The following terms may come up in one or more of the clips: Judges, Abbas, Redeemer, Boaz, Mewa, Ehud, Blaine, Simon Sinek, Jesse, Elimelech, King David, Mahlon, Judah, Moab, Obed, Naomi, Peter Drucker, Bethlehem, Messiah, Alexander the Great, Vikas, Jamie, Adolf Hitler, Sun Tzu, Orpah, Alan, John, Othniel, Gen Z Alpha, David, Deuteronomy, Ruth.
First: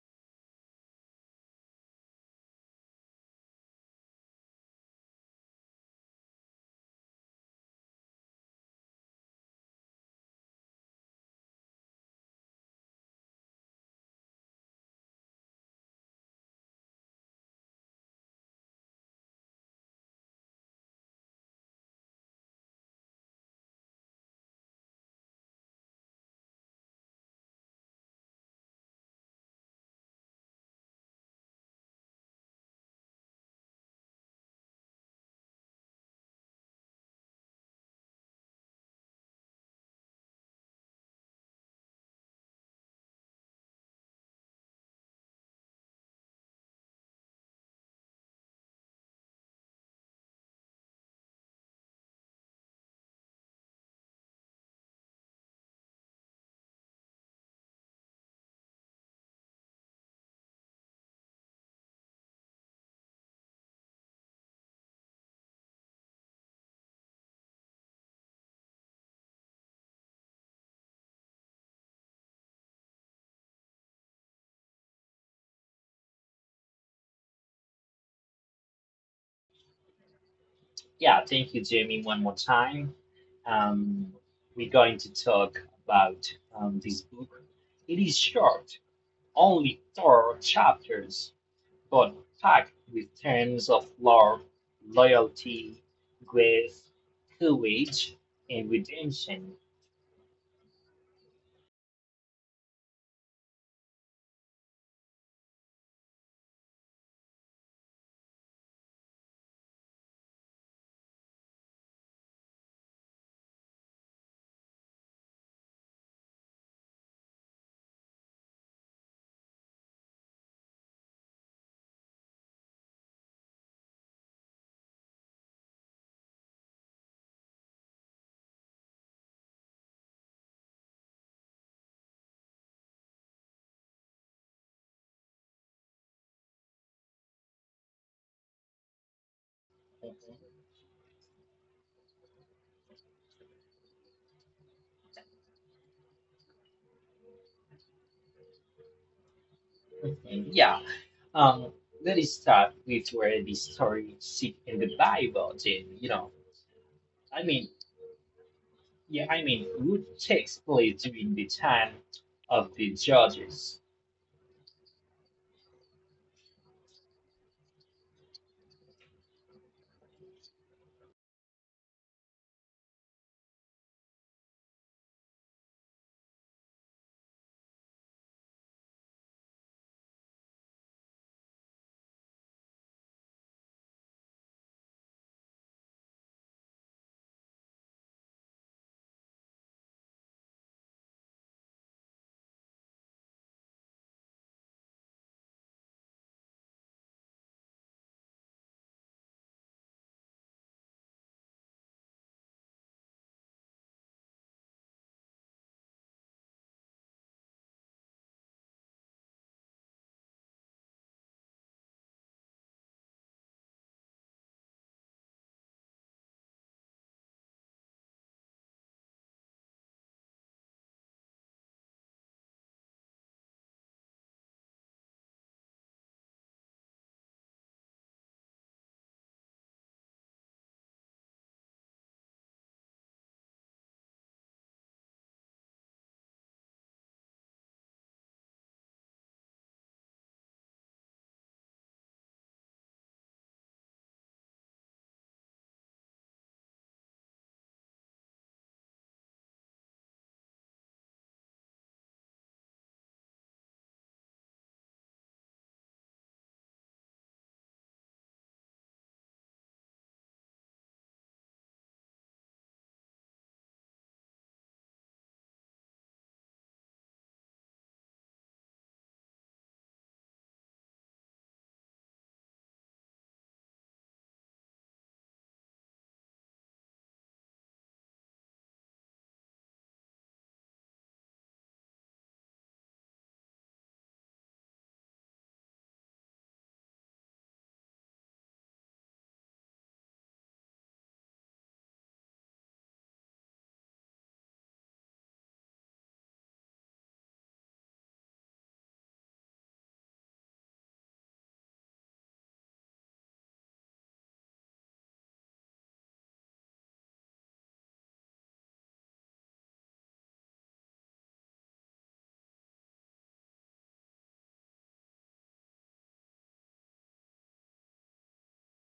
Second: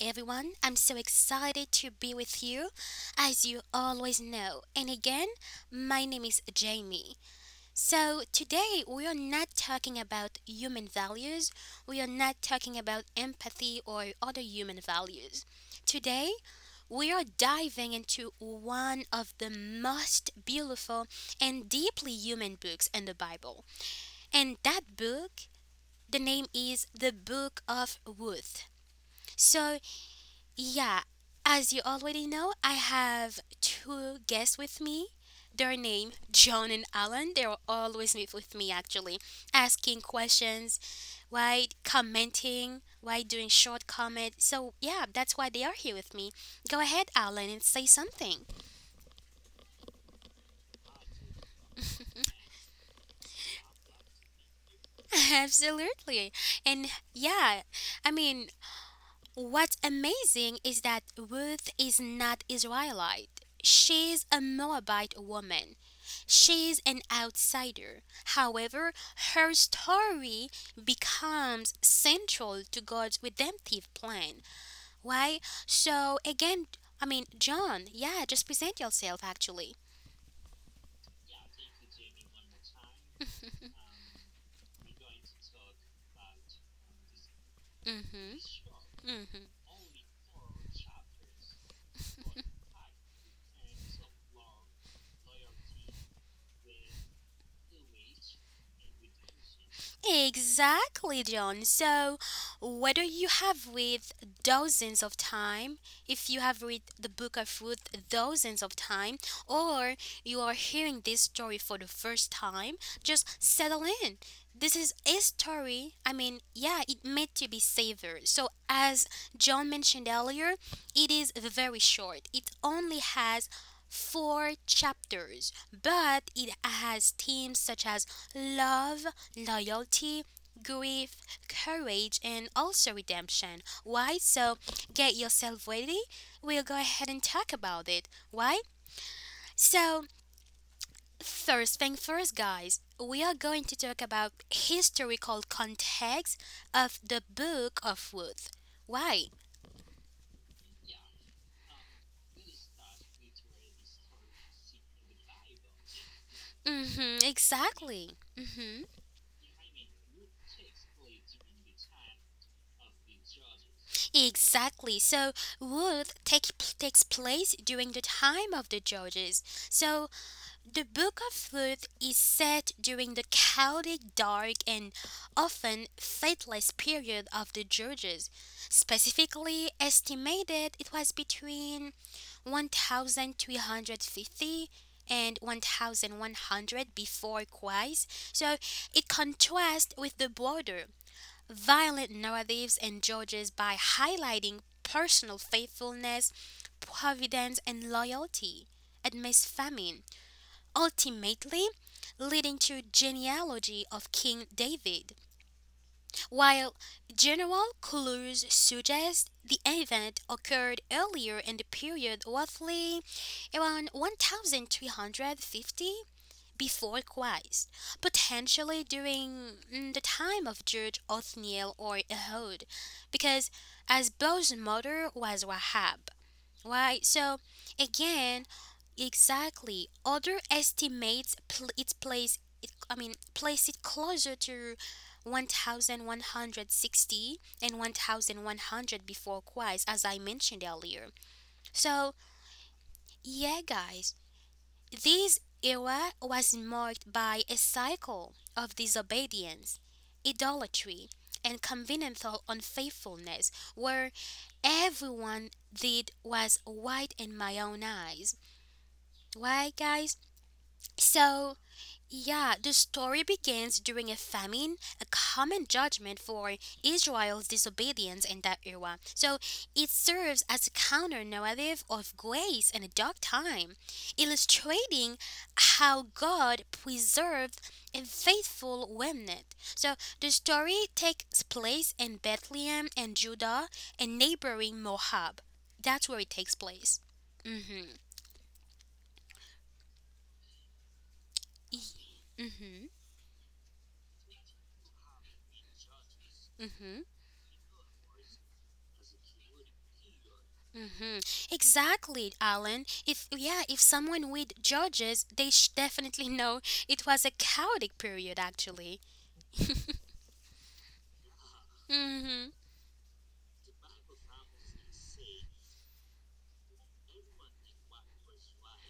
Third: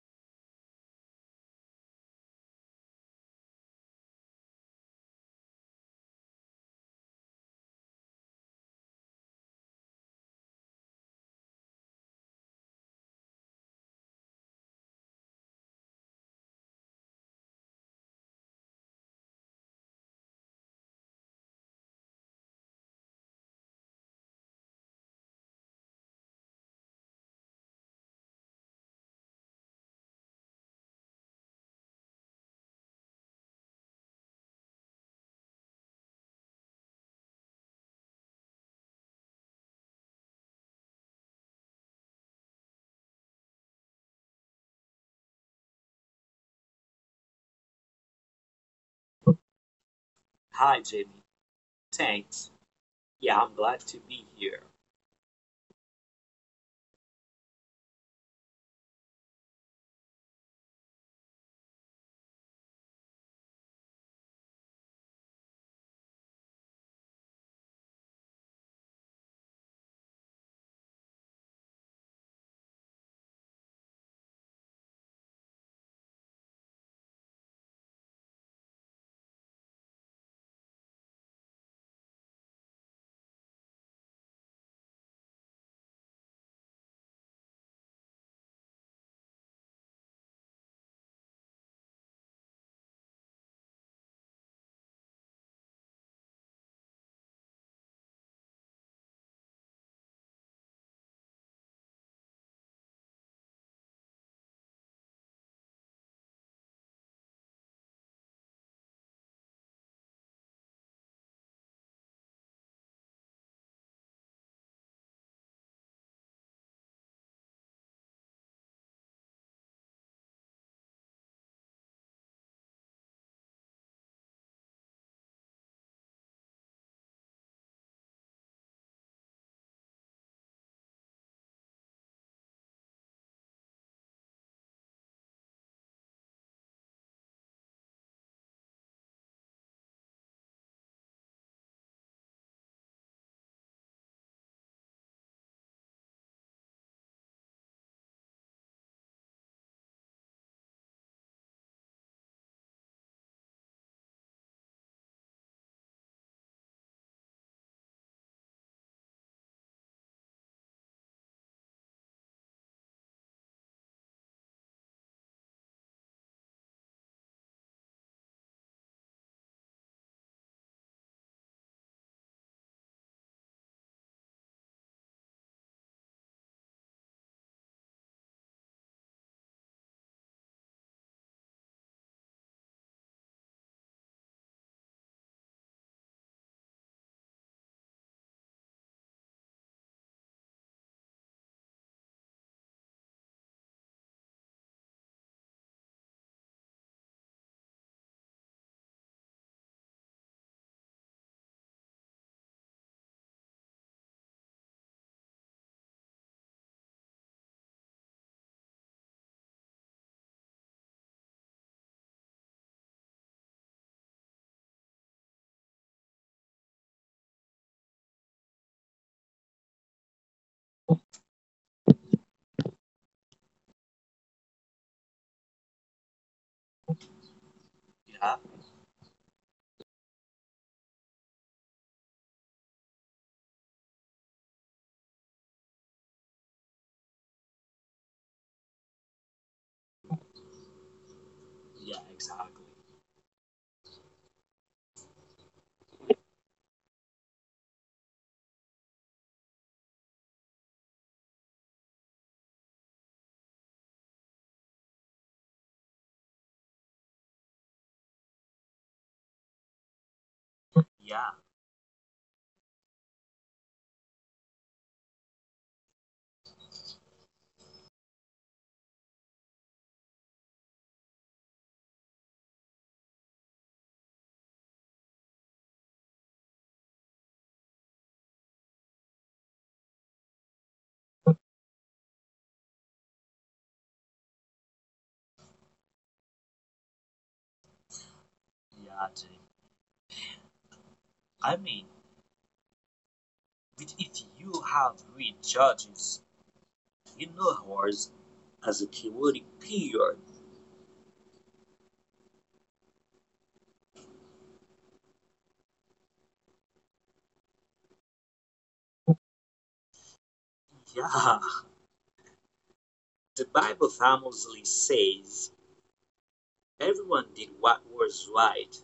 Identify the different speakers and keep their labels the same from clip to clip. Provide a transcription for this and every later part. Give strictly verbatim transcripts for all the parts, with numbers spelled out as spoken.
Speaker 1: everyone. I'm so excited to be with you, as you always know. And again, my name is Jamie. So, today we are not talking about human values, we are not talking about empathy or other human values. Today, we are diving into one of the most beautiful and deeply human books in the Bible. And that book the name is The Book of Ruth. So, yeah, as you already know, I have two guests with me. Their name, John and Alan. They're always with with me, actually, asking questions, right? Commenting, right? Doing short comment. So, yeah, that's why they are here with me. Go ahead, Alan, and say something.
Speaker 2: Hi, Jamie. Thanks. Yeah, I'm glad to be here.
Speaker 1: Absolutely. And yeah, I mean, What's amazing is that Ruth is not Israelite. She's a Moabite woman. She's an outsider. However, her story becomes central to God's redemptive plan. Why? So again, I mean, John, yeah, just present yourself actually.
Speaker 3: Yeah, thank you, Jamie, one more time. Um, we're going to talk about um, this book. It is short,
Speaker 1: Mhm.
Speaker 3: only four chapters, but packed with terms of love, loyalty, grace, courage, and redemption.
Speaker 1: Exactly, John. So, whether you have read dozens of time, if you have read the Book of Ruth dozens of time, or you are hearing this story for the first time, just settle in. This is a story. I mean, yeah, it meant to be savored. So, as John mentioned earlier, it is very short. It only has four chapters, but it has themes such as love, loyalty, grief, courage, and also redemption. Why? So get yourself ready. We'll go ahead and talk about it. Why? So, first thing first, guys, we are going to talk about historical context of the Book of Ruth. Why?
Speaker 3: Mhm. Yeah. Um, Let us start with where the story sit in the Bible, then, you know.
Speaker 1: Mm-hmm,
Speaker 3: I mean,
Speaker 1: exactly. Mm-hmm.
Speaker 3: yeah, I mean, Ruth takes place during the time of the judges.
Speaker 1: Exactly. So Ruth take, takes place during the time of the Judges. So the Book of Ruth is set during the chaotic, dark, and often faithless period of the Judges. Specifically estimated, it was between one thousand three hundred fifty and one thousand one hundred before Christ. So it contrasts with the border violent narratives and judges by highlighting personal faithfulness, providence, and loyalty amidst famine, ultimately leading to genealogy of King David. While general clues suggest the event occurred earlier in the period roughly around one thousand three hundred fifty before Christ, potentially during mm, the time of Judge Othniel or Ehud, because as Bo's mother was Rahab, right? So
Speaker 2: Yeah,
Speaker 1: again, exactly, other estimates pl- its place. It, I mean, place it closer to one thousand one hundred sixty and one thousand one hundred before Christ, as I mentioned earlier.
Speaker 2: yeah,
Speaker 1: So
Speaker 2: exactly.
Speaker 1: yeah, guys, this era was marked by a cycle of disobedience, idolatry, and covenantal unfaithfulness, where everyone did was right in my own eyes. Why, guys?
Speaker 2: Yeah,
Speaker 1: So, yeah, the story begins during a famine, a common judgment for Israel's disobedience in that era. So it serves as a counter narrative of grace in a dark time, illustrating how God preserved a faithful remnant. So the story takes place in Bethlehem and Judah and neighboring Moab. That's where it takes place. Mm-hmm.
Speaker 2: yeah, Jim. I mean,
Speaker 1: Mm-hmm.
Speaker 2: with- if you have read Judges,
Speaker 1: Mm-hmm.
Speaker 2: you know horse as a chaotic period.
Speaker 1: hmm Exactly, Alan. If yeah, if someone with judges, they sh- definitely know it was a chaotic period, actually.
Speaker 2: Yeah,
Speaker 1: hmm
Speaker 2: the Bible famously says everyone did what was right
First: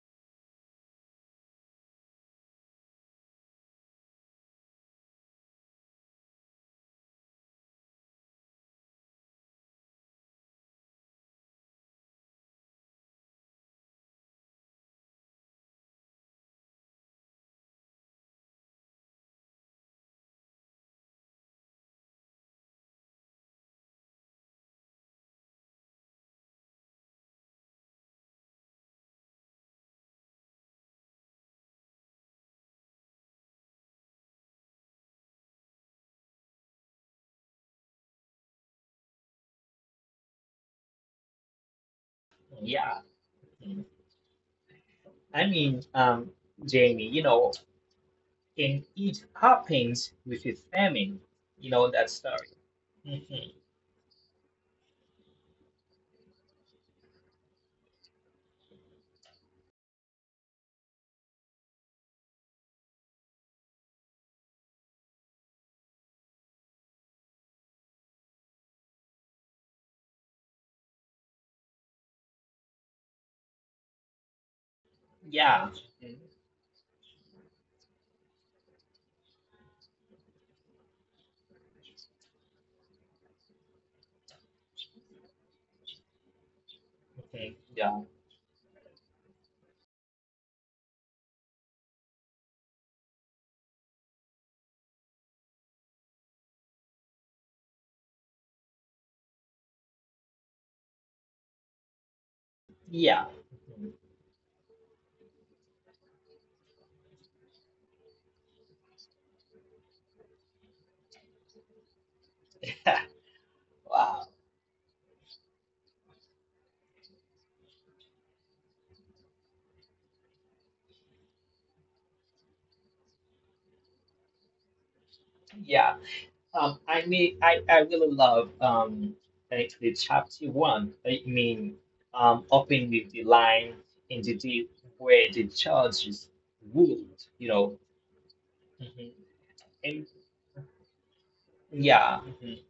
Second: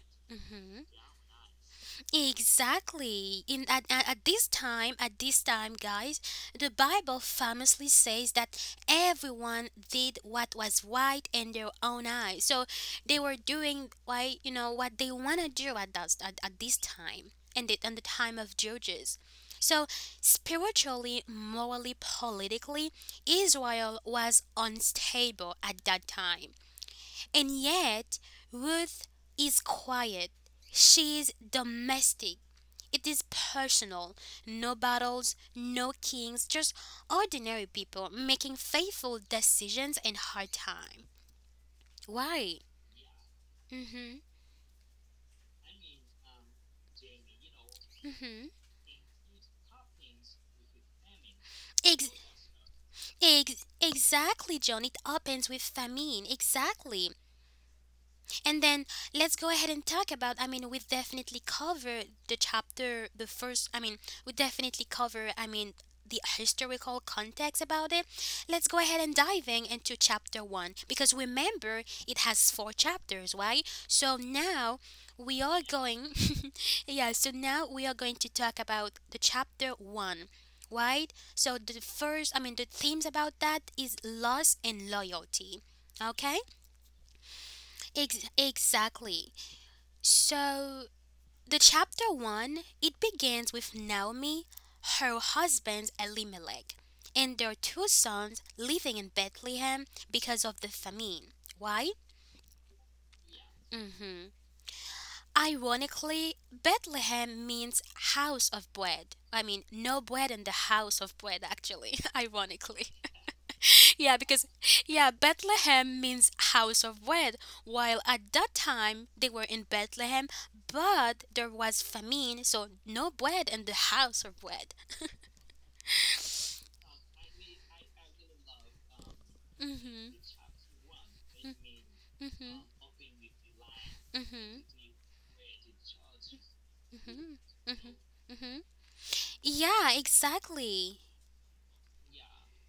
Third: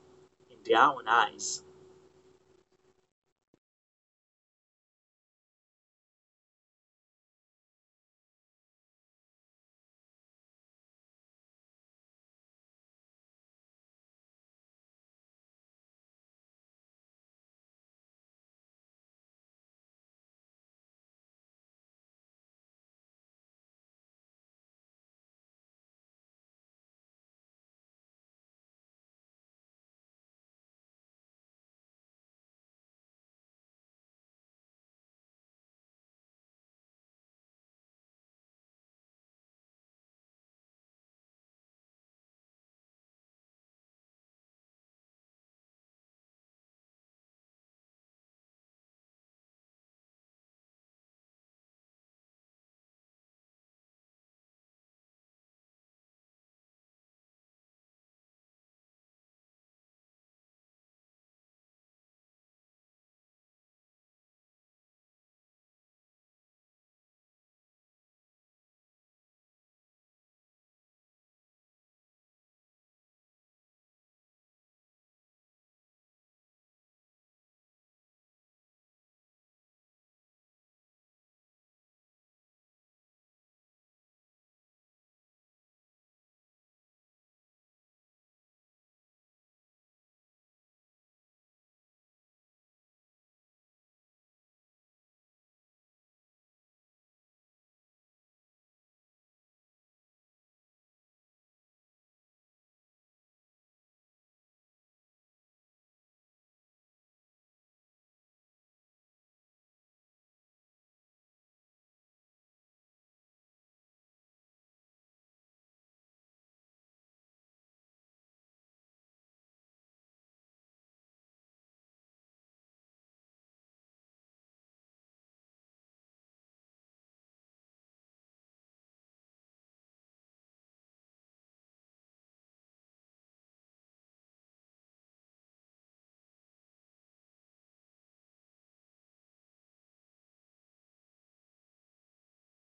Speaker 2: in their
Speaker 1: hmm
Speaker 2: own eyes.
Speaker 1: Exactly. In at, at at this time, At this time, guys, the Bible famously says that everyone did what was right in their own eyes. So they were doing why you know what they want to do at that at, at this time and the, and the time of Judges. So spiritually, morally, politically, Israel was unstable at that time. And yet, Ruth is quiet. She's domestic. It is personal. No battles, no kings, just ordinary people making faithful decisions in hard time. Why?
Speaker 3: Yeah.
Speaker 1: Mm. Mhm.
Speaker 3: I mean, um, Jamie, you know,
Speaker 1: Mm. Mhm.
Speaker 3: and it happens with a famine, you know, that
Speaker 1: Ex-
Speaker 3: story. Mhm.
Speaker 1: ex- exactly, John. It opens with famine. Exactly. And then let's go ahead and talk about. I mean, we definitely cover the chapter, the first. I mean, we definitely cover. I mean, the historical context about it. Let's go ahead and diving into chapter one because remember it has four chapters, right? So now we are
Speaker 3: Yeah.
Speaker 1: going. yeah. So now we are going to talk about the chapter one. Right? So the first, I mean, the themes about that is loss and loyalty. Okay?
Speaker 3: Mhm. Yeah.
Speaker 1: Ex- exactly. So, the chapter one, it begins with Naomi, her husband Elimelech, and their two sons living in Bethlehem because of the famine. Why?
Speaker 3: Yeah.
Speaker 1: hmm Ironically, Bethlehem means house of bread. I mean, no bread in the house of bread, actually, ironically. Yeah,
Speaker 3: Wow.
Speaker 1: because yeah, Bethlehem means house of bread, while at that time they were in Bethlehem, but there was famine, so no bread in the house of bread.
Speaker 3: Yeah. Um, I mean, I, I really love um, actually
Speaker 1: Mhm.
Speaker 3: chapter one. I mean,
Speaker 1: Mhm.
Speaker 3: um, opening with the line in
Speaker 1: Mhm.
Speaker 3: the
Speaker 1: Mhm.
Speaker 3: deep where the church is ruled,
Speaker 1: Mhm.
Speaker 3: you know.
Speaker 1: Mhm.
Speaker 3: Hmm.
Speaker 1: Yeah,
Speaker 3: And
Speaker 1: exactly.
Speaker 3: yeah, hmm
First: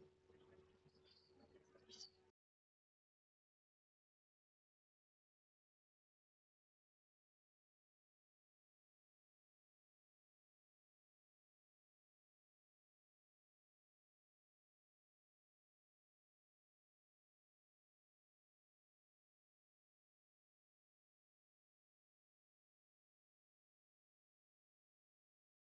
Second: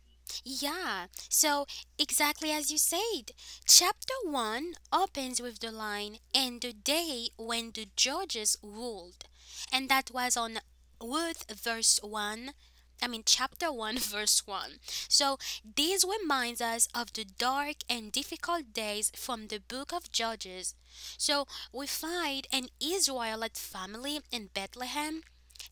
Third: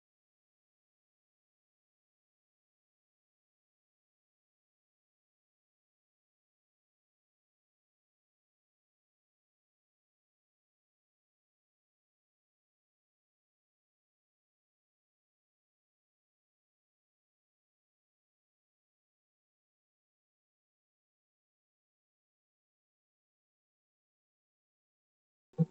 Speaker 1: Yeah, so exactly as you said, chapter one opens with the line, and the day when the judges ruled. And that was on Ruth verse one, I mean, chapter one, verse one. So this reminds us of the dark and difficult days from the book of Judges. So we find an Israelite family in Bethlehem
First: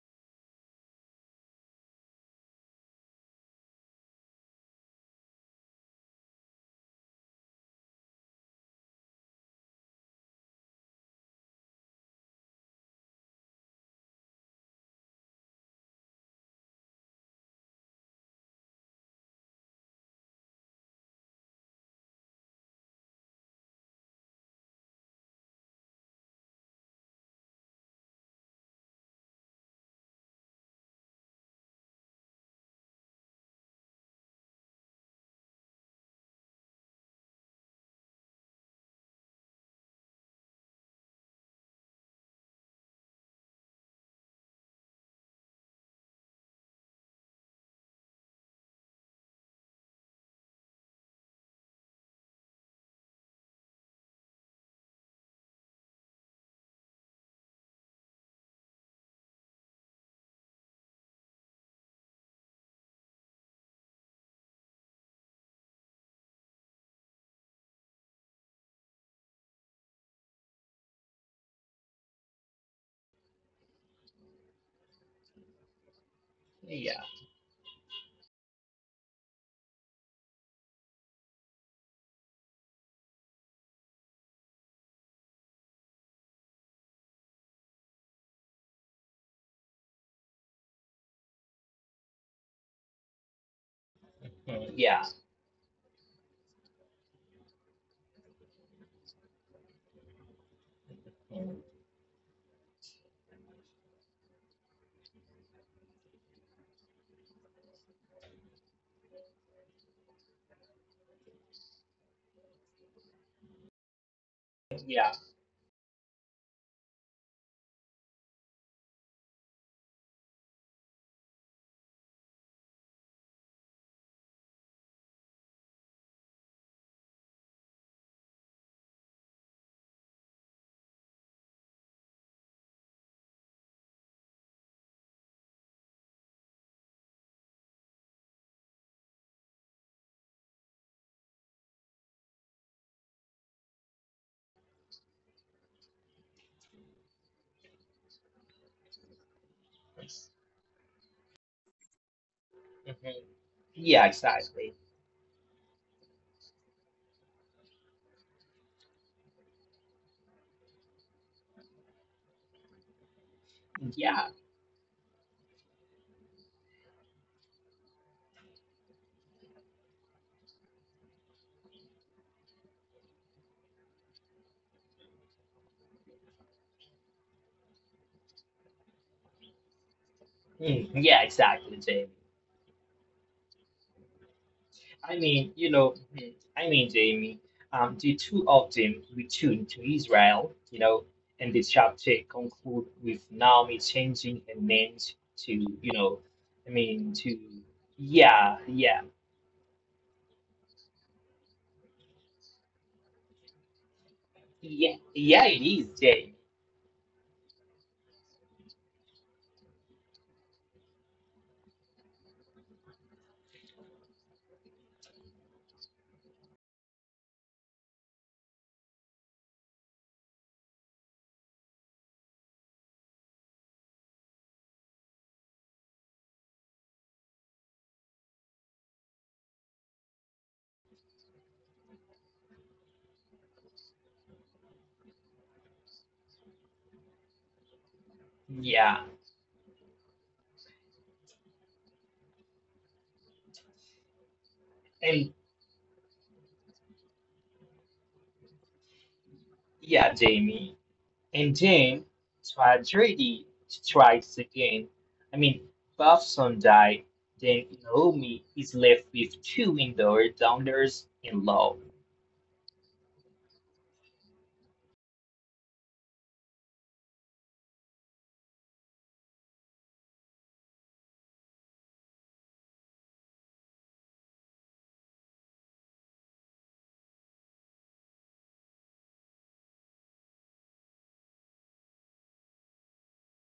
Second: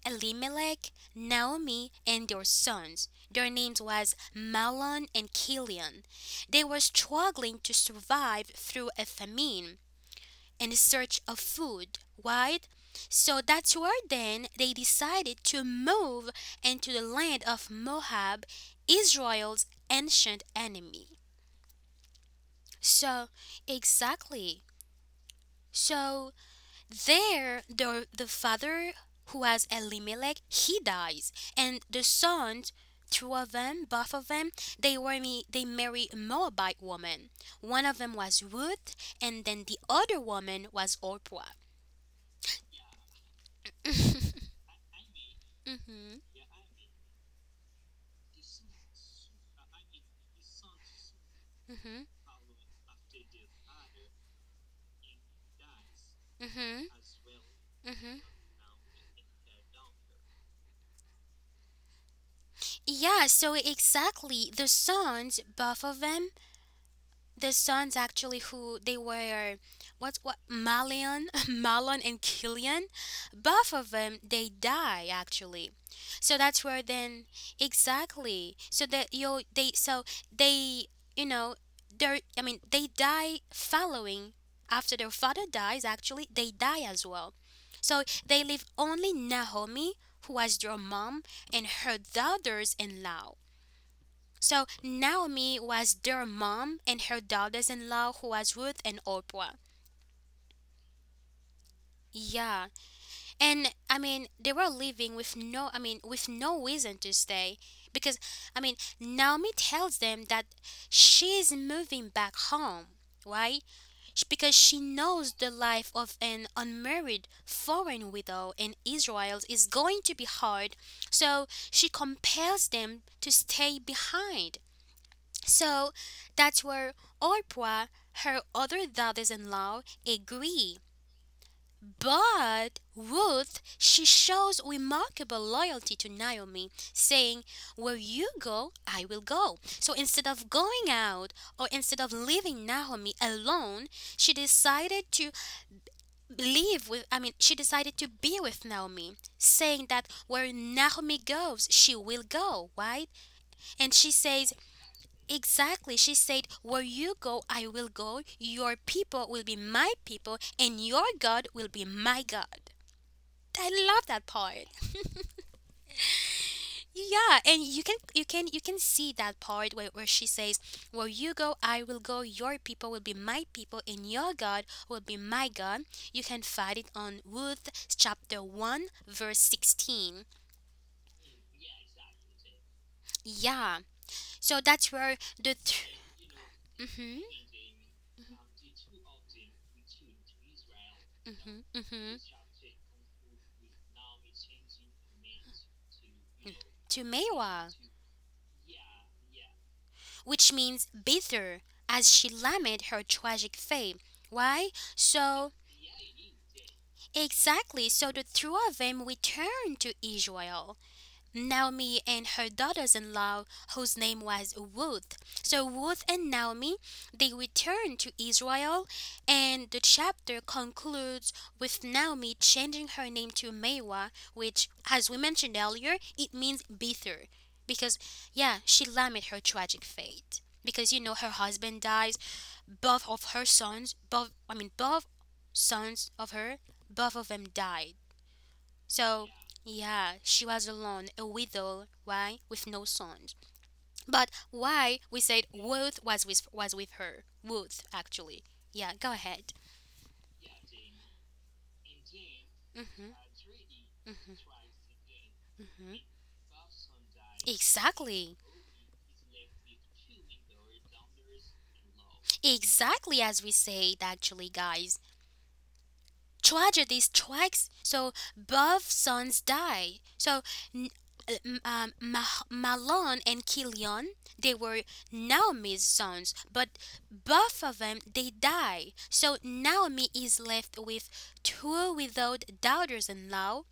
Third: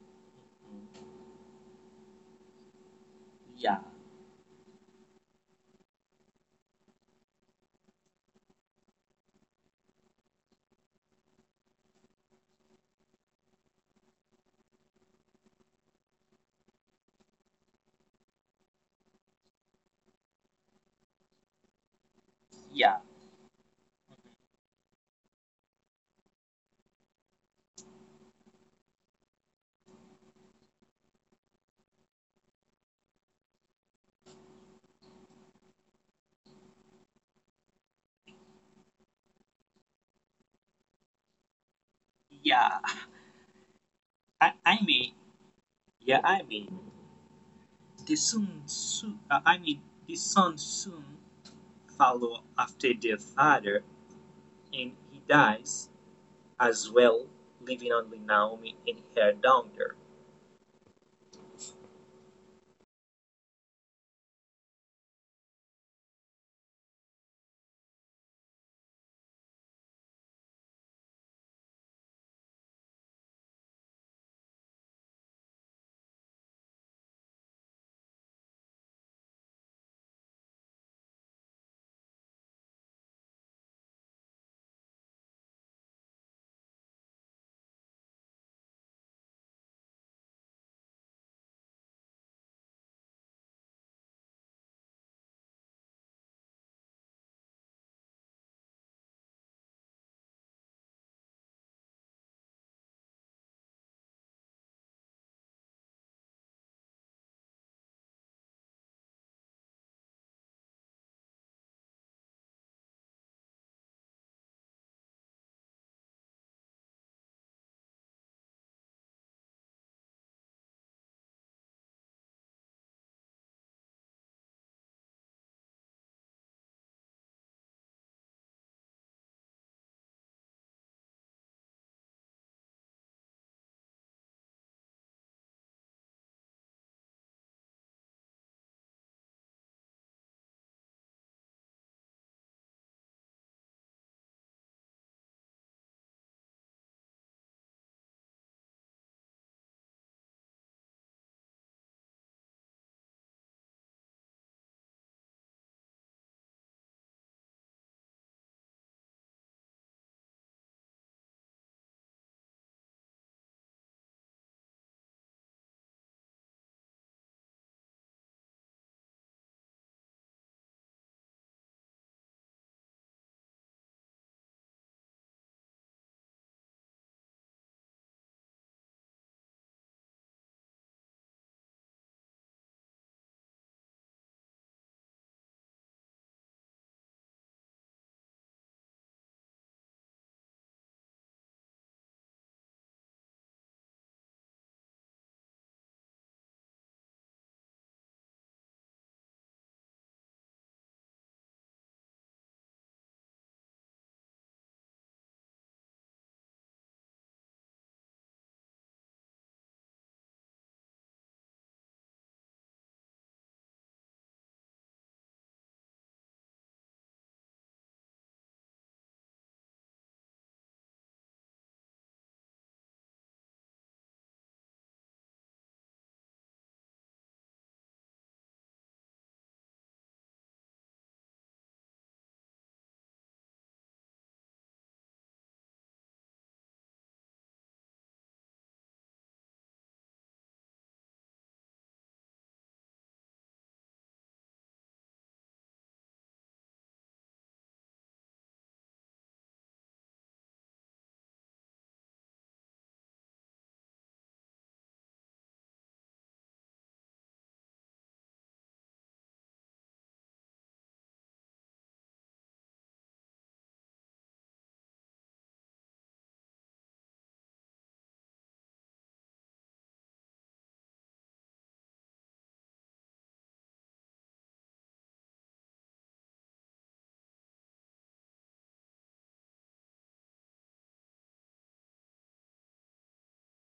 Speaker 1: Elimelech, Naomi, and their sons. Their
Speaker 2: Yeah,
Speaker 1: names was Mahlon and Kilion. They were struggling to survive through a famine and in search of food, right? So that's where then they decided to move into the land of Moab, Israel's ancient enemy.
Speaker 2: yeah,
Speaker 1: So, exactly. So, There, the, the father, who was Elimelech, he dies, and the sons, two of them, both of them, they were me, they marry a Moabite woman. One of them was Ruth, and then the other woman was Orpah.
Speaker 2: yeah. I, I mean, yeah,
Speaker 1: Mm-hmm.
Speaker 2: I mean, the Sun Tzu, uh, I mean, the Sun Tzu
Speaker 1: Mm-hmm.
Speaker 2: follow after their father, and he dies
Speaker 1: Mm-hmm.
Speaker 2: as well, leaving
Speaker 1: Mm-hmm.
Speaker 2: only Naomi and her daughter.
Speaker 1: Yeah, so exactly. The sons, both of them, the sons actually who they were what's what Malian Malon and Killian both of them they die actually so that's where
Speaker 3: yeah,
Speaker 1: then exactly so that you they so they you know they I mean they die following after their father dies actually they die as well so they leave only Naomi who was their mom and her daughters in law so
Speaker 3: mm, yeah,
Speaker 1: Naomi was their mom and her daughters-in-law who was Ruth and Orpah.
Speaker 3: mm,
Speaker 1: Yeah. And I mean, they were leaving with no I mean, with no reason to stay because I mean, Naomi tells them that she's moving back home, right? Sh- Because she knows
Speaker 3: yeah,
Speaker 1: the life of an unmarried foreign widow in Israel is going to be hard, so she compels them to stay behind. So that's where Orpah, her other daughters in law, agree. But Ruth, she shows remarkable loyalty to Naomi, saying, Where you go, I will go. So instead of going out or instead of leaving Naomi alone, she decided to live with, I mean, she decided to be with Naomi, saying that where Naomi goes, she will go, right?
Speaker 3: hmm
Speaker 1: And she
Speaker 3: yeah,
Speaker 1: says,
Speaker 3: exactly.
Speaker 1: Exactly. She said, Where you go, I will go. Your people will be my people, and your God will be my God. I love that
Speaker 3: Yeah,
Speaker 1: part. Yeah, and you can you can you can see that part where, where she says, Where you go, I will go, your people will be my people, and your God will be my God. You can find it on Ruth chapter one verse sixteen.
Speaker 3: mm, yeah, exactly, Jamie.
Speaker 1: Yeah. So that's where
Speaker 3: I
Speaker 1: the
Speaker 3: mean, you know, mhm, I mean,
Speaker 1: th-
Speaker 3: Jamie, um, the two of them returned to Israel, you know,
Speaker 1: Mhm.
Speaker 3: and the
Speaker 1: Mhm.
Speaker 3: chapter conclude with Naomi changing her name to, you know, I
Speaker 1: To
Speaker 3: mean, to,
Speaker 1: Mewa,
Speaker 3: yeah, yeah,
Speaker 1: which means bitter, as she lament her tragic fate. Why?
Speaker 3: yeah,
Speaker 1: So
Speaker 3: yeah, it is Jamie,
Speaker 1: exactly. So the two of them returned to Israel. Naomi and her daughters-in-law, whose name was Ruth. So Ruth and Naomi, they returned to Israel, and the chapter concludes with Naomi changing her name to Mewa, which, as we mentioned earlier, it means bitter, because yeah, she lamented her tragic fate because you know her husband dies, both of her sons, both I mean both sons of her, both of them died.
Speaker 3: yeah,
Speaker 1: So, yeah, she was alone, a widow, why? With no sons. But why we said
Speaker 3: and
Speaker 1: Ruth was with was with her. Ruth actually. Yeah, go ahead.
Speaker 3: yeah, Jamie, and then
Speaker 1: Mhm.
Speaker 3: tragedy strikes again. I mean, Bob's died, then
Speaker 1: Exactly.
Speaker 3: Naomi is left with two indoor downers in law.
Speaker 1: Exactly as we said actually, guys. Tragedies strikes so both sons die so n- um, um, Mah- Malon and Kilion they were Naomi's sons but both of them they die so Naomi is left with two without daughters-in-law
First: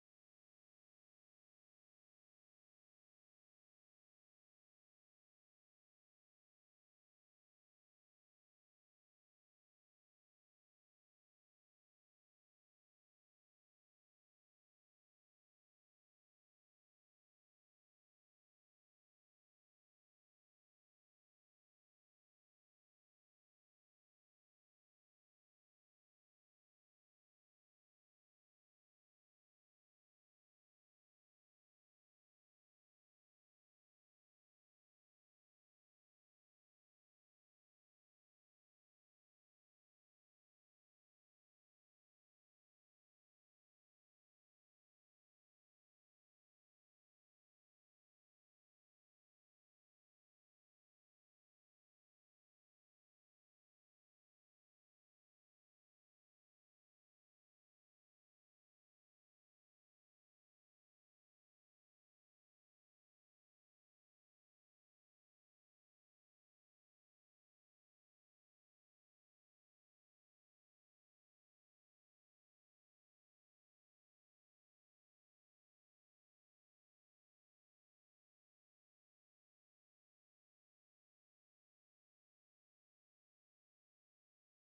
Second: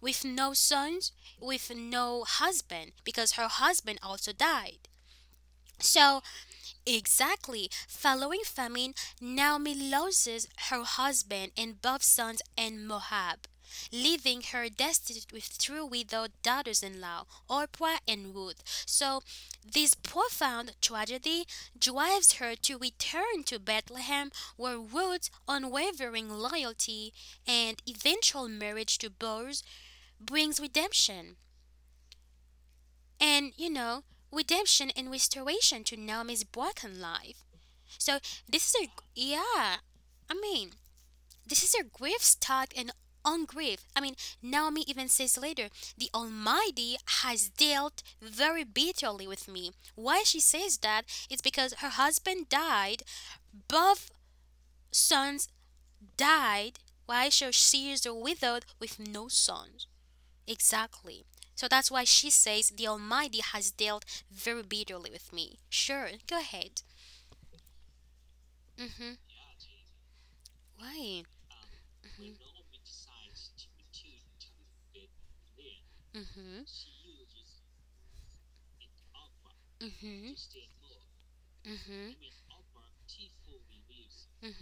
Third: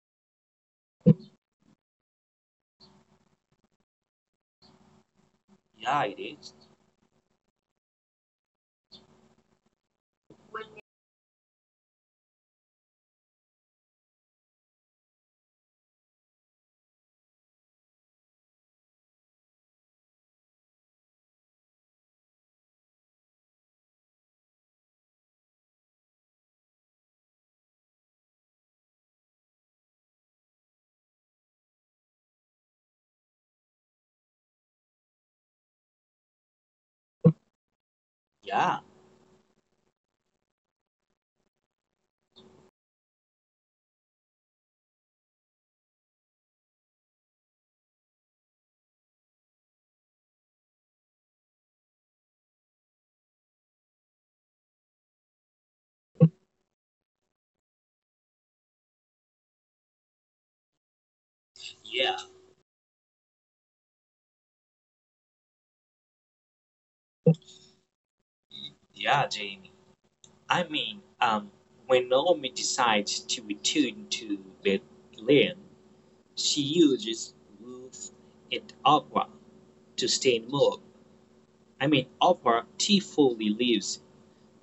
Speaker 1: with no sons with no husband because her husband also died
Speaker 2: Yeah, it
Speaker 1: so
Speaker 2: is.
Speaker 1: Exactly. Following famine, Naomi loses her husband and both sons in Moab, leaving her destitute with two widowed daughters-in-law, Orpah and Ruth. So, this profound tragedy drives her to return to Bethlehem, where Ruth's unwavering loyalty and eventual marriage to Boaz brings redemption. And, you know, redemption and restoration to Naomi's broken life. So this
Speaker 2: Yeah,
Speaker 1: is a yeah. I mean, this is a grief stuck and on grief. I mean, Naomi even says later, the Almighty has dealt very bitterly with me. Why she says that is because her husband died, both sons died. Why so she is widowed with no sons? Exactly. So that's why
Speaker 2: yeah,
Speaker 1: she says the Almighty has dealt very bitterly with me. Sure, go ahead. Mhm.
Speaker 2: yeah, Jamie. I mean,
Speaker 1: Why?
Speaker 2: um, when Naomi decides to return to Bethlehem, she
Speaker 1: Mhm.
Speaker 2: uses Ruth and Orpah to
Speaker 1: Mhm.
Speaker 2: stay in Moab. I mean,
Speaker 1: Mhm.
Speaker 2: Orpah tearfully leaves,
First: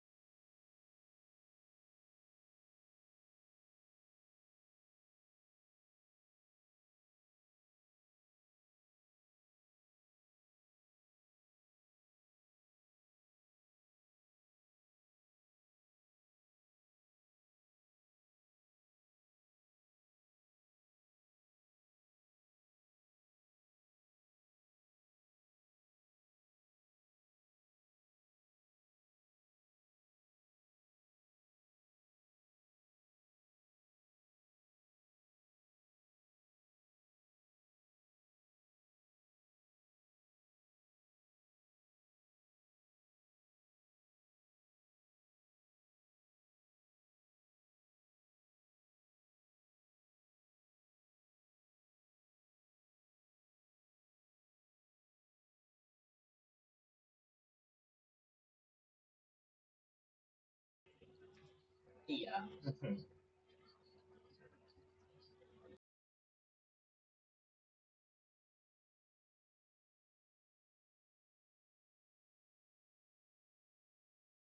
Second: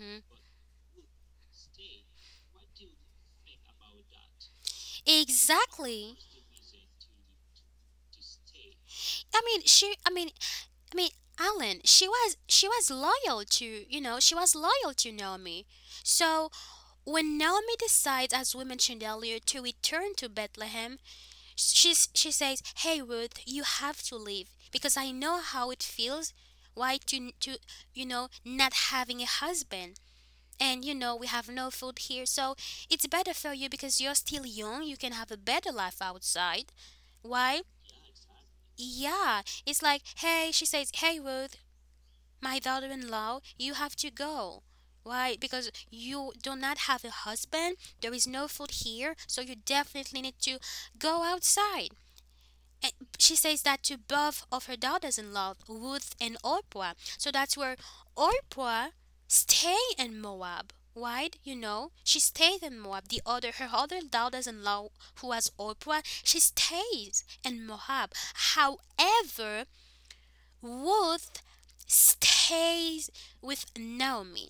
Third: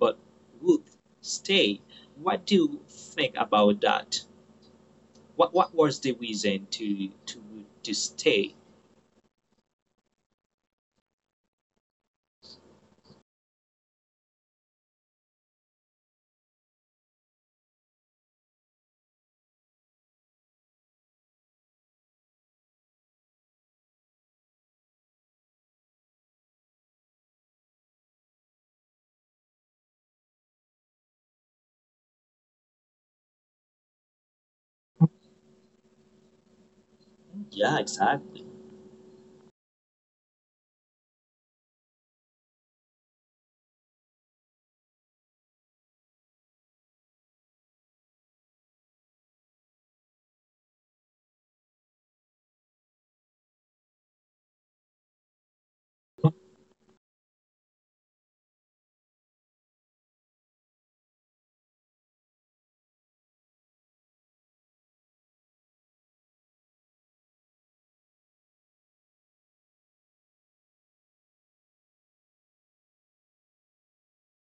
Speaker 2: but Ruth stay. What do you think about that? what what was the
Speaker 1: Exactly.
Speaker 2: reason to to to stay?
Speaker 1: I mean, she. I mean, I mean, Alan. She was. She was loyal to. You know. She was loyal to Naomi. So when Naomi decides, as we mentioned earlier, to return to Bethlehem, she's. She says, "Hey Ruth, you have to leave because I know how it feels. Why to to you know not having a husband." And you know we have no food here, so it's better for you because you're still young, you can have a better life outside. Why?
Speaker 2: Yeah, exactly,
Speaker 1: Yeah, it's like, hey, she says, "Hey Ruth, my daughter-in-law, you have to go. Why? Because you do not have a husband, there is no food here, so you definitely need to go outside." And she says that to both of her daughters-in-law, Ruth and Orpah. So that's where Orpah stay in Moab. Right, you know, she
Speaker 3: Yeah.
Speaker 1: stayed in
Speaker 3: Hmm.
Speaker 1: Moab. The other, her other daughters-in-law, who was Orpah, she stays in Moab. However, Ruth stays with Naomi.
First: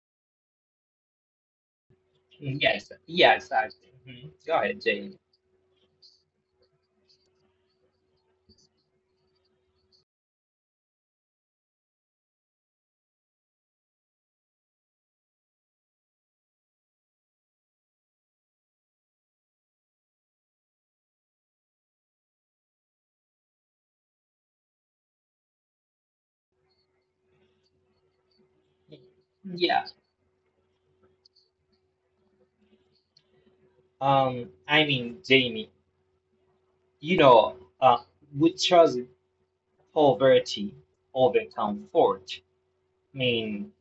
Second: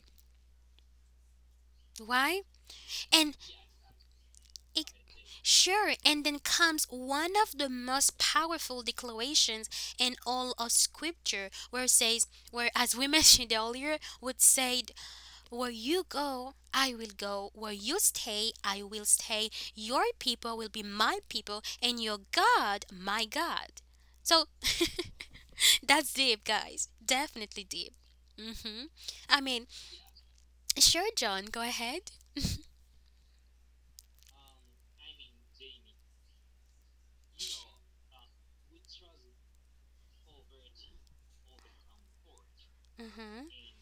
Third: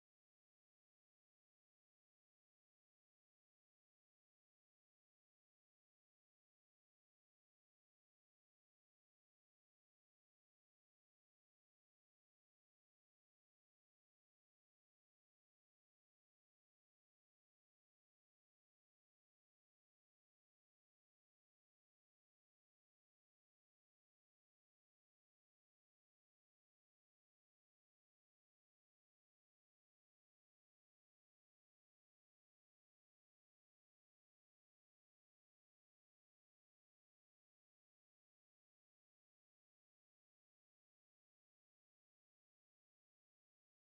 Speaker 1: Why?
Speaker 3: Yes. Yeah.
Speaker 1: And
Speaker 3: Exactly. Hmm. Go ahead,
Speaker 1: It-
Speaker 3: Jamie.
Speaker 1: sure, and then comes one of the most powerful declarations in all of scripture, where it says, where, as we mentioned earlier, would say, "Where you go I will go, where you stay I will stay, your people will be my people, and your God my God." So that's deep, guys. Definitely deep. Mhm. I mean,
Speaker 3: Yeah.
Speaker 1: sure John, go ahead.
Speaker 3: Um. I mean, Jamie. You know. Uh. We chose poverty over comfort. I
Speaker 1: Mm-hmm.
Speaker 3: mean,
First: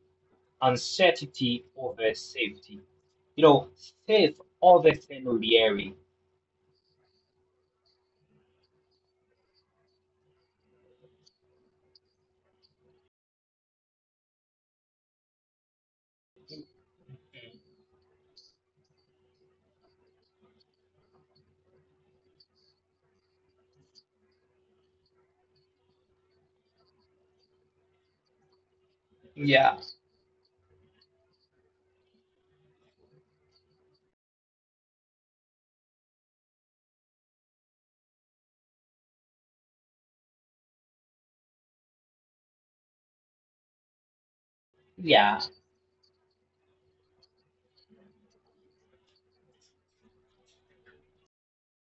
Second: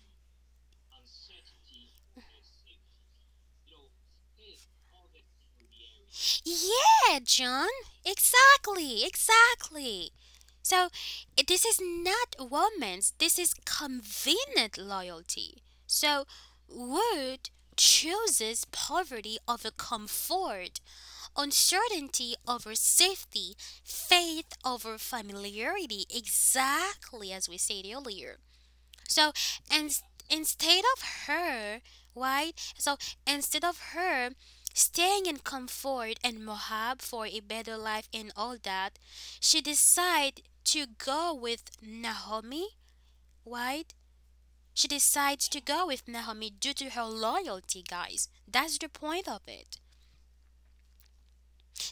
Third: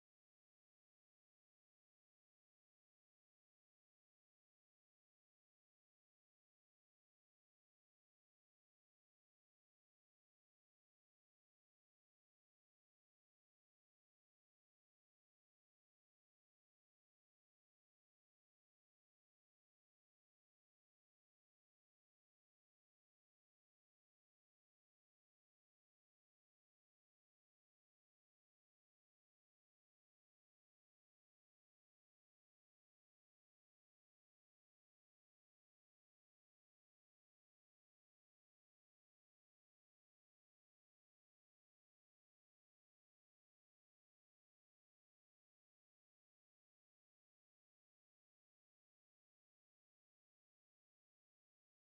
Speaker 3: uncertainty over safety. You know, safe over familiarity.
Speaker 1: Yeah, John. Exactly, exactly. So i- this is not romance, this is convenient loyalty. So Wood
Speaker 3: Mhm.
Speaker 1: chooses poverty over comfort, uncertainty over safety, faith over familiarity, exactly as we said earlier. So
Speaker 3: Yeah.
Speaker 1: and instead of her, right? So instead of her staying in comfort and mohab for a better life and all that, she decide to go with Naomi, right? She
Speaker 3: Yeah.
Speaker 1: decides to go with Naomi due to her loyalty, guys. That's the point of it.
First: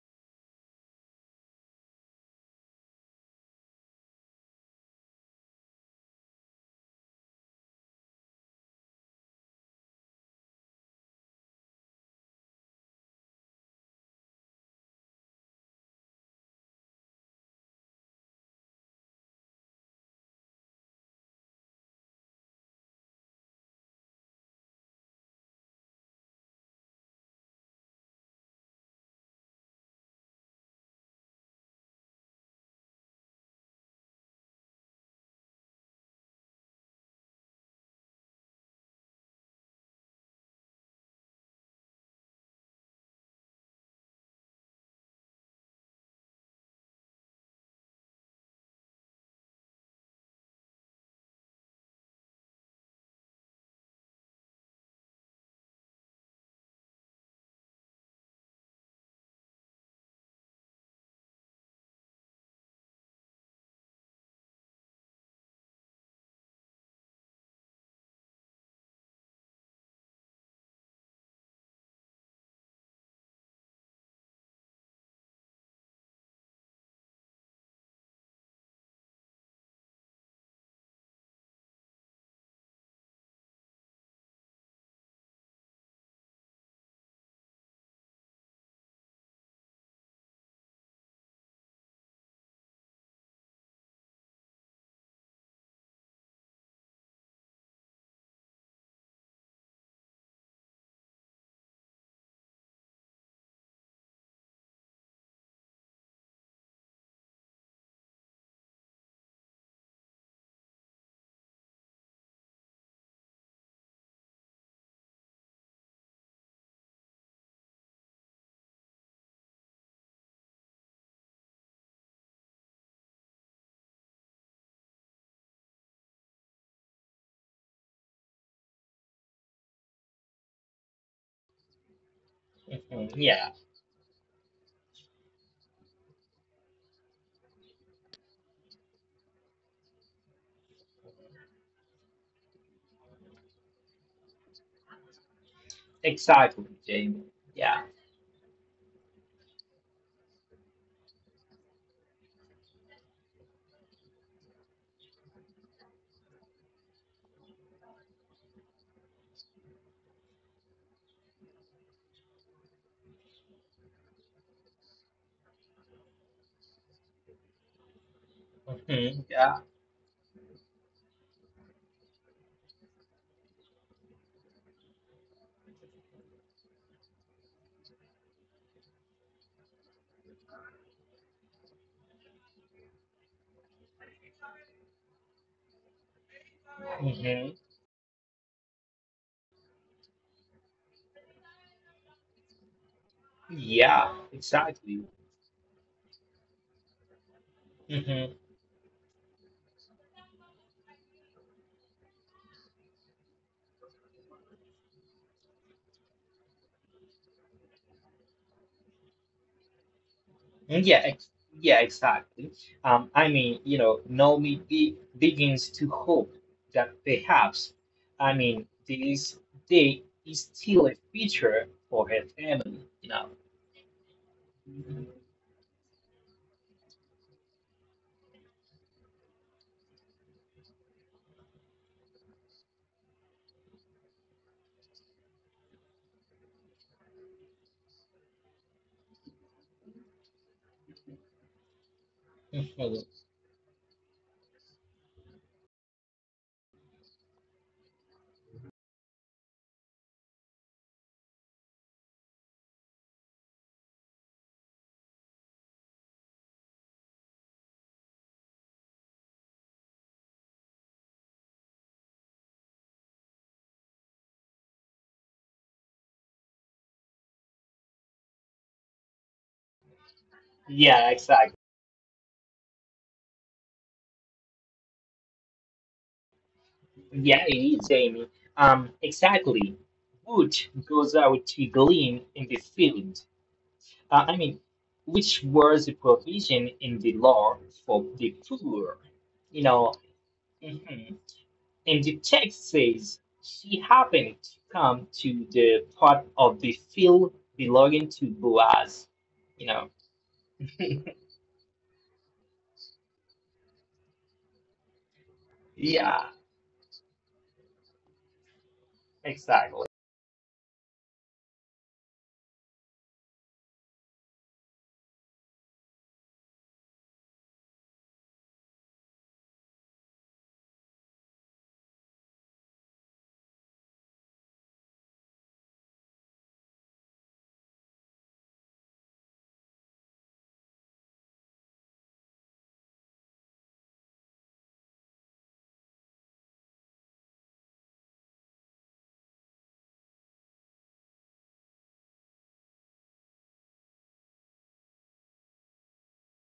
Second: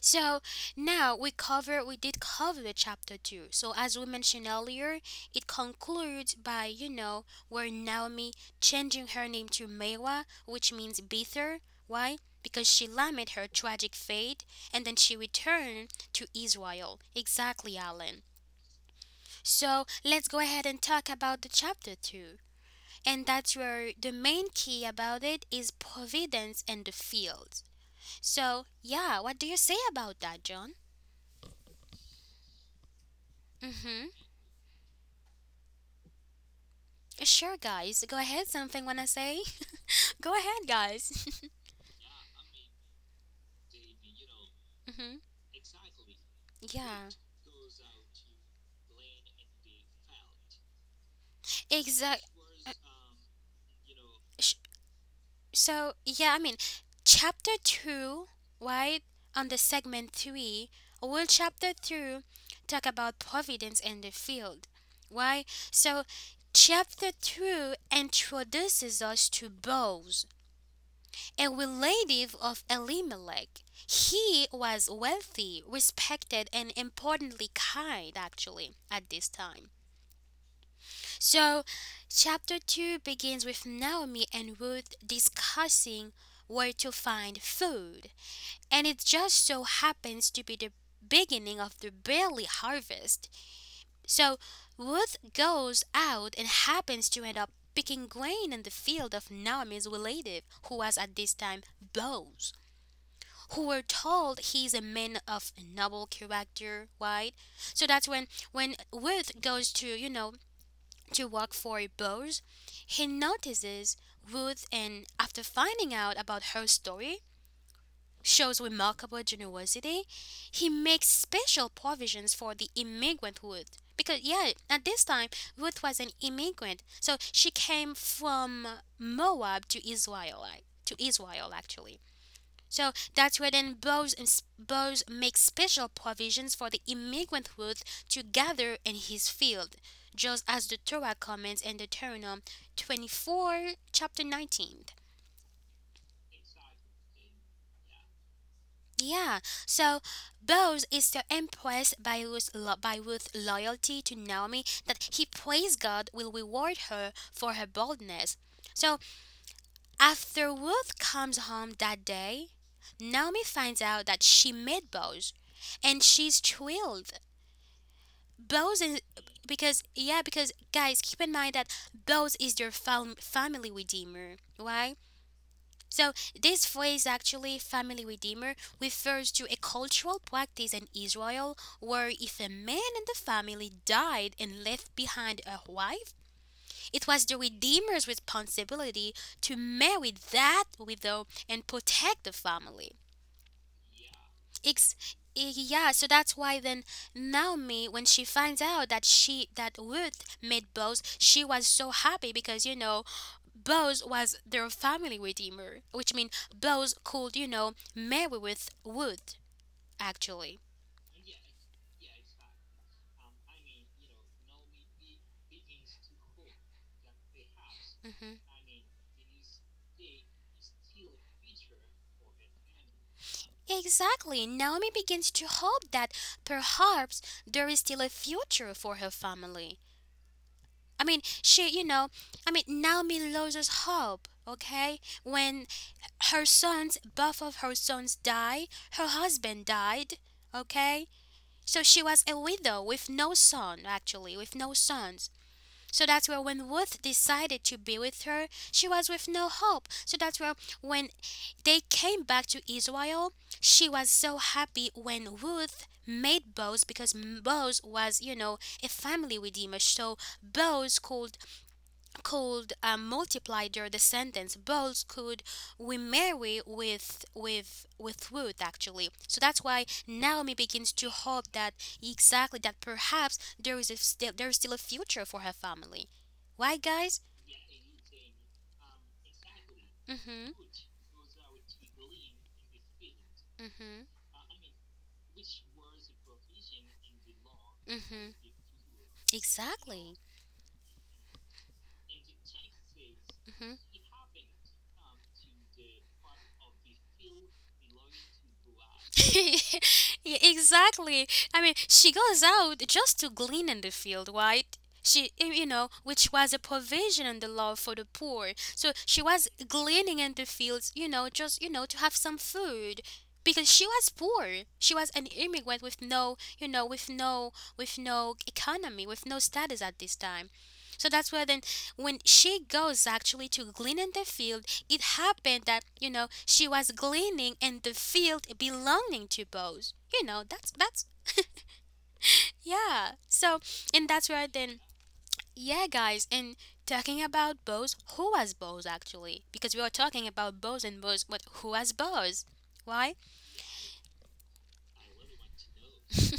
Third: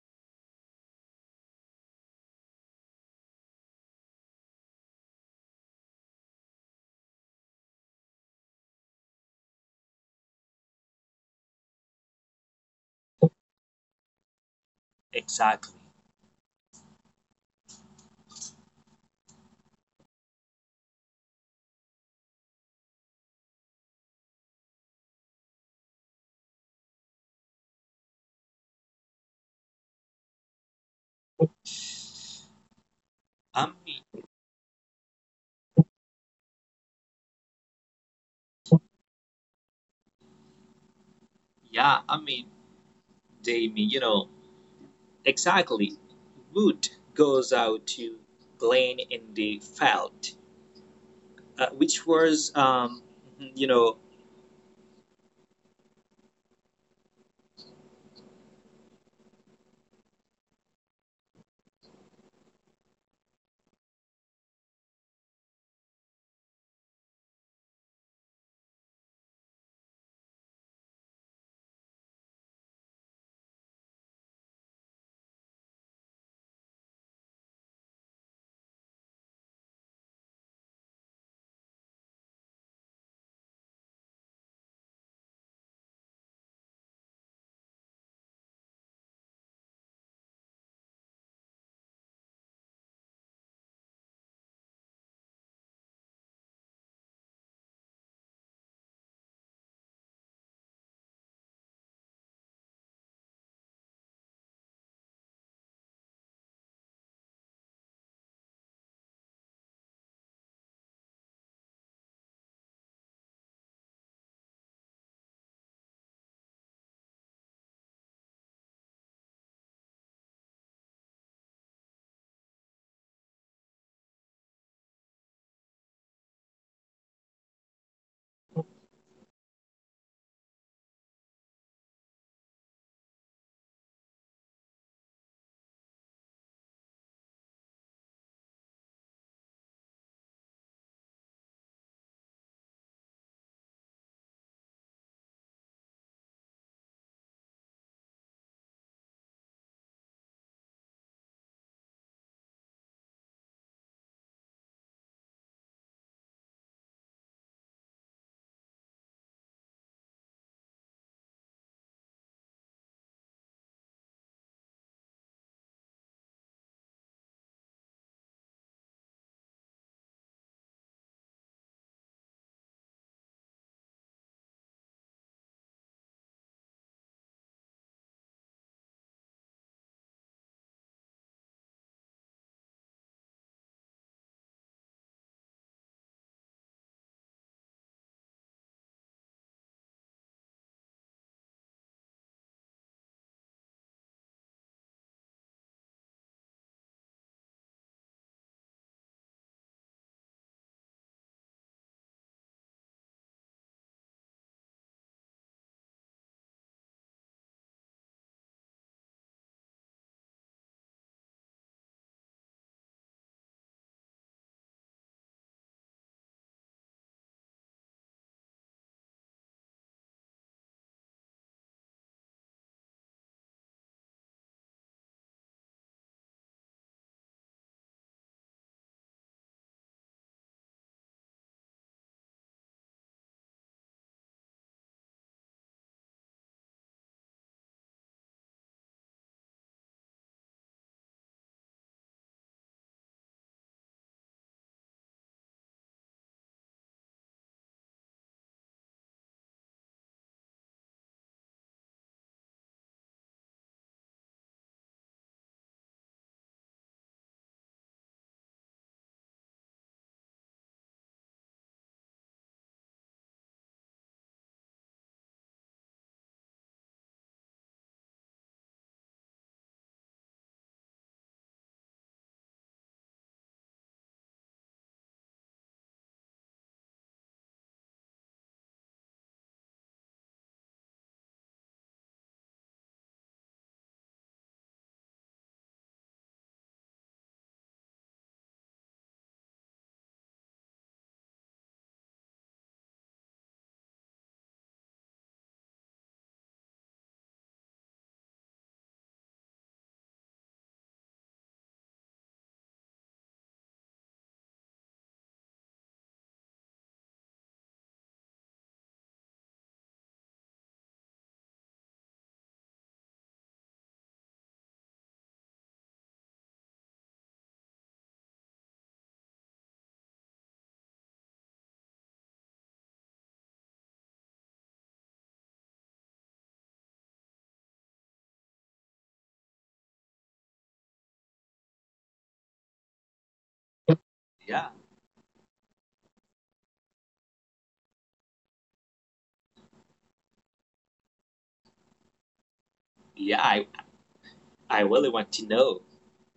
Speaker 1: So now we cover we did cover the chapter two. So as we mentioned earlier, it concludes by you know where Naomi changing her name to Mewa, which means bitter. Why? Because she lamented her tragic fate, and then she
Speaker 2: exactly.
Speaker 1: returned to Israel. Exactly, Alan. So let's go ahead and talk about the chapter two, and that's where the main key about it is providence and the fields. So yeah, what do you say about that, John?
Speaker 2: I mean,
Speaker 1: Mm-hmm. Sure, guys. Go ahead. Something wanna say? Go ahead, guys.
Speaker 2: yeah, I mean, they mean you know
Speaker 1: Hmm.
Speaker 2: exactly. Wood
Speaker 1: Yeah.
Speaker 2: goes out to Blaine in the field, uh, which
Speaker 1: Exact.
Speaker 2: was um, you know,
Speaker 1: Sh- so yeah, i mean chapter two, right, on the segment three, will chapter two talk about providence in the field. Why? So chapter two introduces us to bows, a relative of Elimelech. He was wealthy, respected, and importantly kind, actually, at this time. So chapter two begins with Naomi and Ruth discussing where to find food. And it just so happens to be the beginning of the barley harvest. So Ruth goes out and happens to end up picking grain in the field of Naomi's relative, who was at this time Boaz, who were told he's a man of noble character, right? So that's when when Ruth goes to you know to work for Boaz, he notices Ruth, and after finding out about her story, shows remarkable generosity. He makes special provisions for the immigrant Ruth. Because, yeah, at this time, Ruth was an immigrant. So she came from Moab to Israel, like, to Israel, actually. So
Speaker 3: Mhm.
Speaker 1: that's where
Speaker 3: Yeah.
Speaker 1: then Bose, Bose makes special provisions for the immigrant youth to gather in his field, just as the Torah comments in Deuteronomy twenty-four, chapter nineteen.
Speaker 3: Exactly, Jamie. Yeah.
Speaker 1: Yeah, so Boaz is so impressed by Ruth's, lo- by Ruth's loyalty to Naomi that he prays God will reward her for her boldness. So after Ruth comes home that day, Naomi finds out that she met Boaz, and she's thrilled. Boaz, is
Speaker 3: Hmm. Yeah.
Speaker 1: because yeah, because guys, keep in mind that Boaz is your fam- family redeemer, right? So this phrase, actually, family redeemer, refers to a cultural practice in Israel where if a man in the family died and left behind a wife, it was the
Speaker 3: Hmm.
Speaker 1: Redeemer's responsibility to marry that widow and protect the family.
Speaker 3: Yeah.
Speaker 1: Ex-
Speaker 3: Exactly.
Speaker 1: eh, yeah, so that's why then Naomi, when she
Speaker 3: Mhm.
Speaker 1: finds out that she that Ruth made Boaz, she was so happy because you know Boaz was their family redeemer, which means Boaz could you know marry with Ruth, actually.
Speaker 3: Yeah, ex yeah, exactly. Um, I mean, you know, Naomi be begins to hope that perhaps, I
Speaker 1: Hmm.
Speaker 3: mean, this day is still a future for her family, you know.
Speaker 1: Exactly. Naomi begins to hope that perhaps there is still a future for her family. I mean, she, you know, I mean, Naomi loses hope, okay? When her sons, both of her sons die, her husband died, okay? So she was a widow
Speaker 3: Mhm.
Speaker 1: with no son, actually, with no sons. So that's where when Ruth decided to be with her, she was with no hope. So that's where when they came back to Israel, she was so happy when Ruth made Boaz because Boaz was, you know, a family redeemer. So Boaz could, could uh, multiply their descendants. Both could remarry with with with Ruth, actually. So that's why Naomi begins to
Speaker 3: Yeah,
Speaker 1: hope
Speaker 3: exactly.
Speaker 1: that exactly that perhaps there is a, still there is still a future for her family. Why, guys?
Speaker 3: Yeah, it is, Amy. Um, exactly.
Speaker 1: Mhm,
Speaker 3: Wood goes out to glean in the field.
Speaker 1: mhm,
Speaker 3: Uh, I mean, which was a provision in the law for
Speaker 1: mhm.
Speaker 3: the poor, you know.
Speaker 1: Exactly.
Speaker 3: Mm-hmm. And the text says,
Speaker 1: Mm-hmm.
Speaker 3: "She happened to come to the part of the field belonging to Boaz." You know,
Speaker 1: Yeah, exactly. I mean, she goes out just to glean in the field, right? She, y- you know,
Speaker 3: yeah,
Speaker 1: which was a provision in the law for the poor. So she was
Speaker 3: exactly.
Speaker 1: gleaning in the fields, you know, just, you know, to have some food because she was poor. She was an immigrant with no, you know, with no, with no economy, with no status at this time. So that's where then when she goes actually to glean in the field, it happened that you know she was gleaning in the field belonging to Bose. You know that's that's yeah. So and that's where
Speaker 2: yeah,
Speaker 1: then yeah, guys. And talking about Bose, who was Bose, actually? Because we are talking about Bose and Bose, but who was Bose? Why?
Speaker 2: yeah. I I really want to know.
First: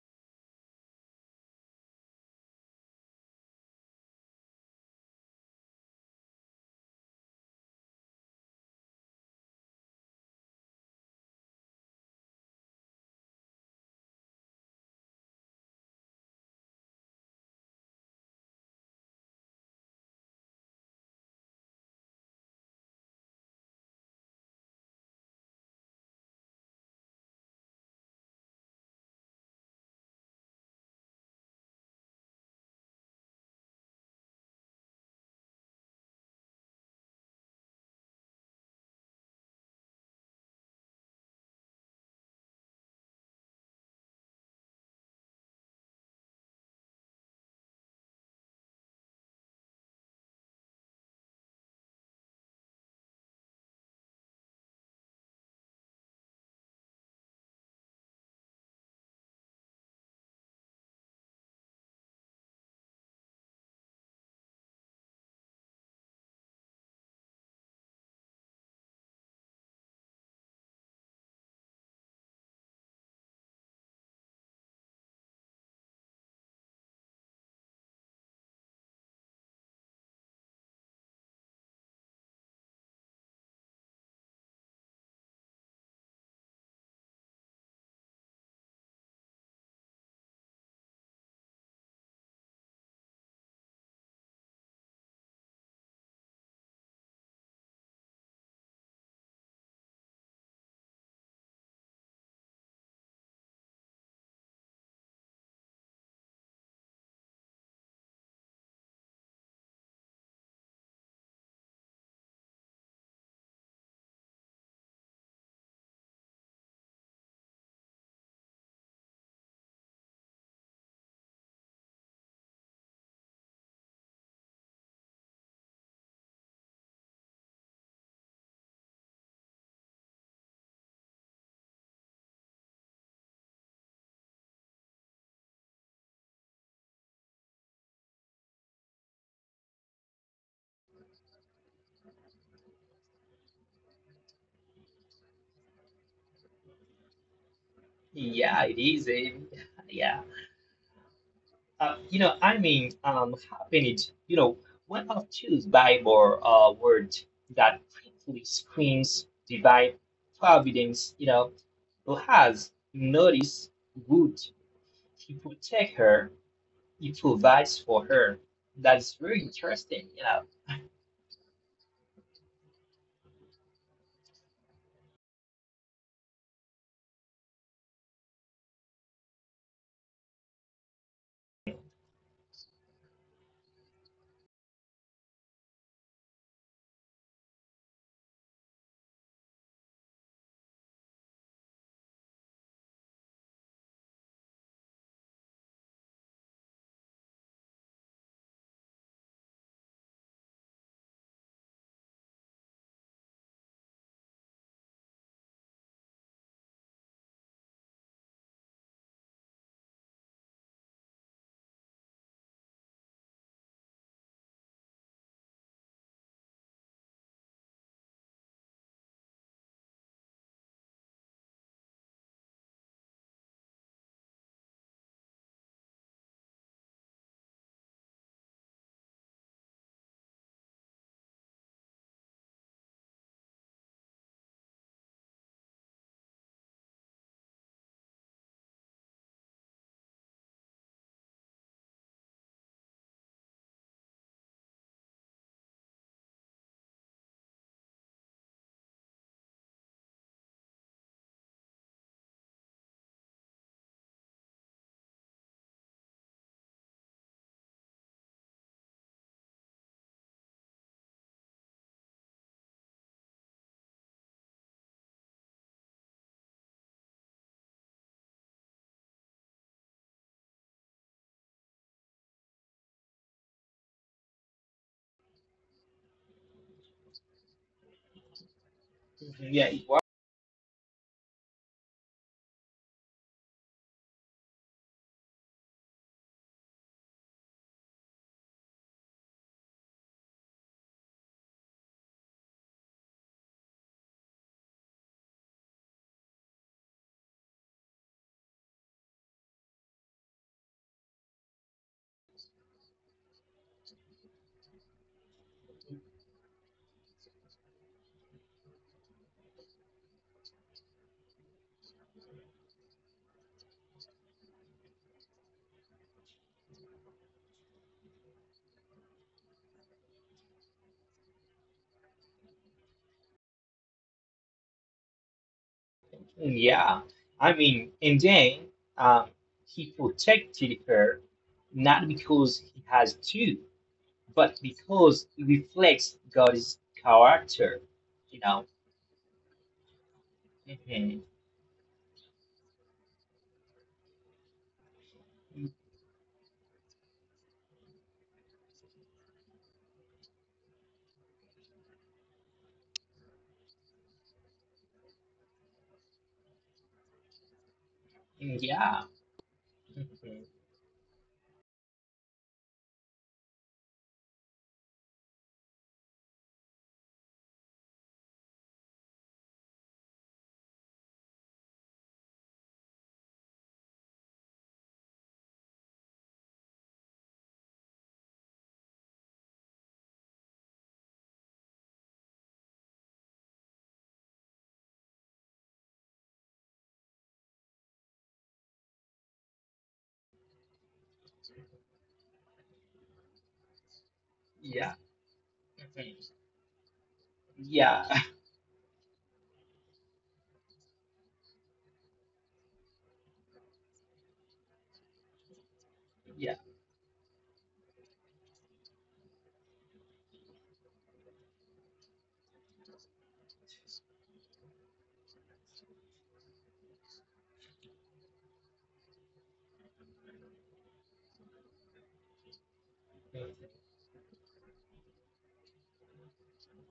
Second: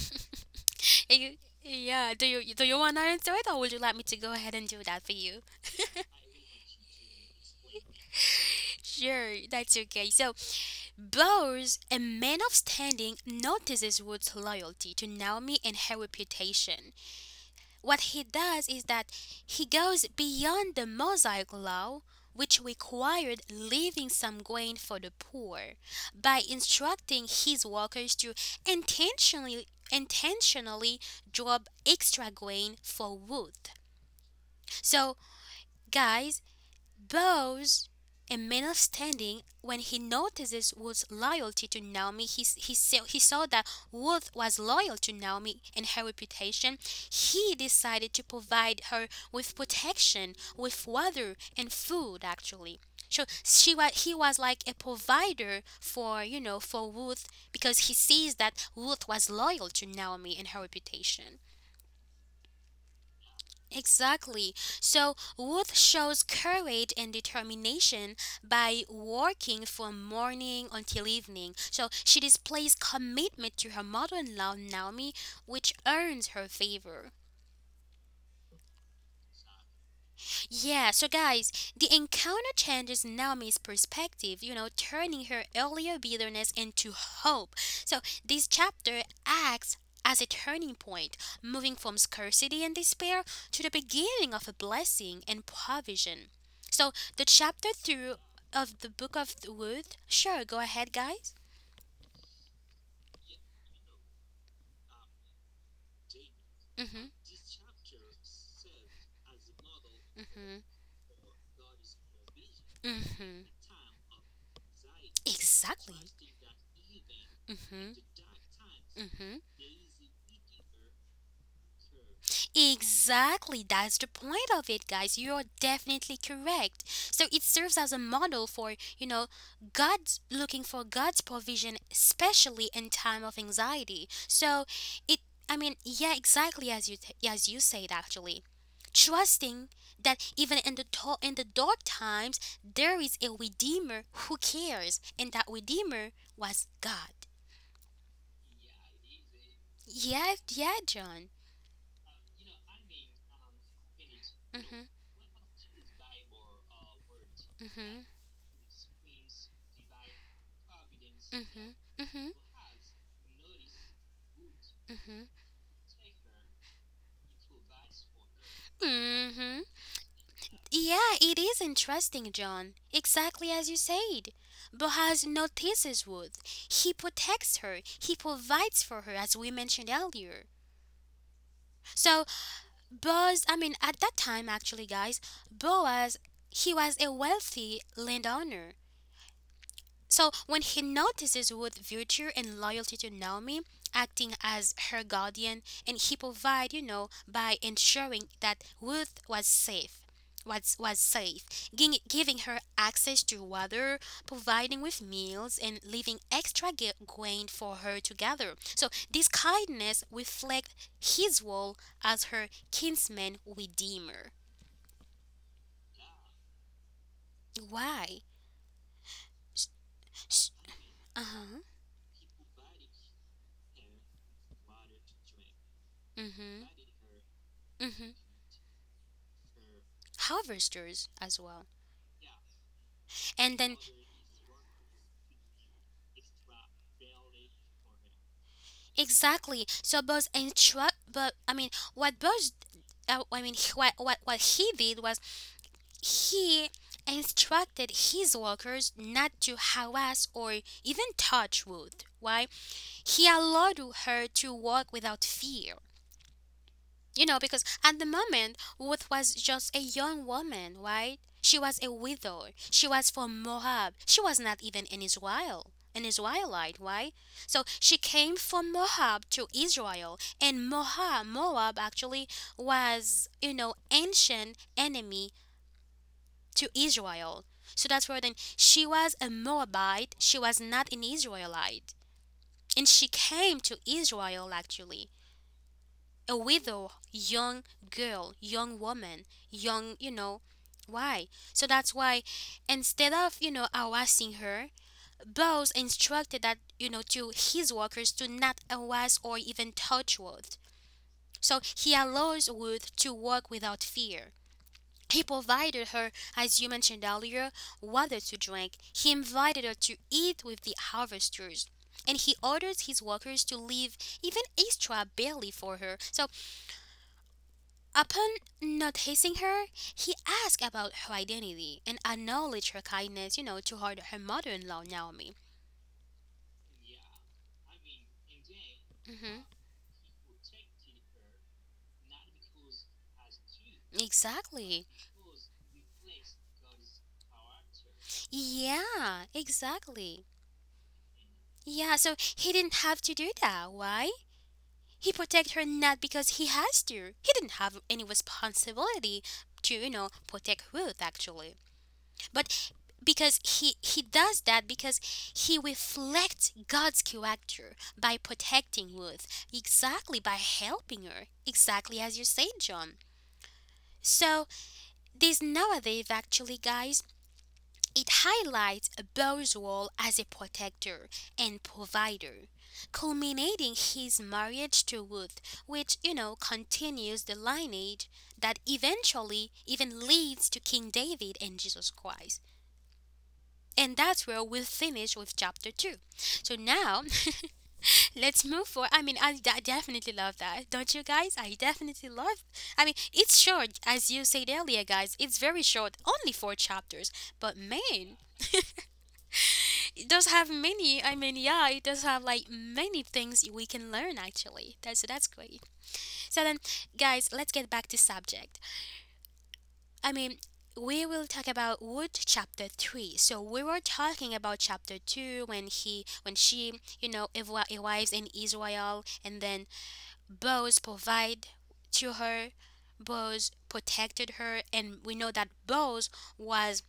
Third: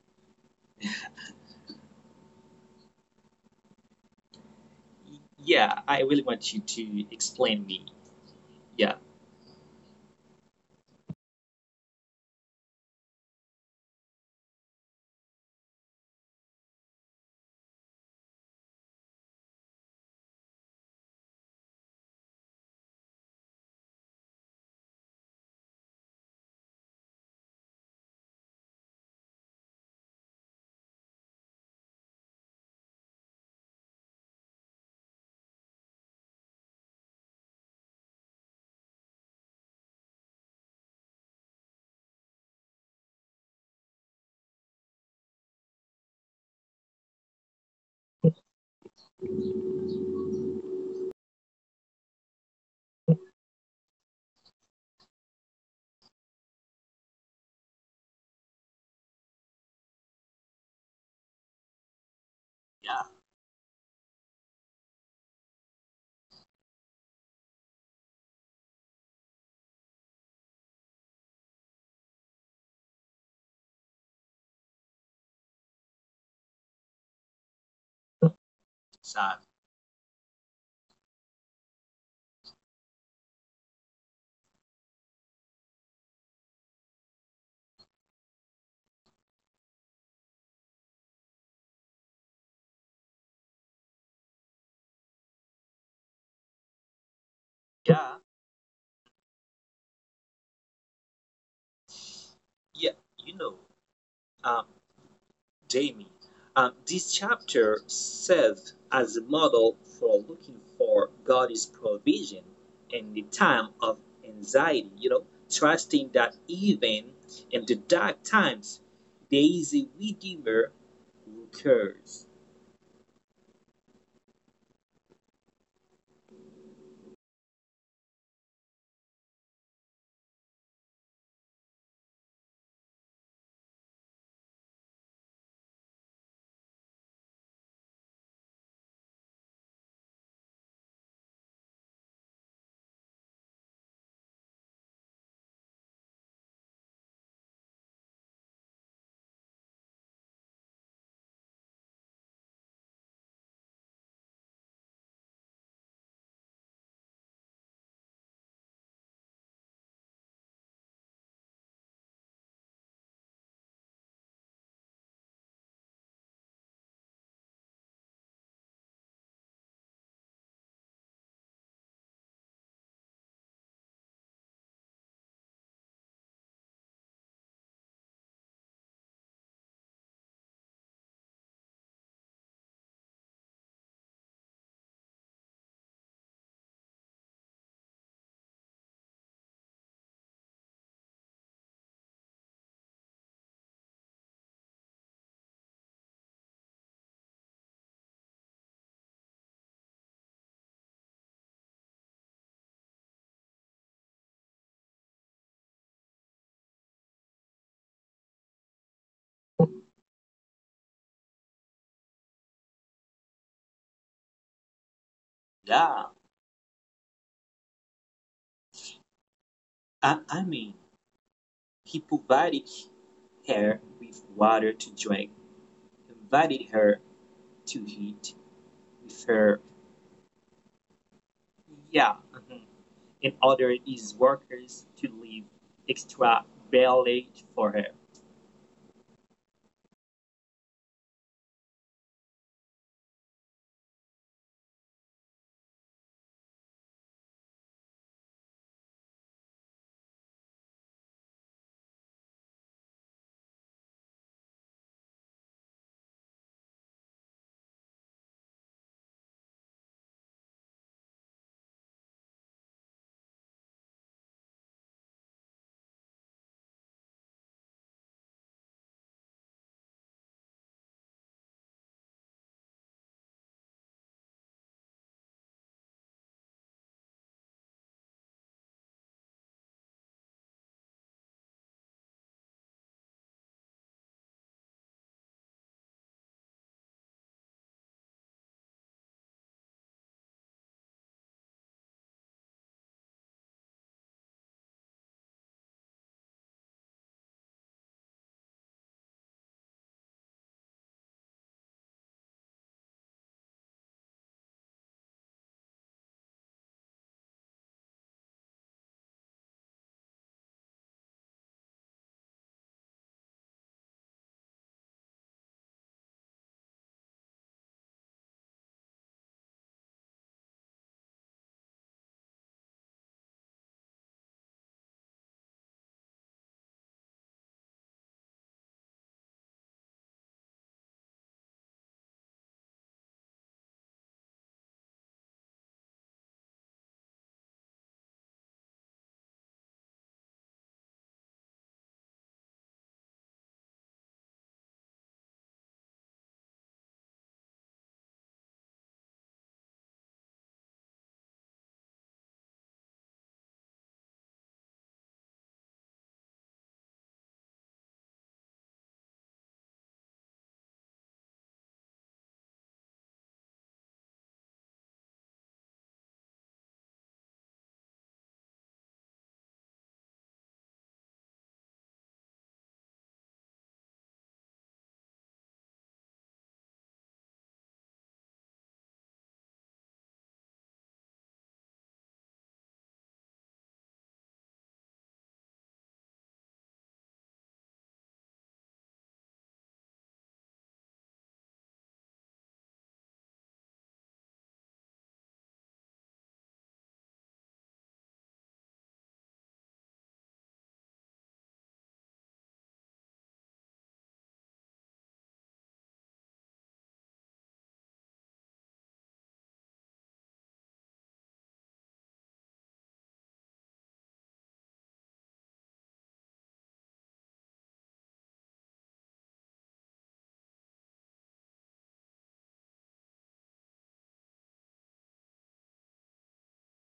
Speaker 1: You- yeah. Do you do you want to answer it, or would you like me to go ahead and do that for you?
Speaker 2: Yeah, I really want you to explain me. Yeah,
Speaker 1: Sure, that's okay. So Bowers, a man of standing, notices Wood's loyalty to Naomi and her reputation. What he does is that he goes beyond the Mosaic law, which required leaving some grain for the poor, by instructing his workers to intentionally intentionally drop extra grain for Wood. So, guys, Bows, a man of standing, when he notices Wood's loyalty to Naomi, he, he, saw, he saw that Wood was loyal to Naomi and her reputation. He decided to provide her with protection, with water and food, actually. So she was, he was like a provider for, you know, for Ruth because he sees that Ruth was loyal to Naomi and her reputation.
Speaker 2: yeah,
Speaker 1: Exactly. So Ruth shows courage and determination by working from morning until evening. So she displays commitment to her mother in law, Naomi, which earns her favor.
Speaker 2: exactly.
Speaker 1: Yeah, so guys, the encounter changes Naomi's perspective, you know, turning her earlier bitterness into hope. So this chapter acts as a turning point, moving from scarcity and despair to the beginning of a blessing and provision. So the chapter through
Speaker 2: Yeah,
Speaker 1: of the book of Ruth, sure, go ahead, guys.
Speaker 2: yeah. You know, um, Jamie. Um,
Speaker 1: Mm hmm,
Speaker 2: this chapter serves as a model for
Speaker 1: mm
Speaker 2: looking for God's provision
Speaker 1: hmm, mm
Speaker 2: in the
Speaker 1: hmm,
Speaker 2: time of anxiety, you know,
Speaker 1: exactly.
Speaker 2: trusting that even in the
Speaker 1: Mm
Speaker 2: dark times,
Speaker 1: hmm,
Speaker 2: there is a Redeemer who cares.
Speaker 1: exactly, that's the point of it, guys. You are definitely correct. So it serves as a model for, you know, God's, looking for God's provision, especially in time of anxiety. So it, I mean, yeah, exactly as you as you said, actually, trusting that even in the to- in the dark times there is a redeemer who cares, and that redeemer was God.
Speaker 3: Yeah, it is. Eh? Yeah.
Speaker 1: Yeah, yeah, John.
Speaker 3: Uh, you know, I mean, um, happened, you know,
Speaker 1: Mhm.
Speaker 3: one of two Bible uh, words that
Speaker 1: Mhm.
Speaker 3: quickly screams divine providence, you know,
Speaker 1: Mhm. Mhm.
Speaker 3: Boaz noticed good.
Speaker 1: Mhm.
Speaker 3: He protect her, he provides for her. That's very
Speaker 1: Mhm.
Speaker 3: interesting. Yeah,
Speaker 1: Yeah, it is interesting, John. Exactly as you said. Boaz notices Ruth. He protects her. He provides for her, as we mentioned earlier. So Boaz, I mean, at that time, actually, guys, Boaz, he was a wealthy landowner. So when he notices Ruth's virtue and loyalty to Naomi, acting as her guardian, and he provide, you know, by ensuring that Ruth was safe, was was safe, giving giving her access to water, providing with meals, and leaving extra ga- grain for her to gather. So this kindness reflects his role as her kinsman redeemer.
Speaker 2: Yeah,
Speaker 1: Why?
Speaker 2: I, I mean,
Speaker 1: Uh huh.
Speaker 2: he provided her with water to drink,
Speaker 1: Mm-hmm.
Speaker 2: invited her to
Speaker 1: Mm-hmm.
Speaker 2: eat with her.
Speaker 1: Harvesters as well.
Speaker 2: Yeah, mhm. In
Speaker 1: And then
Speaker 2: order his workers to leave extra ballot for her.
Speaker 1: exactly. So Buzz instruct, but I mean, what Buzz, uh, I mean, he- what what what he did was he instructed his workers not to harass or even touch Ruth. Why? He allowed her to walk without fear. You know, because at the moment, Ruth was just a young woman, right? She was a widow. She was from Moab. She was not even an Israel, an Israelite, right? So she came from Moab to Israel, and Moab, Moab actually was, you know, ancient enemy to Israel. So that's where then she was a
Speaker 3: yeah, it wa-
Speaker 1: Moabite. She was not an Israelite, and she came to Israel actually a widow, young girl, young woman, young, you know, why? So that's why instead of, you know, harassing her, Bose instructed that, you know, to his workers to not harass or even touch Ruth. So he allows Ruth to walk without fear. He provided her, as you mentioned earlier, water to drink. He invited her to eat with the harvesters. And he orders his workers to leave even extra barley for her. So, upon noticing her, he asked about her identity and acknowledged her kindness, you know, to her, her mother in law, Naomi.
Speaker 3: yeah. I mean, and then um,
Speaker 1: Hmm.
Speaker 3: he protected her not because he has to, but
Speaker 1: Exactly.
Speaker 3: because it reflects God's character. You know.
Speaker 1: Yeah, exactly.
Speaker 3: Mhm.
Speaker 1: Yeah, so he didn't have to do that. Why? He protect her
Speaker 3: Mm.
Speaker 1: not because he has to. He didn't have any responsibility to, you know, protect Ruth, actually. But because he he does that because he reflects God's character by protecting
Speaker 3: Yeah.
Speaker 1: Ruth, exactly by
Speaker 3: Mhm.
Speaker 1: helping her, exactly as you said, John. So this narrative actually, guys, it highlights Boaz's role as a protector and provider, culminating his marriage to Ruth, which you know continues the lineage that eventually even leads to King David and Jesus Christ. And that's where we'll finish with chapter two. So now, let's move forward. I mean, I, I definitely love that, don't you guys? I definitely love. I mean, it's short, as you said earlier,
Speaker 3: Yeah.
Speaker 1: guys. It's very short, only
Speaker 3: Mhm.
Speaker 1: four chapters. But
Speaker 3: Yeah.
Speaker 1: man, it does have many. I mean, yeah, it does have like many things we can learn. Actually, that's that's great. So then, guys, let's get back to subject. I mean, we will talk about Wood chapter three. So we were talking about chapter two when he when she, you know, ev- arrives in Israel, and then Boaz provide to her. Boaz protected her, and we know that Boaz was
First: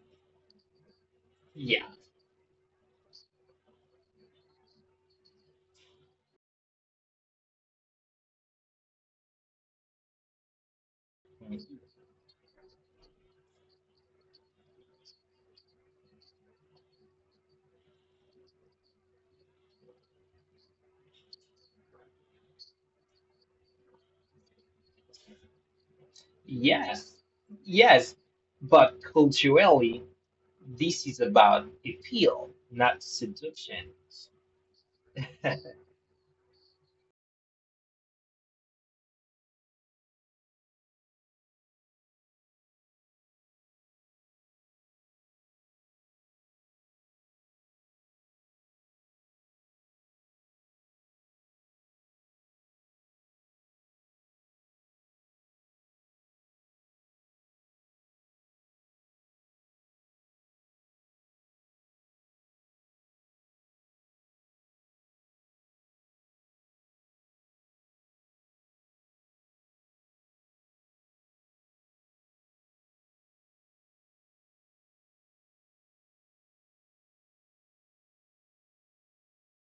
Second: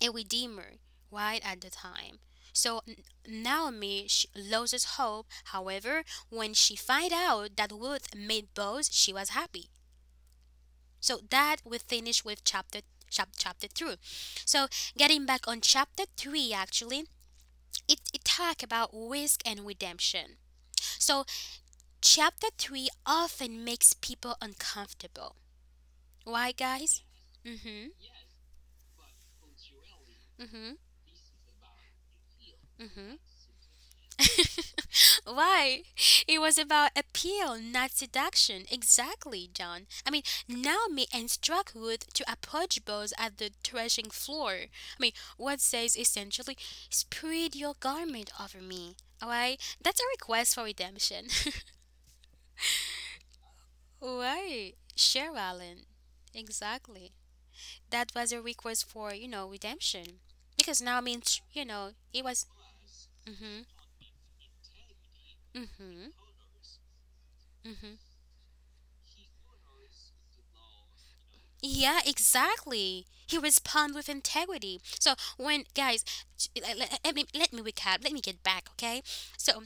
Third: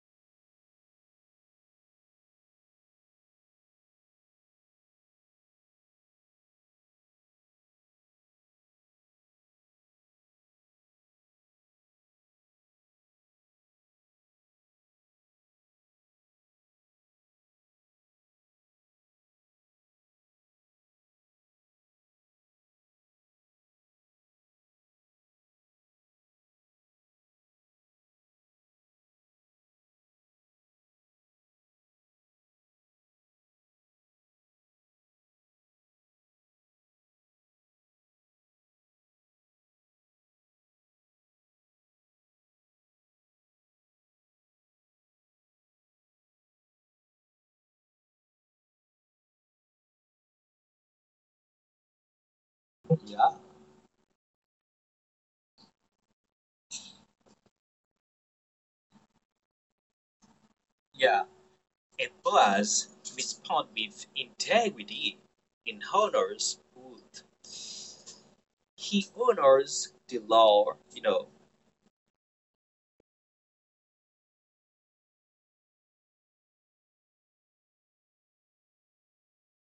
Speaker 1: a redeemer right at the
Speaker 3: Yeah.
Speaker 1: time. So N- Naomi, she loses hope. However, when she find out that Ruth made Boaz, she was happy. So that we
Speaker 3: Mhm.
Speaker 1: finish with chapter chap, chapter two. So getting back on chapter three, actually, it, it talk about risk and redemption. So chapter three often makes people uncomfortable. Why,
Speaker 3: Yeah.
Speaker 1: guys?
Speaker 3: Yes.
Speaker 1: Mm-hmm.
Speaker 3: Yes. But culturally,
Speaker 1: Mm-hmm.
Speaker 3: this is about appeal, not
Speaker 1: Mm-hmm.
Speaker 3: seduction.
Speaker 1: Why? It was about appeal, not seduction. Exactly, John. I mean, Naomi instruct Ruth to approach Boaz at the threshing floor. I mean, what says essentially, spread your garment over me. Alright? That's a request for redemption.
Speaker 2: Yeah.
Speaker 1: Why? Share Allen. Exactly. That was a request for, you know, redemption. Because Naomi,
Speaker 2: Yeah,
Speaker 1: you know,
Speaker 2: and
Speaker 1: it was.
Speaker 2: Boaz
Speaker 1: Mm
Speaker 2: responds with integrity
Speaker 1: hmm.
Speaker 2: and
Speaker 1: Mm
Speaker 2: honors Ruth.
Speaker 1: hmm.
Speaker 2: He honors the law, you know.
Speaker 1: Yeah, exactly. He respond with integrity. So when guys, j- le- le- let me let me recap. Let me get back, okay? So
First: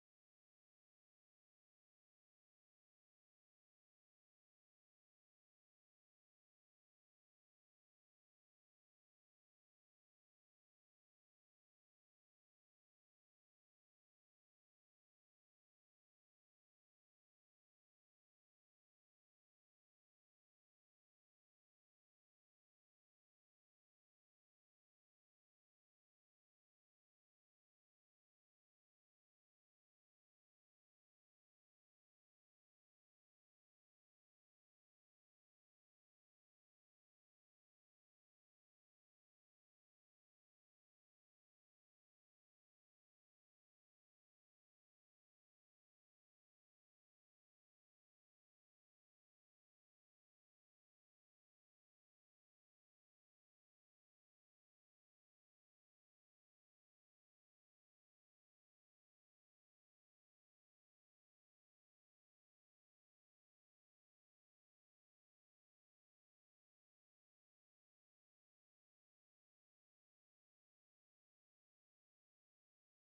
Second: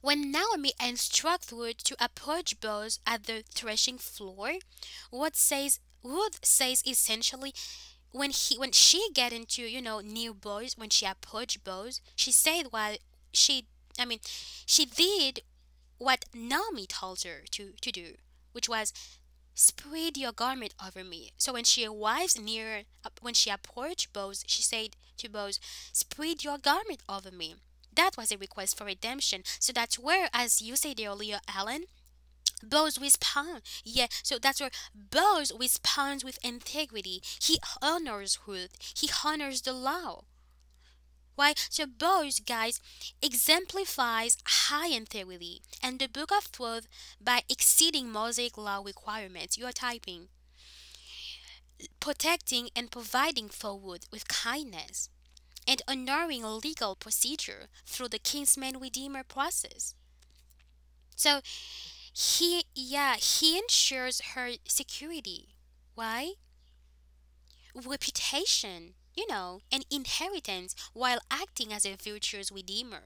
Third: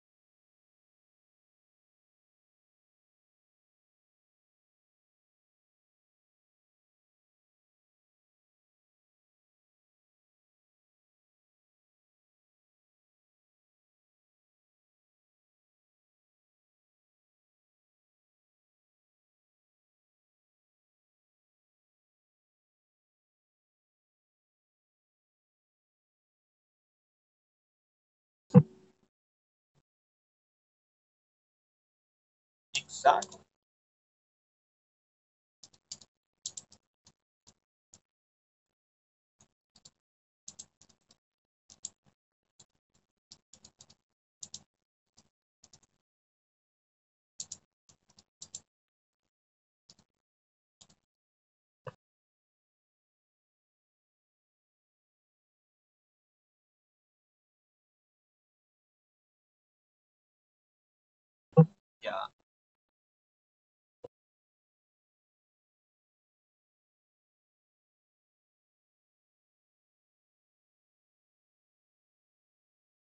Speaker 1: when Naomi instructs Ruth to approach Boaz at the threshing floor, what says Ruth says essentially when he when she get into you know near Boaz, when she approached Boaz, she said while she I mean she did what Naomi told her to to do, which was spread your garment over me. So when she arrives near, uh, when she approached Boaz, she said to Boaz, spread your garment over me. That was a request for redemption. So that's where, as you said earlier, Alan, Boaz
Speaker 2: Exactly.
Speaker 1: responds. Yeah, so that's where Boaz responds with integrity. He honors Ruth, he honors the law. Why? So Boaz, guys, exemplifies high integrity and the book of truth by exceeding Mosaic law requirements. You are typing protecting and providing Forward with kindness, and honoring legal procedure through the Kinsman Redeemer process. So
Speaker 2: Yeah.
Speaker 1: he, yeah, he ensures her security. Why? Reputation, you know, and inheritance while acting as a virtue's redeemer.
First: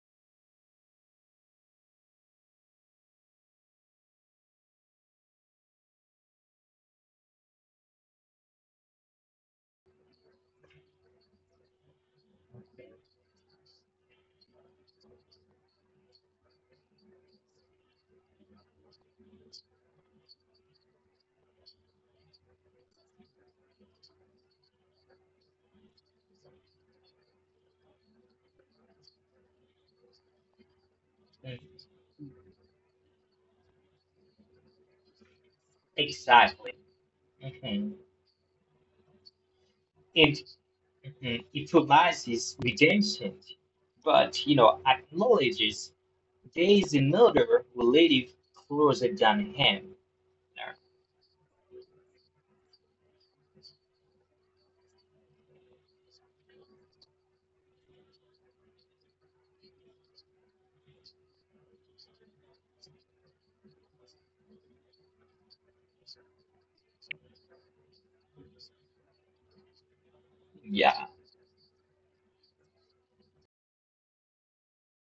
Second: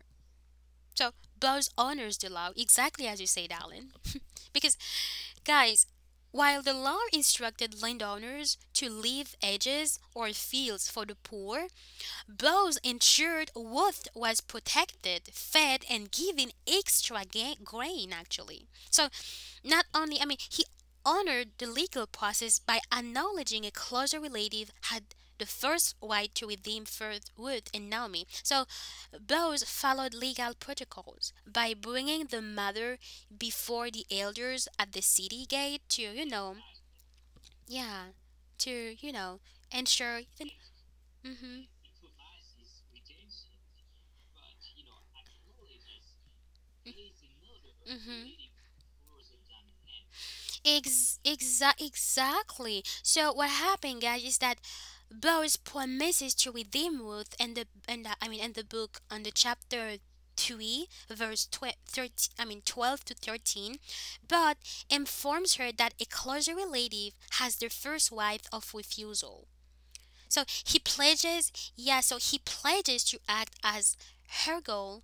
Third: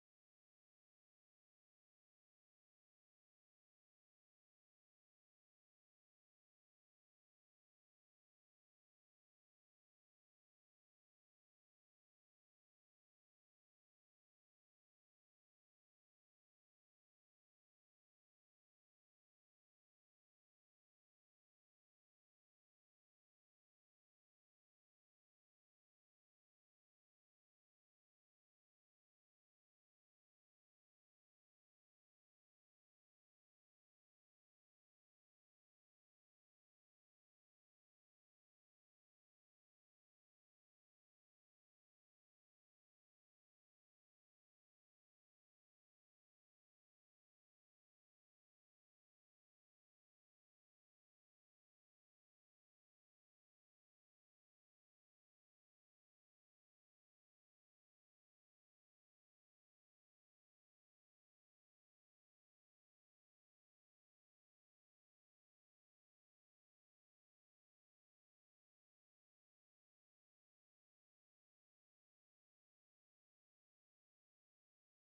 Speaker 1: So Buzz honors the law, exactly as you said, Alan. Because, guys, while the law instructed landowners to leave edges or fields for the poor, those ensured Wood was protected, fed, and given extra ga- grain, actually. So, not only, I mean, he honored the legal process by acknowledging a closer relative had the first right to redeem first Wood and Naomi. So, Bose followed legal protocols by
Speaker 3: Mhm.
Speaker 1: bringing the mother before the elders at the city gate to, you know,
Speaker 3: Exactly. Hmm.
Speaker 1: yeah, to, you know, ensure.
Speaker 3: And mhm,
Speaker 1: Mm-hmm,
Speaker 3: it promises redemption, but you know acknowledges there is another
Speaker 1: mm-hmm.
Speaker 3: relative
Speaker 1: Mm-hmm.
Speaker 3: closer than him.
Speaker 1: Ex- exa- exactly. So what happened, guys, is that Boaz promises to redeem Ruth, and the and the, I mean, in the book on the chapter three, verse tw- thirteen, I mean twelve to thirteen, but informs her that a closer relative has the first right of refusal. So he
Speaker 3: Yeah,
Speaker 1: pledges, yeah. So he pledges to act as her goal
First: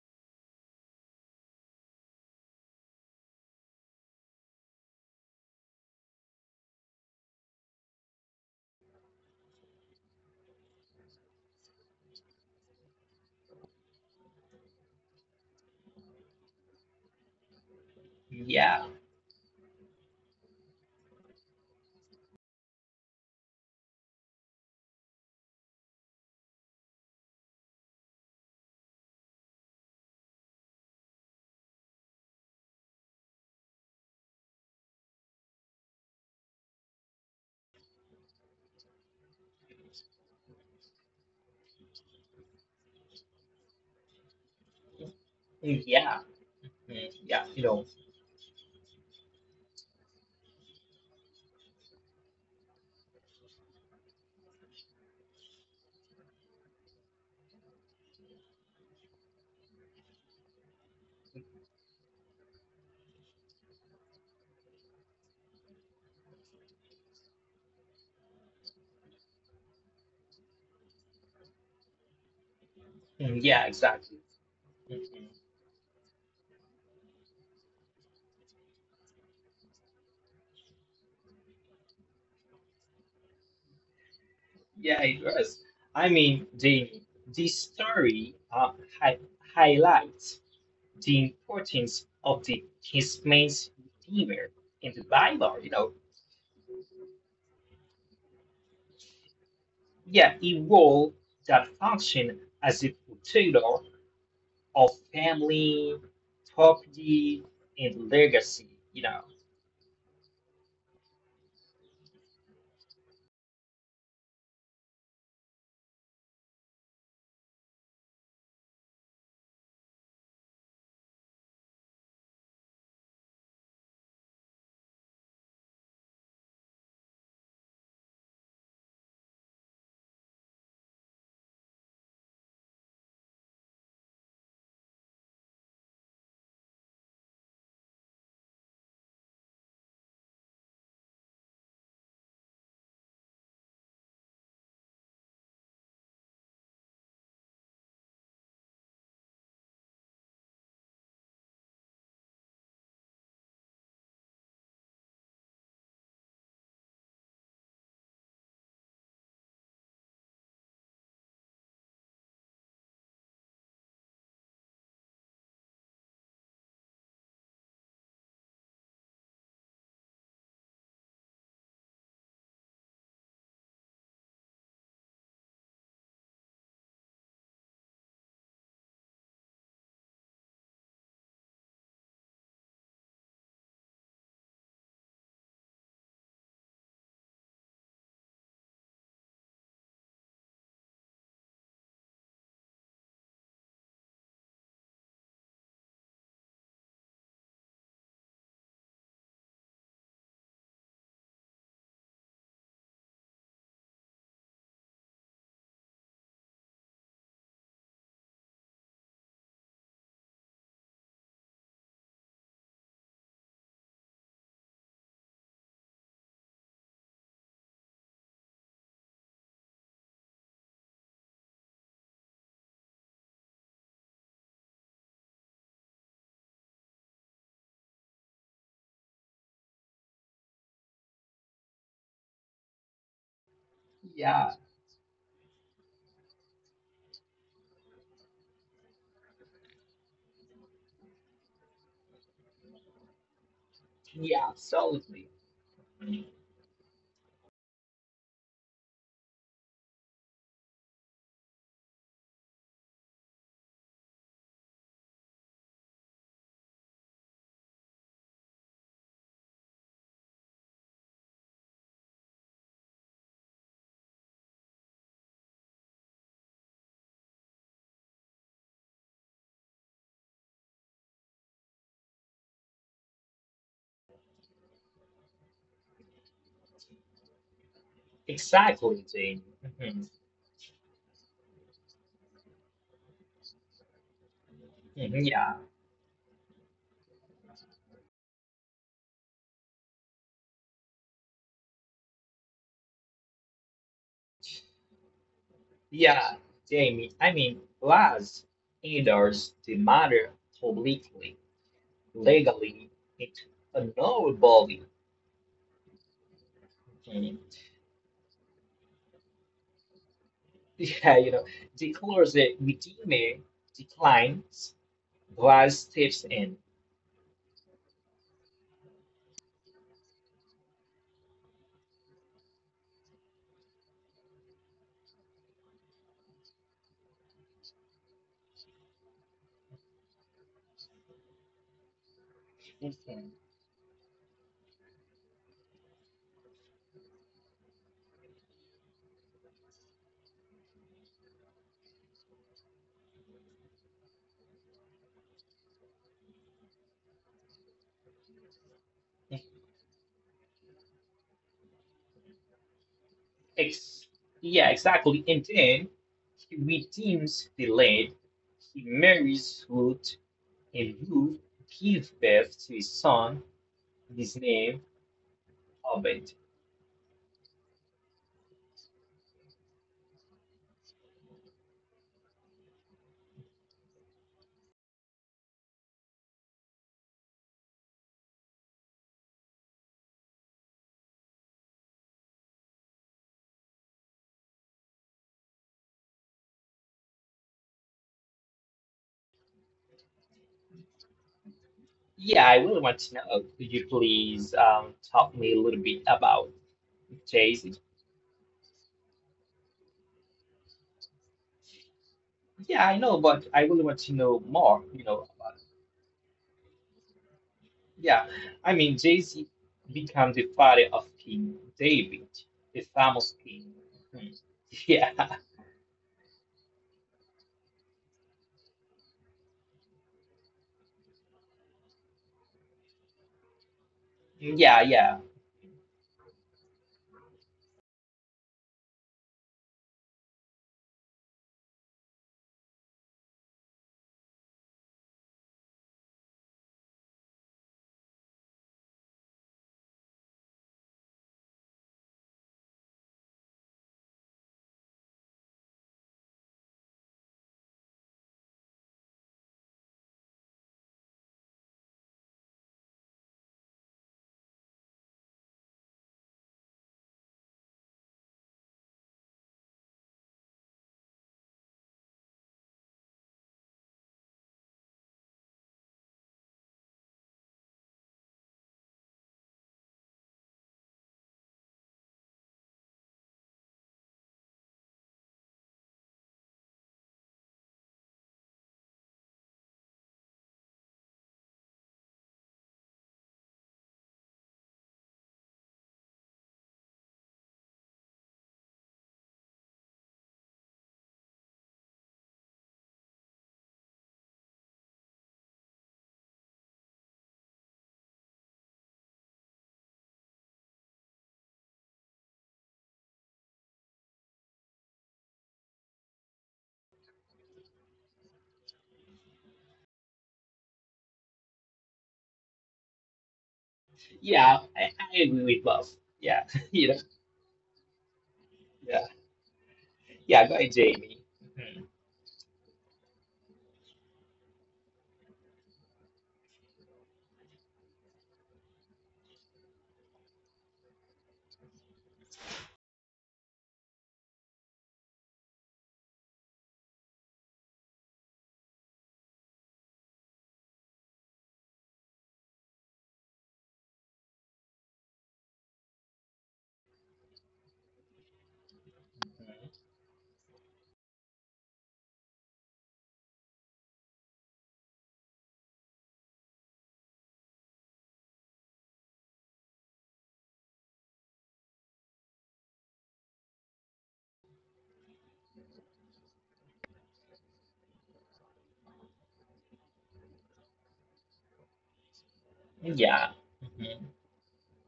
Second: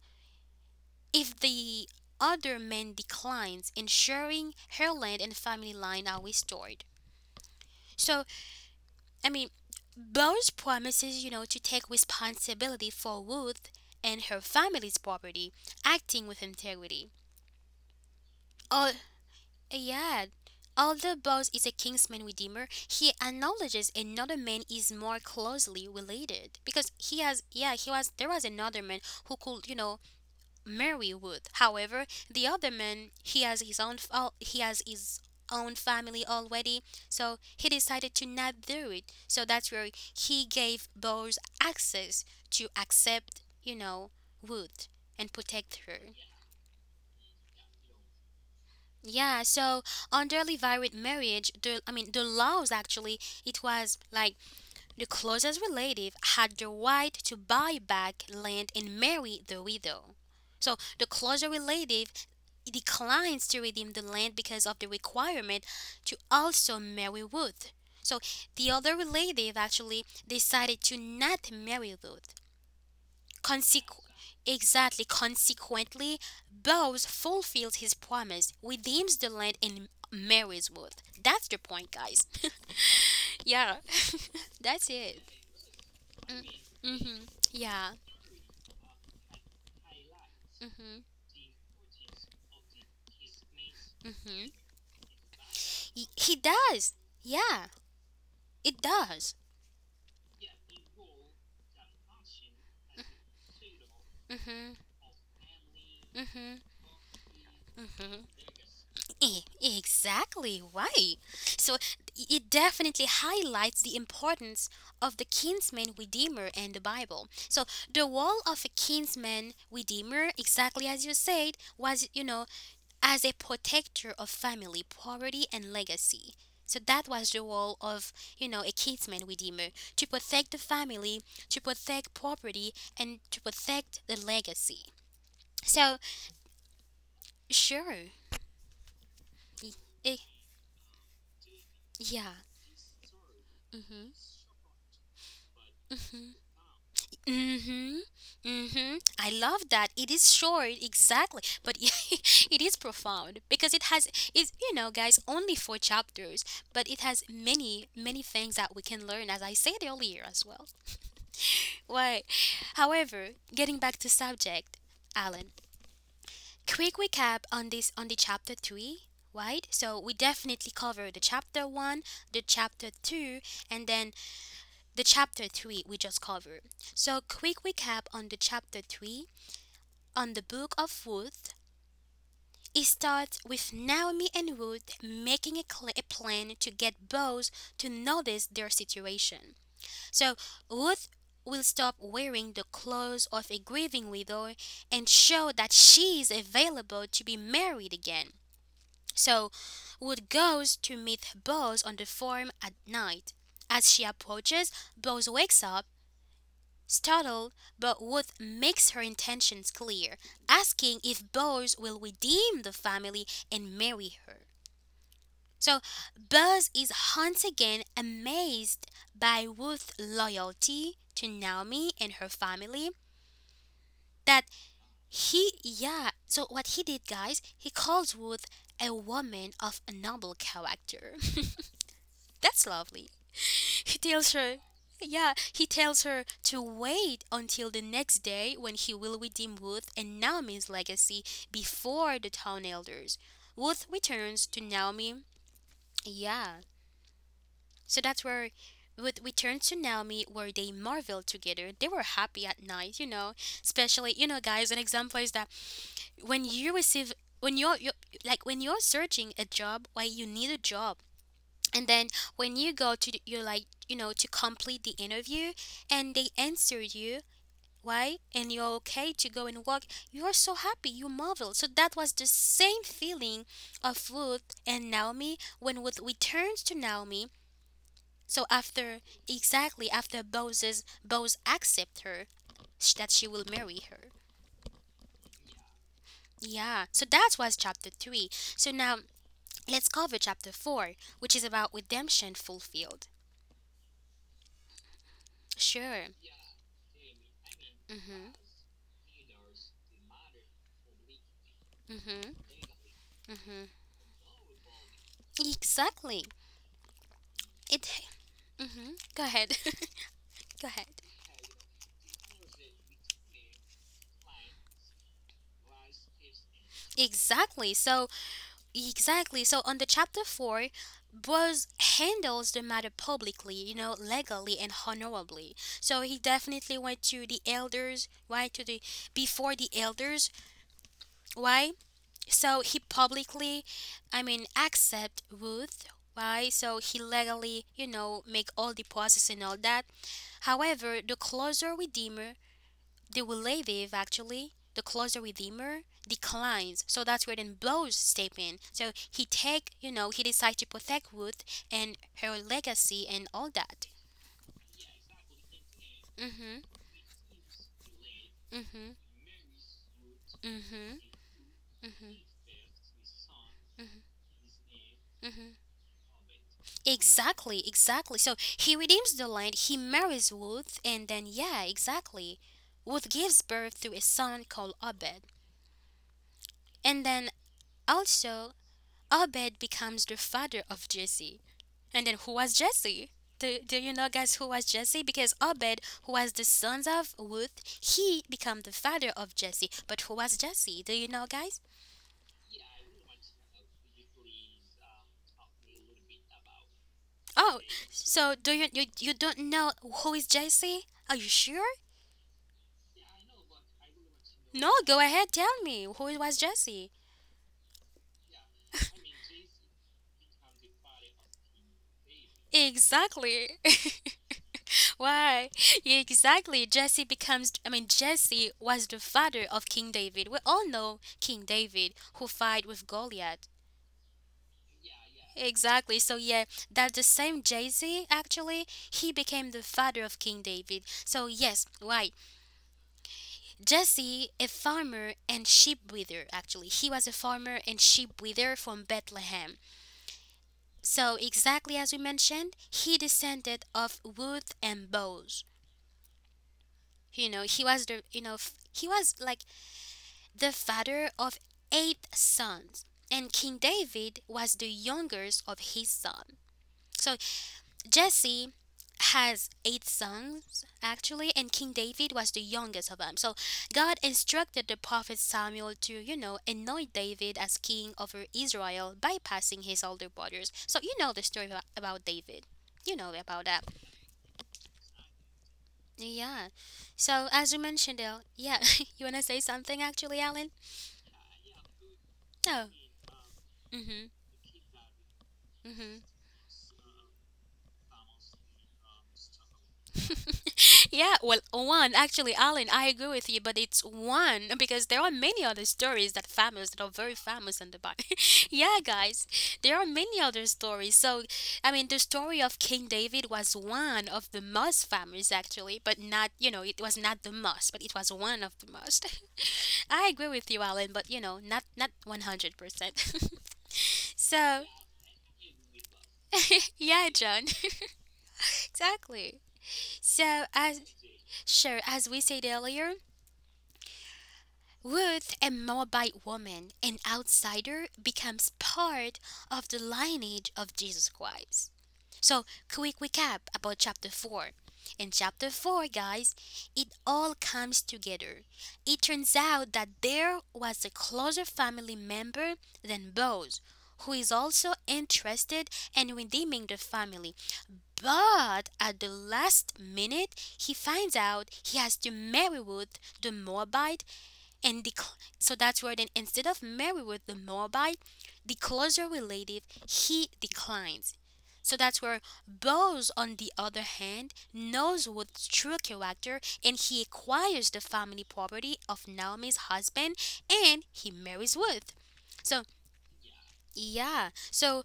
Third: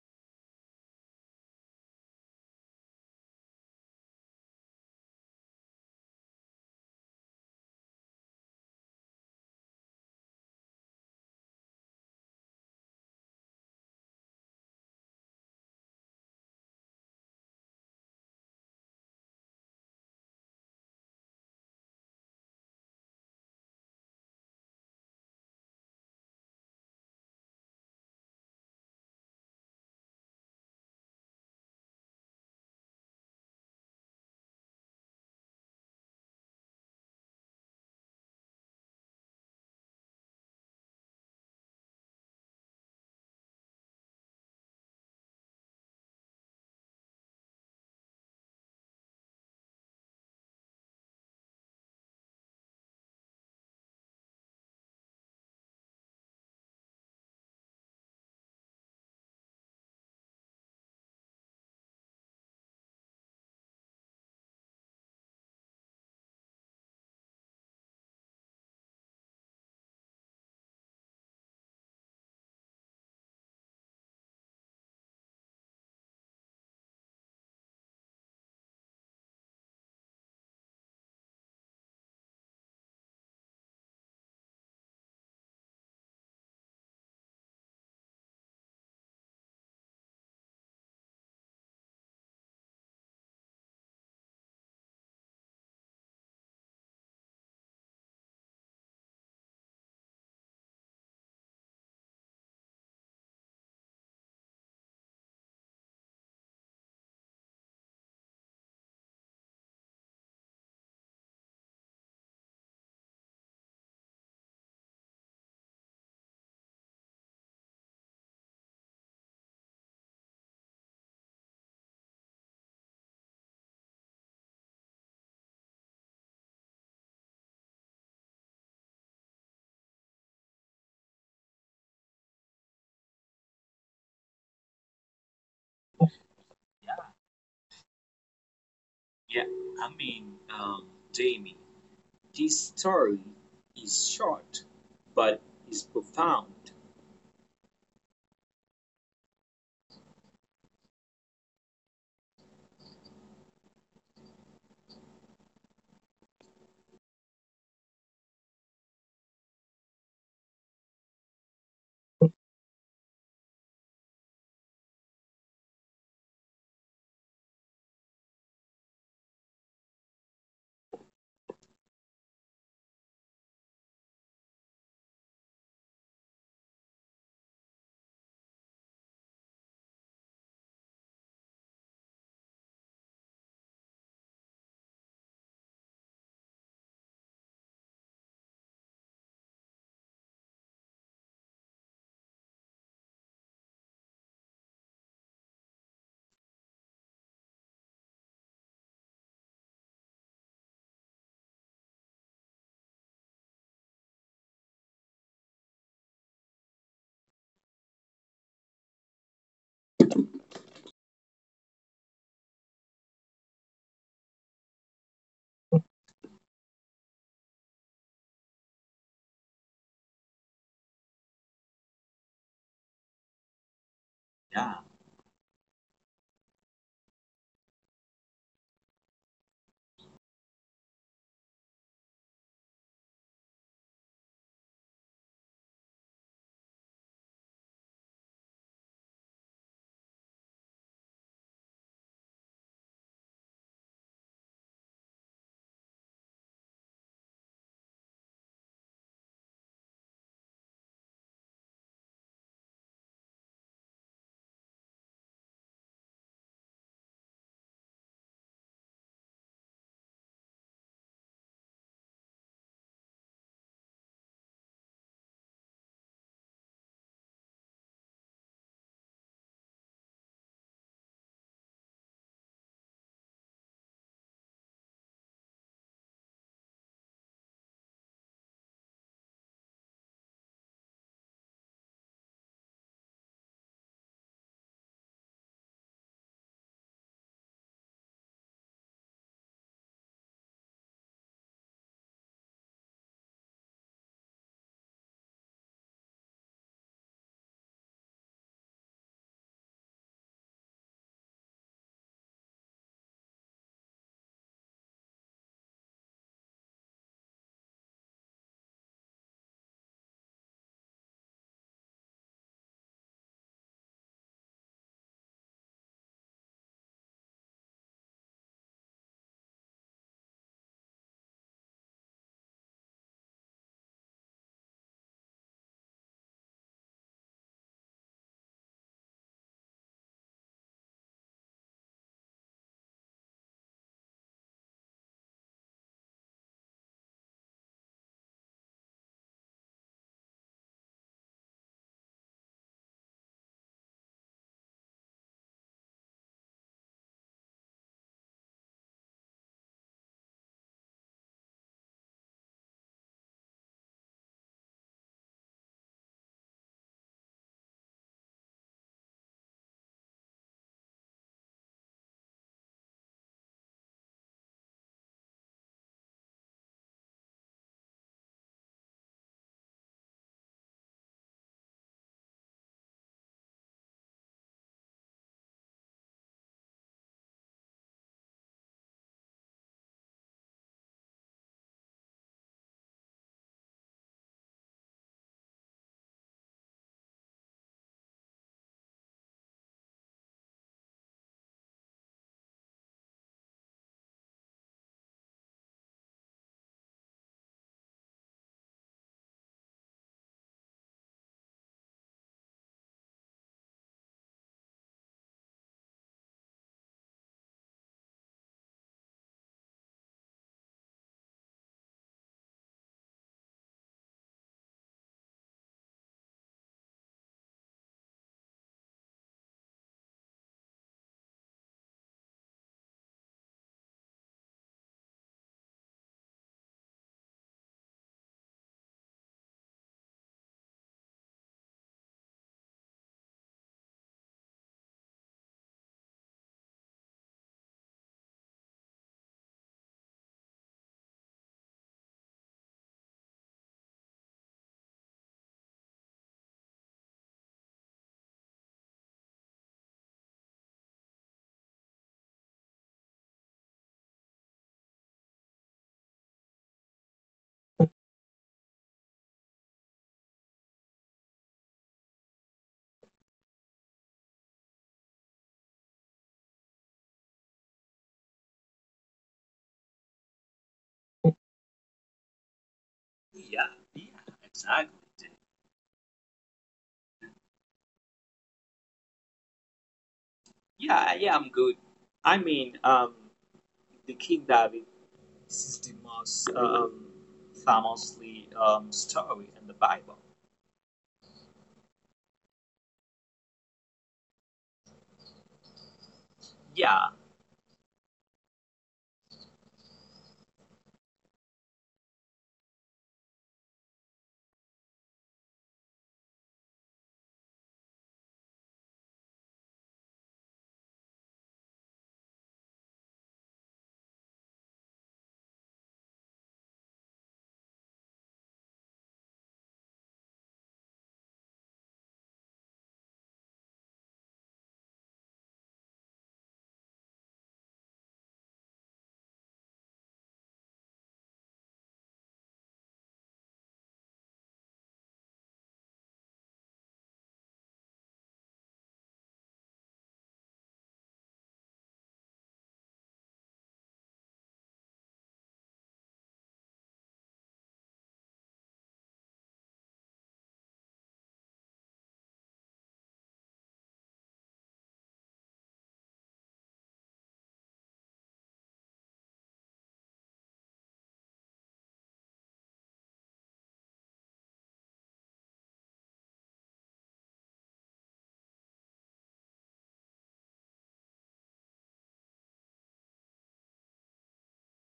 Speaker 1: if the other man declines, ensuring her land and family line are restored. So, I mean, Bowers promises, you know, to take responsibility for Ruth and her family's property, acting with integrity.
Speaker 3: yeah,
Speaker 1: Oh, yeah. Although Bowers is a Kingsman Redeemer, he acknowledges another man is more closely related because he has, yeah, he was, there was another man who could, you know, marry Wood. However, the other man he has his own fa- he has his own family already, so he decided to not do it. So that's where he gave Bose access to accept, you know, Wood and protect her.
Speaker 3: yeah, mm, yeah. You know,
Speaker 1: Yeah, so under Levirate marriage, the I mean the laws actually, it was like the closest relative had the right to buy back land and marry the widow. So the closer relative declines to redeem the land because of the requirement to also marry Ruth. So the other relative actually decided to not marry Ruth.
Speaker 3: mm, yeah,
Speaker 1: Consequ-
Speaker 3: exactly.
Speaker 1: exactly,
Speaker 3: Mhm.
Speaker 1: consequently, Boaz fulfills his promise, redeems the land, and marries Ruth. That's the point, guys. Yeah, that's
Speaker 3: Yeah,
Speaker 1: it.
Speaker 3: it was. I mean, the
Speaker 1: Mm-hmm.
Speaker 3: This
Speaker 1: Yeah.
Speaker 3: story uh, hi- highlights
Speaker 1: Mm-hmm.
Speaker 3: the importance of the his main
Speaker 1: Mm-hmm.
Speaker 3: redeemer in the Bible. You know,
Speaker 1: He, he does. Yeah, it does.
Speaker 3: yeah, a role that function as a tutor
Speaker 1: Mm-hmm.
Speaker 3: of family,
Speaker 1: Mm-hmm.
Speaker 3: property, and
Speaker 1: Mm-hmm.
Speaker 3: legacy. You know,
Speaker 1: E- Exactly right. So it definitely highlights the importance of the kinsman redeemer in the Bible. So the role of a kinsman redeemer, exactly as you said, was you know as a protector of family property and legacy. So that was the role of you know a kinsman redeemer to protect the family, to protect property, and to protect the legacy. So
Speaker 2: Yeah.
Speaker 1: sure,
Speaker 2: Yeah.
Speaker 1: E-
Speaker 2: I
Speaker 1: e-
Speaker 2: mean, um, Jamie,
Speaker 1: yeah.
Speaker 2: this story is
Speaker 1: Mm-hmm.
Speaker 2: short, but is profound.
Speaker 1: Mhm. Mhm. I love that. It is short, exactly, but it is profound because it has is you know, guys, only four chapters, but it has many many things that we can learn, as I said earlier as well. Right. However, getting back to subject, Alan. Quick recap on this on the chapter three, right? So we definitely covered the chapter one, the chapter two, and then the chapter three we just covered. So quick recap on the chapter three on the Book of Ruth, it starts with Naomi and Ruth making a, cl- a plan to get Boaz to notice their situation. So Ruth will stop wearing the clothes of a grieving widow and show that she is available to be married again. So Ruth goes to meet Boaz on the farm at night. As she approaches, Boaz wakes up startled, but Ruth makes her intentions clear, asking if Buzz will redeem the family and marry her. So Buzz is once again amazed by Ruth's loyalty to Naomi and her family. That
Speaker 2: Yeah.
Speaker 1: he, yeah, so what he did, guys, he calls Ruth a woman of a noble character. That's lovely. He tells
Speaker 3: yeah,
Speaker 1: her, yeah, he tells her to wait until the next day when he will redeem Ruth and Naomi's legacy before the town elders. Ruth
Speaker 3: yeah,
Speaker 1: returns to Naomi.
Speaker 3: absolutely. Mhm.
Speaker 1: Yeah. So that's where Ruth returns to Naomi where they marvel together. They were happy at night, you know. Especially, you know, guys, an example is that when you receive when you're, you're like when you're searching a job, why you need a job, and then when you go to the- you're like you know to complete the interview and they answer you why and you're okay to go and walk, you are so happy you marvel, so that was the same feeling of Ruth and Naomi when Ruth returns to Naomi. So after
Speaker 3: Exactly, Jamie.
Speaker 1: exactly
Speaker 3: Mhm.
Speaker 1: after Boaz's Boaz accept her sh- that she will marry her.
Speaker 3: Mhm. Yeah,
Speaker 1: Yeah. So that was chapter three. So now let's cover chapter four, which is about redemption fulfilled. Sure.
Speaker 3: yeah, Jamie. I mean,
Speaker 1: Mm-hmm.
Speaker 3: Laz endorse the matter publicly,
Speaker 1: Mm-hmm.
Speaker 3: legally, it
Speaker 1: Mhm.
Speaker 3: honorably.
Speaker 1: Exactly.
Speaker 3: Mm-hmm.
Speaker 1: It. Hmm. Go ahead. Go ahead.
Speaker 3: Yeah, you know, declares a redeemer declines, Christ steps in.
Speaker 1: Exactly. So exactly. So on the chapter four, Buzz handles the matter publicly, you know, legally and honorably. So he definitely went to the elders, why to the before the elders, why? So he
Speaker 3: Mhm.
Speaker 1: publicly, I mean, accept Ruth. Why? So he legally, you know, make all the process and all that. However, the closer Redeemer the relative, actually the closer redeemer, declines, so that's where then blows step in, so he take you know he decides to protect Ruth and her legacy and all that.
Speaker 3: Ex- yeah, exactly. And then he
Speaker 1: Mm-hmm.
Speaker 3: redeems the land. He
Speaker 1: Mm-hmm.
Speaker 3: marries Ruth, and
Speaker 1: Mm-hmm.
Speaker 3: Ruth gives
Speaker 1: Mm-hmm.
Speaker 3: birth to his son, his name
Speaker 1: Mm-hmm.
Speaker 3: Obed.
Speaker 1: Exactly, exactly. So he redeems the land, he marries Ruth, and then, yeah, exactly. Ruth gives birth to a son called Obed. And then also, Obed becomes the father of Jesse. And then who was Jesse? Do, do you know, guys, who was Jesse? Because Obed, who was the sons of Ruth, he became the father of Jesse. But who was Jesse? Do you know, guys?
Speaker 3: Yeah, I really want to know. Could you please um, talk me a little bit about
Speaker 1: Oh,
Speaker 3: Jason?
Speaker 1: so do you you, you don't know who is Jesse? Are you sure?
Speaker 3: Yeah, I know, but I really want to know
Speaker 1: No,
Speaker 3: more.
Speaker 1: go
Speaker 3: You know,
Speaker 1: ahead, tell me who was Jesse.
Speaker 3: yeah, I mean, Jay-Z became the father of King David, the famous
Speaker 1: Exactly.
Speaker 3: king.
Speaker 1: Why? Yeah, exactly. Jesse becomes, I mean, Jesse was the father of King David. We all know King David who fight with Goliath.
Speaker 3: Hmm. Yeah, yeah, yeah,
Speaker 1: Exactly. So yeah, that the same Jay-Z actually, he became the father of King David. So yes, right. Jesse, a farmer and sheep breeder actually. He was a farmer and sheep breeder from Bethlehem. So exactly as we mentioned, he descended of Ruth and Boaz. You know, he was the you know, f- he was like the father of eight sons. And King David was the youngest of his son. So Jesse has eight sons actually, and King David was the youngest of them. So God instructed the prophet Samuel to, you know, anoint David as king over Israel bypassing his older brothers. So you know the story about, about David. You know about
Speaker 2: Yeah,
Speaker 1: that.
Speaker 2: yeah. Exactly.
Speaker 1: Yeah. So as you mentioned, uh, yeah, you want to say something actually, Alan?
Speaker 2: Yeah, yeah, I'm good. I
Speaker 1: No.
Speaker 2: mean, um, the
Speaker 1: Mhm.
Speaker 2: King David. This is the
Speaker 1: Mhm.
Speaker 2: most um, famously um, story in the Bible.
Speaker 1: Yeah, well, one actually, Alan, I agree with you, but it's one because there are many other stories that famous that are
Speaker 2: Yeah,
Speaker 1: very famous in the Bible. yeah, guys, there are many other stories. So, I mean, the story of King David was one of the most famous, actually, but not you know it was not the most, but it was one of the most. I agree with you, Alan, but you know, not not one hundred percent.
Speaker 3: yeah.
Speaker 1: So,
Speaker 3: I, I agree with both. Yeah, you know,
Speaker 1: yeah, John,
Speaker 3: yeah,
Speaker 1: exactly. So,
Speaker 3: yeah. Go ahead,
Speaker 1: as
Speaker 3: Jamie.
Speaker 1: sure
Speaker 3: Mhm.
Speaker 1: as we said earlier, Ruth, a Moabite woman, an outsider, becomes part of the lineage of Jesus Christ. So, quick recap about chapter four. In chapter four, guys, it all comes together. It turns out that there was a closer family member than Boaz, who is also interested in redeeming the family. But at the last minute, he finds out he has to marry Ruth, the Moabite, and the cl- so that's where then instead of Mary with the Moabite, the closer relative he declines. So that's where Boaz, on the other hand, knows what's true character and he acquires the family property of Naomi's husband and he marries Ruth. So,
Speaker 3: Yeah, hmm
Speaker 1: yeah, so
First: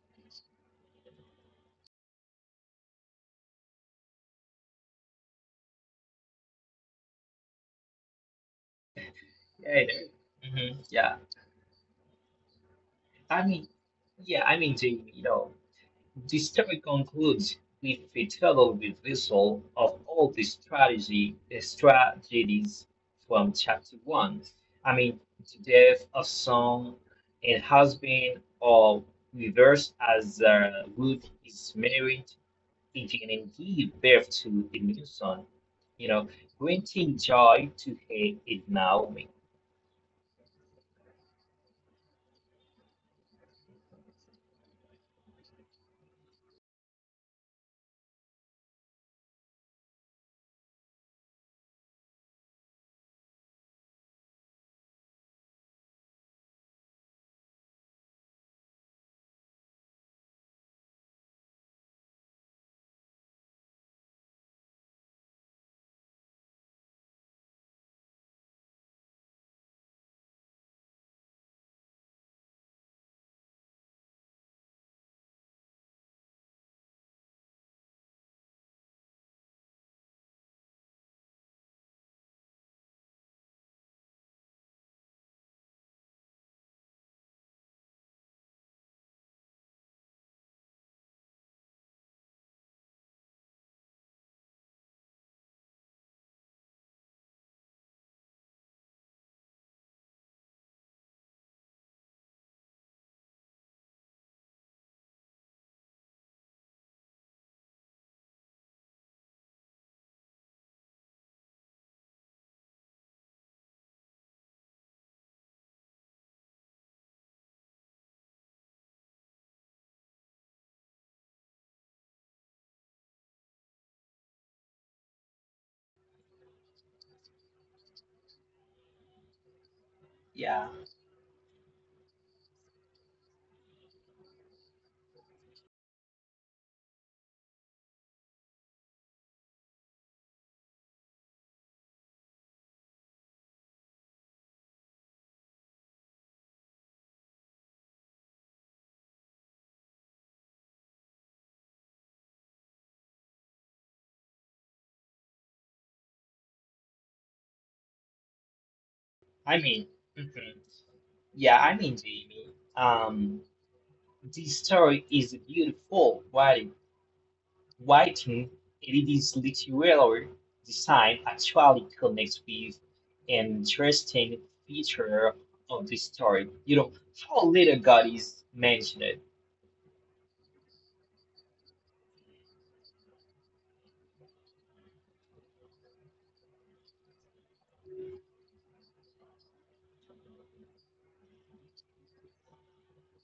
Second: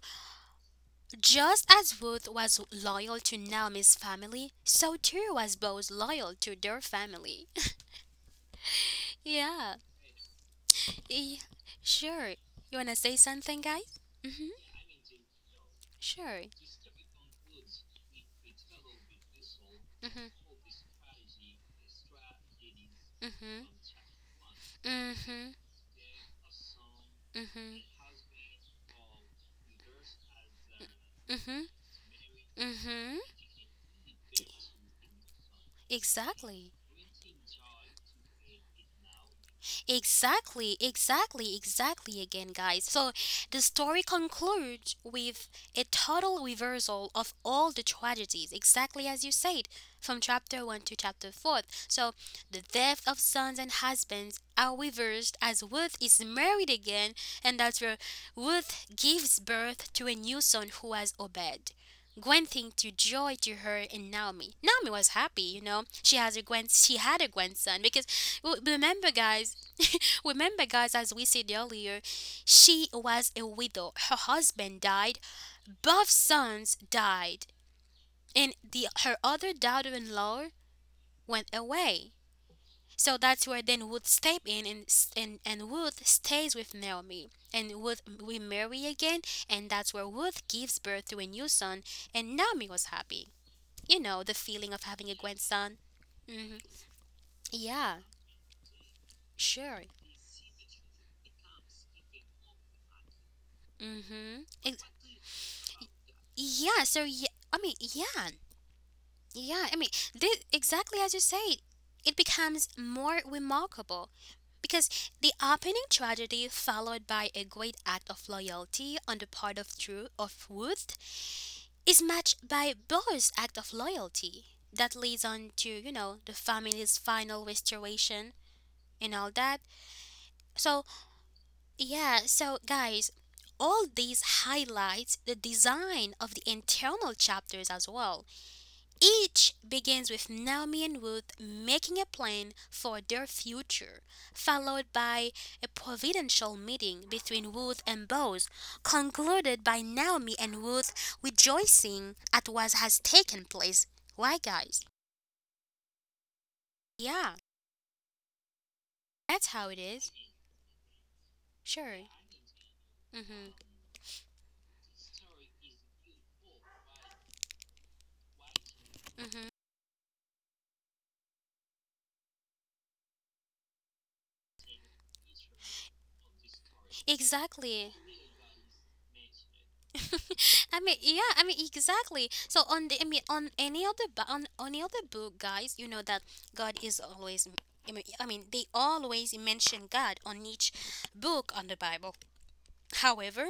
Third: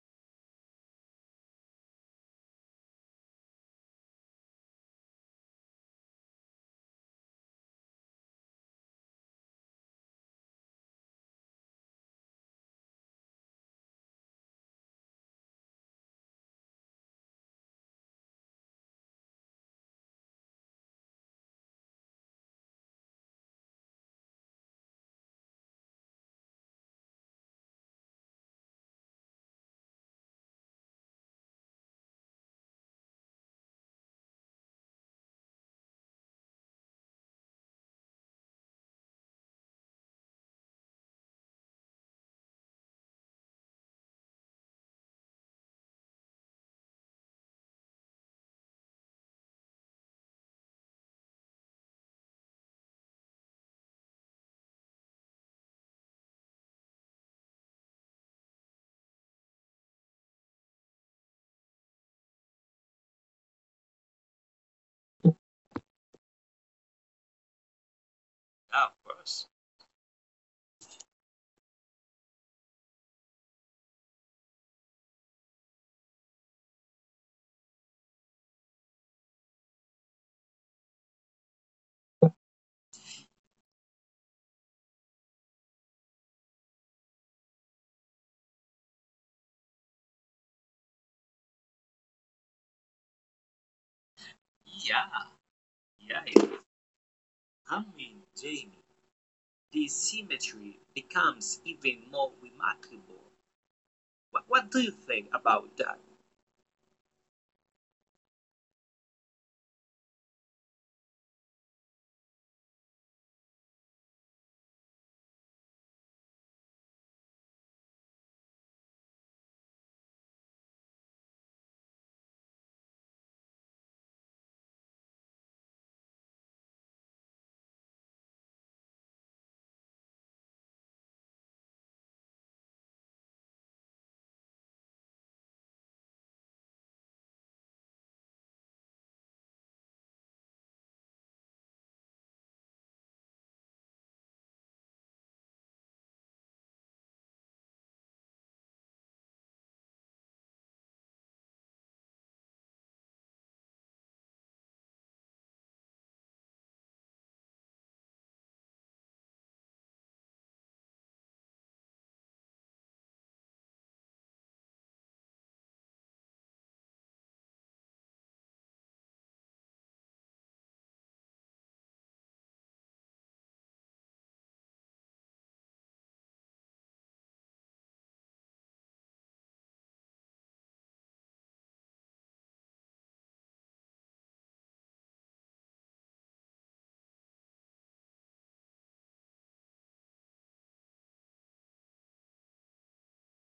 Speaker 1: just as Ruth was loyal to Naomi's family, so too was Boaz loyal to their family.
Speaker 3: yeah,
Speaker 1: yeah.
Speaker 3: I know. Mhm. Yeah.
Speaker 1: Y- sure. You wanna say
Speaker 3: I
Speaker 1: something,
Speaker 3: mean,
Speaker 1: guys?
Speaker 3: yeah,
Speaker 1: Mhm.
Speaker 3: I mean, Jamie, you know. The
Speaker 1: Sure.
Speaker 3: study concludes with a thorough reversal of
Speaker 1: Mhm.
Speaker 3: all the strategy strategies from
Speaker 1: Mhm.
Speaker 3: chapter one. I mean
Speaker 1: Mhm.
Speaker 3: the death of son and
Speaker 1: Mhm.
Speaker 3: husband or reversed as uh, Ruth
Speaker 1: Mhm.
Speaker 3: is married
Speaker 1: Mhm.
Speaker 3: again and give birth to a new son. You know,
Speaker 1: Exactly.
Speaker 3: granting joy to her and Naomi.
Speaker 1: Exactly, exactly, exactly again, guys. So the story concludes with a total reversal of all the tragedies, exactly as you said, from chapter one to chapter four. So the death of sons and husbands are reversed as Ruth is married again, and that's where Ruth gives birth to a new son who has Obed. Gwen think to joy to her and Naomi. Naomi was happy, you know. She has a Gwen. She had a grandson because w-
Speaker 2: of
Speaker 1: remember,
Speaker 2: course.
Speaker 1: guys, remember, guys, as we said earlier, she was a widow. Her husband died, both sons died, and the her other daughter-in-law went away. So that's where then Ruth step in, and s- and and Ruth stays with Naomi, and Ruth remarry again, and that's where Ruth gives birth to a new son, and Naomi was happy. You know the feeling of having
Speaker 2: Yeah,
Speaker 1: a grandson.
Speaker 2: yeah.
Speaker 1: Hmm.
Speaker 2: Yeah. I
Speaker 1: Yeah,
Speaker 2: mean, Jamie,
Speaker 1: sure.
Speaker 2: this symmetry becomes even more remarkable.
Speaker 1: Mm-hmm.
Speaker 2: What, what do
Speaker 1: It,
Speaker 2: you think about that?
Speaker 1: yeah, so yeah, I mean, yeah, Yeah, I mean, this exactly as you say, it becomes more remarkable because the opening tragedy followed by a great act of loyalty on the part of True of Ruth is matched by Boar's act of loyalty that leads on to, you know, the family's final restoration and all that. So,
Speaker 3: Yeah,
Speaker 1: yeah, so guys, all these highlights the design of the internal chapters as well. Each begins with Naomi and Ruth making a plan for their future, followed by a providential meeting between Ruth and Boaz, concluded by Naomi and Ruth rejoicing at what has taken place. Why, guys? Yeah, that's how it
Speaker 3: I
Speaker 1: is.
Speaker 3: mean, mhm. yeah, I
Speaker 1: Sure.
Speaker 3: mean, Jamie.
Speaker 1: Hmm.
Speaker 3: Um, This story is beautiful writing. Writing and its literary design actually connects with an interesting feature of the story. You know how
Speaker 1: Exactly.
Speaker 3: little God is mentioned.
Speaker 1: I mean, yeah, I mean exactly. So on the, I mean, on any other, bu- on any other book, guys, you know that God is always. I mean, I mean, they always mention God on each book on the Bible. However,